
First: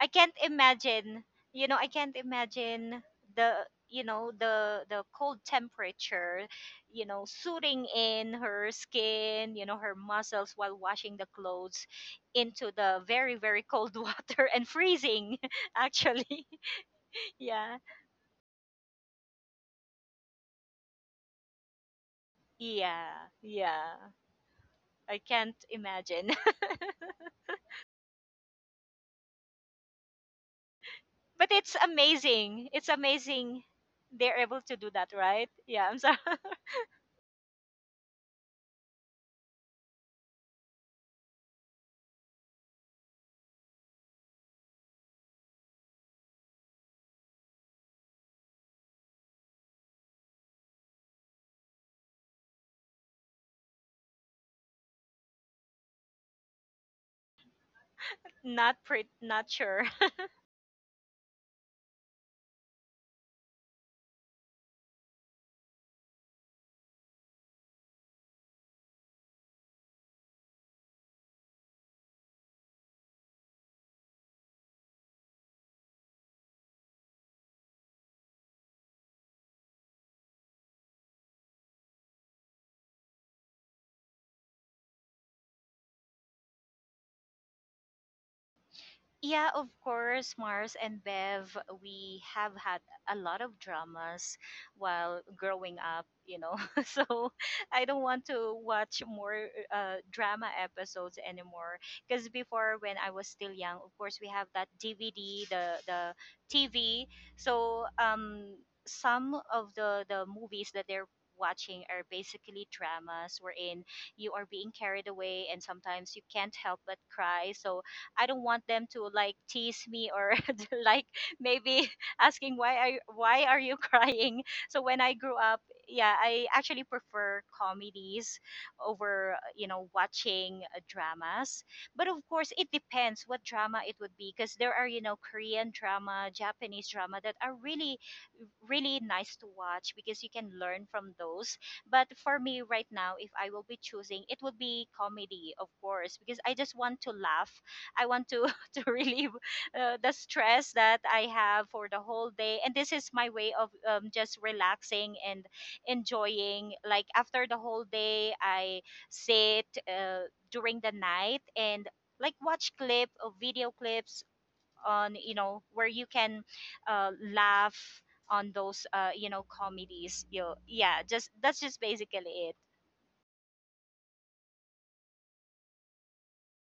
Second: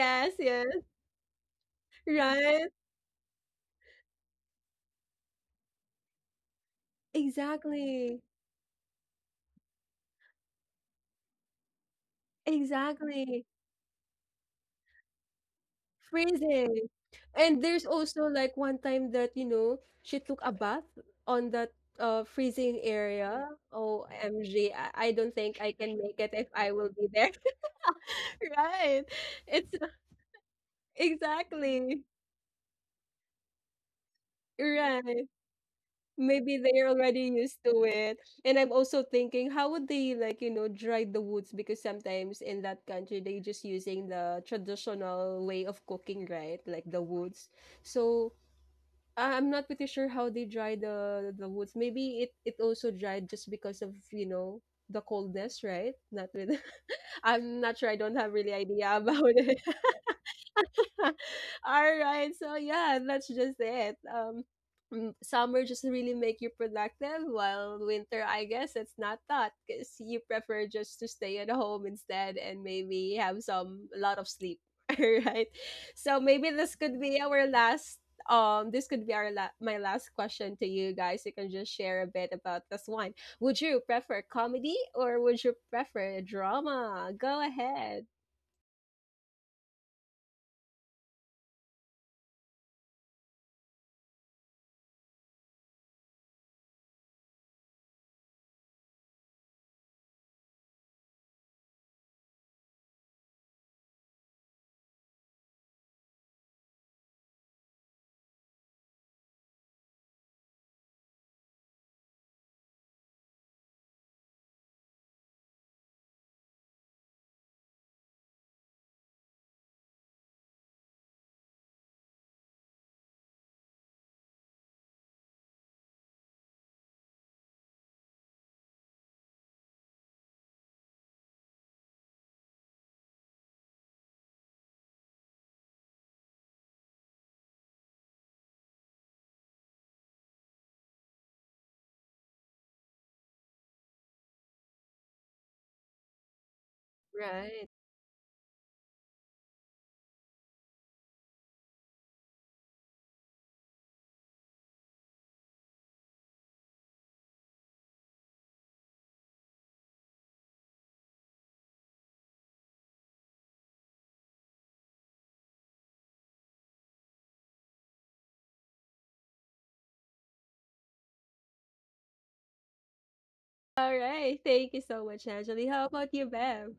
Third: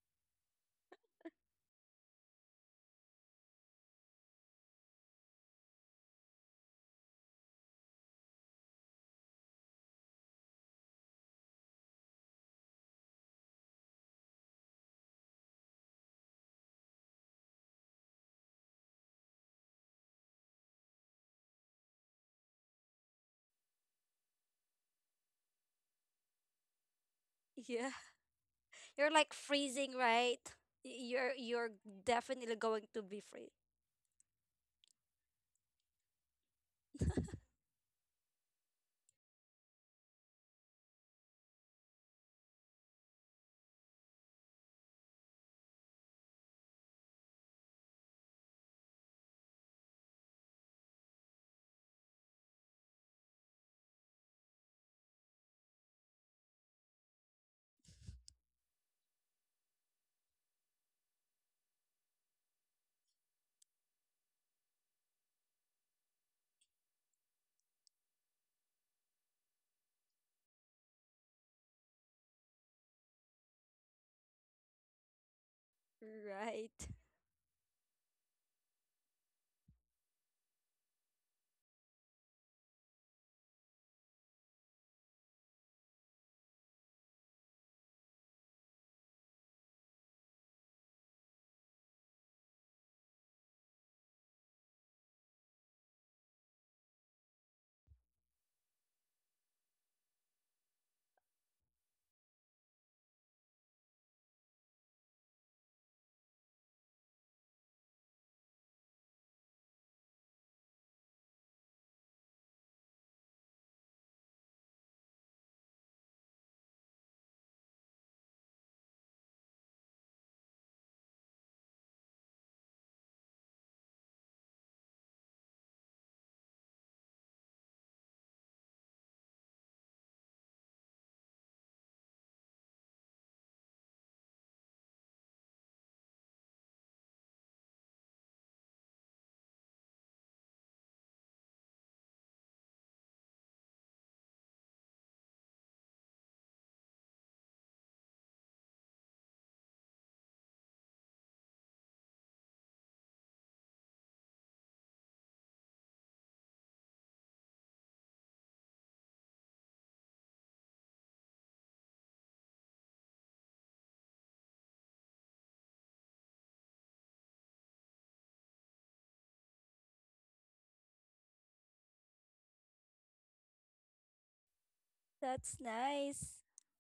I can't
yes,
imagine, you know, I can't
right.
imagine the, you know, the the cold temperature, you know, suiting
Exactly.
in her skin, you know, her muscles while washing the clothes into the very
Exactly.
very cold water and freezing, actually.
Freezing. And
yeah,
there's also like one time that, you know, she took a bath on that uh freezing
yeah,
area.
yeah,
O M G, I, I
I
don't think
can't
I can make
imagine.
it if I will be there.
Yeah.
Right.
You're like
It's
freezing, right? Y- You're
But
you're
it's
exactly
definitely
amazing,
going
it's
to be free.
amazing they're able to do
right.
that, right? Yeah, I'm sorry.
Maybe they're already used to it. And I'm also thinking, how would they, like, you know, dry the woods? Because sometimes in that country, they just using the traditional way of cooking, right? Like the woods. So I- I'm not pretty sure how they dry the the woods. Maybe it it also dried just because of, you know the coldness, right? Not with. I'm not sure. I don't have really
not
idea
pretty
about
not
it.
sure.
All right. So yeah, that's just it. Um mm, summer just really make you productive, while winter, I guess it's not that, cuz you prefer just to stay at home instead and maybe have some a lot of sleep. All right. So maybe this
Right.
could be our last, um this could be our la- my last question to you guys. You can just share a bit about this one. Would you prefer comedy, or would you prefer drama? Go ahead.
Yeah, of course, Mars and Bev, we have had a lot of dramas while growing up, you know. So I don't want to watch more uh, drama episodes anymore. Because before, when I was still young, of course, we have that D V D, the the T V. So um, some of the the movies that they're watching are basically dramas, wherein you are being carried away and sometimes you can't help but cry. So I don't want them to like tease me or like maybe asking, why are you, why are you crying? So when I grew up, yeah, I actually prefer comedies over, you know, watching uh, dramas. But of course, it depends what drama it would be, because there are, you know, Korean drama, Japanese drama that are really really nice to watch, because you can learn from those. But for me right now, if I will be choosing, it would be comedy, of course, because I just want to laugh.
Right.
I want to to relieve uh, the stress that I have for the whole day, and this is my way of um, just relaxing and enjoying. Like after the whole day, I sit uh, during the night and like watch clip or video clips on, you know, where you can uh, laugh on those, uh, you know, comedies. You, yeah, just that's just basically it.
Alright, thank you so much,
That's
Angeli. How about you,
nice.
Bev?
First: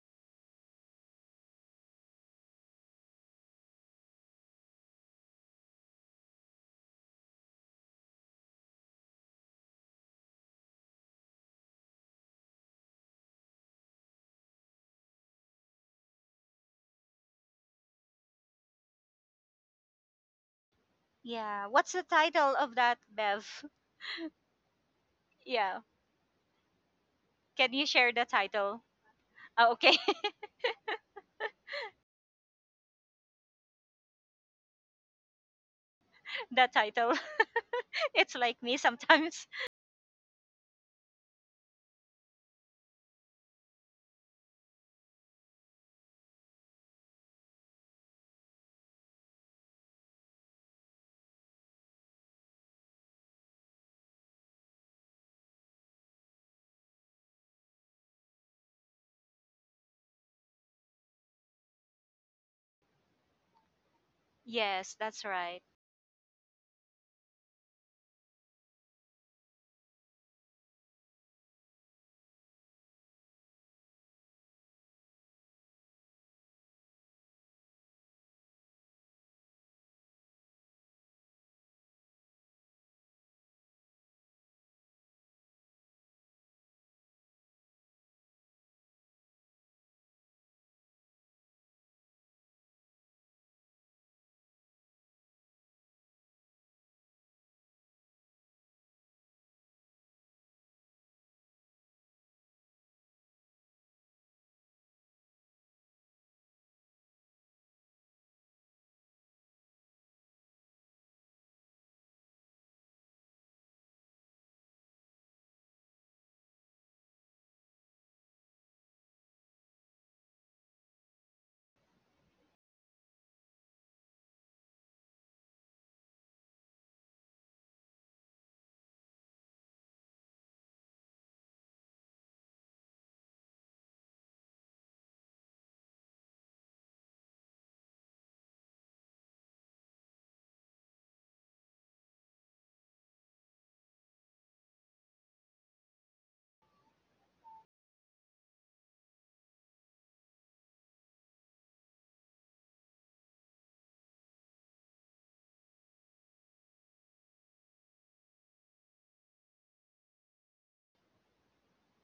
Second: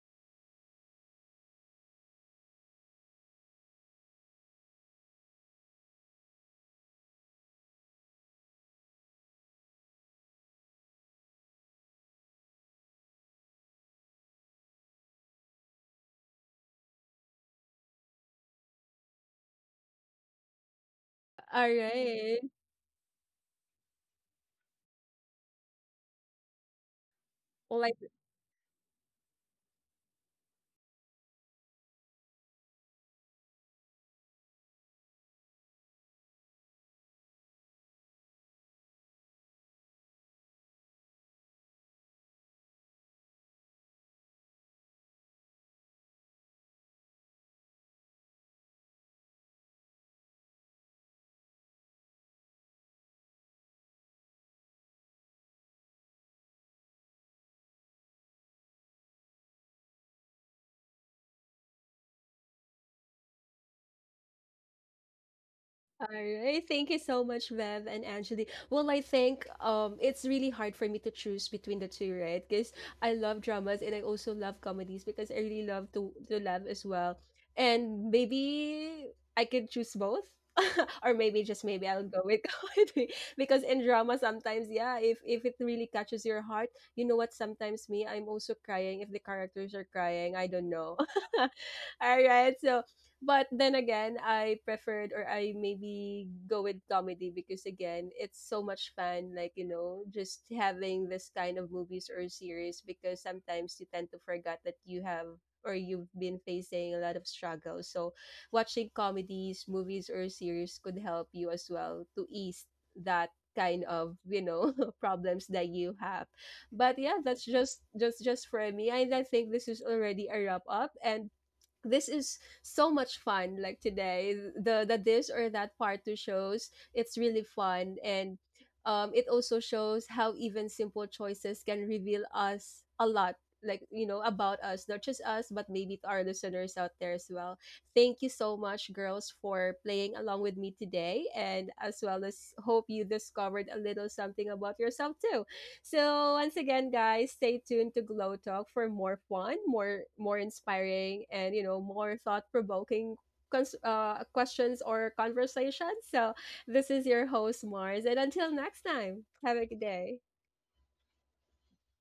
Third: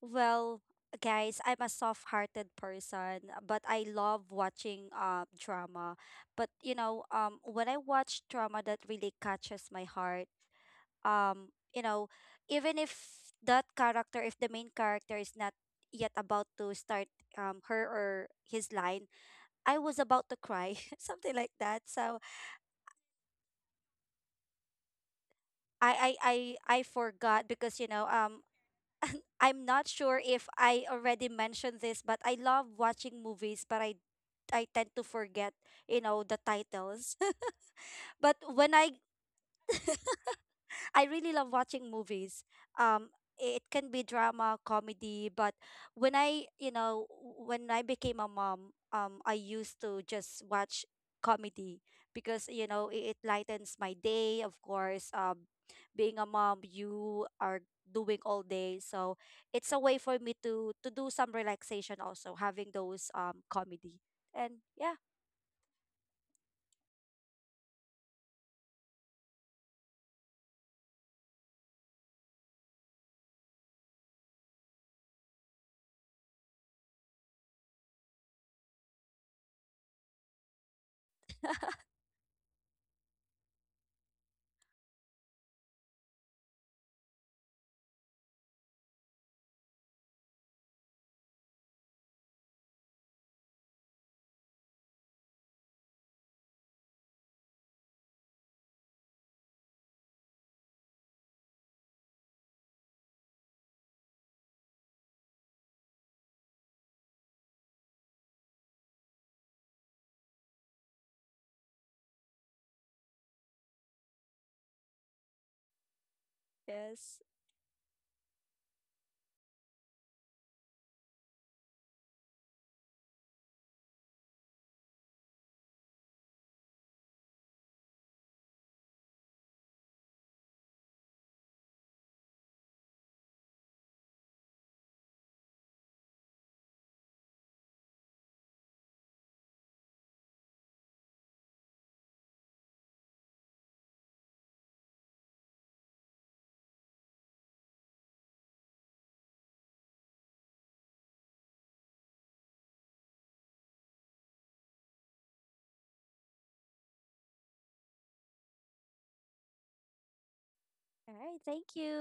Well, guys, I'm a soft-hearted person, but I love watching uh drama. But you know, um when I watch drama that really catches my heart, um you know even if that character, if the main character is not yet about to start um her or his line, I was about to cry
Yeah, what's the
something like
Alright.
title
that,
of that,
so
Bev? yeah,
i i
can
Well,
you
I
i,
share
I
the title?
forgot, because you know, um
Oh, okay.
I'm not sure if I already mentioned this, but I love watching movies, but i I tend to forget, you know, the
the title.
titles.
It's
But
like
when
me
I
sometimes.
I really love watching movies. Um, it can be drama, comedy, but when I, you know, when I became a mom, um, I used to just watch comedy because you know, it, it lightens my day. Of course, um, being a mom, you are doing all day, so it's a way for me to to do some relaxation also, having those um comedy. And
yes,
yeah,
that's right.
All right. Thank you so much, Bev and Angeli. Well, I think, um it's really hard for me to choose between the two, right? Because I love dramas and I also love comedies, because I really love to to laugh as well. And maybe I could choose both. Or maybe, just maybe, I'll go with comedy, because in drama sometimes, yeah, if if it really catches your heart, you know what, sometimes me I'm also crying if the characters are crying, I don't know. All right, so, but then again, I preferred, or I maybe go with comedy because, again, it's so much fun. Like, you know, just having this kind of movies or series, because sometimes you tend to forget that you have or you've been facing a lot of struggle. So watching comedies, movies or series could help you as well to ease that kind of, you know problems that you have. But
yes,
yeah, that's just just just for me, and I think this is already a wrap up. And this is so much fun, like, today the the this or that part two shows, it's really fun. And um it also shows how even simple choices can reveal us a lot, like, you know about us, not just us but maybe to our listeners out there as well. Thank you so much, girls, for playing along with me today, and as well as hope you discovered a little something about yourself too. So once again, guys, stay tuned to Glow Talk for more fun, more more inspiring, and you know more thought provoking. Cons- uh, questions or conversations. So, this is your host, Mars, and until next time, have a good day.
all right, thank you.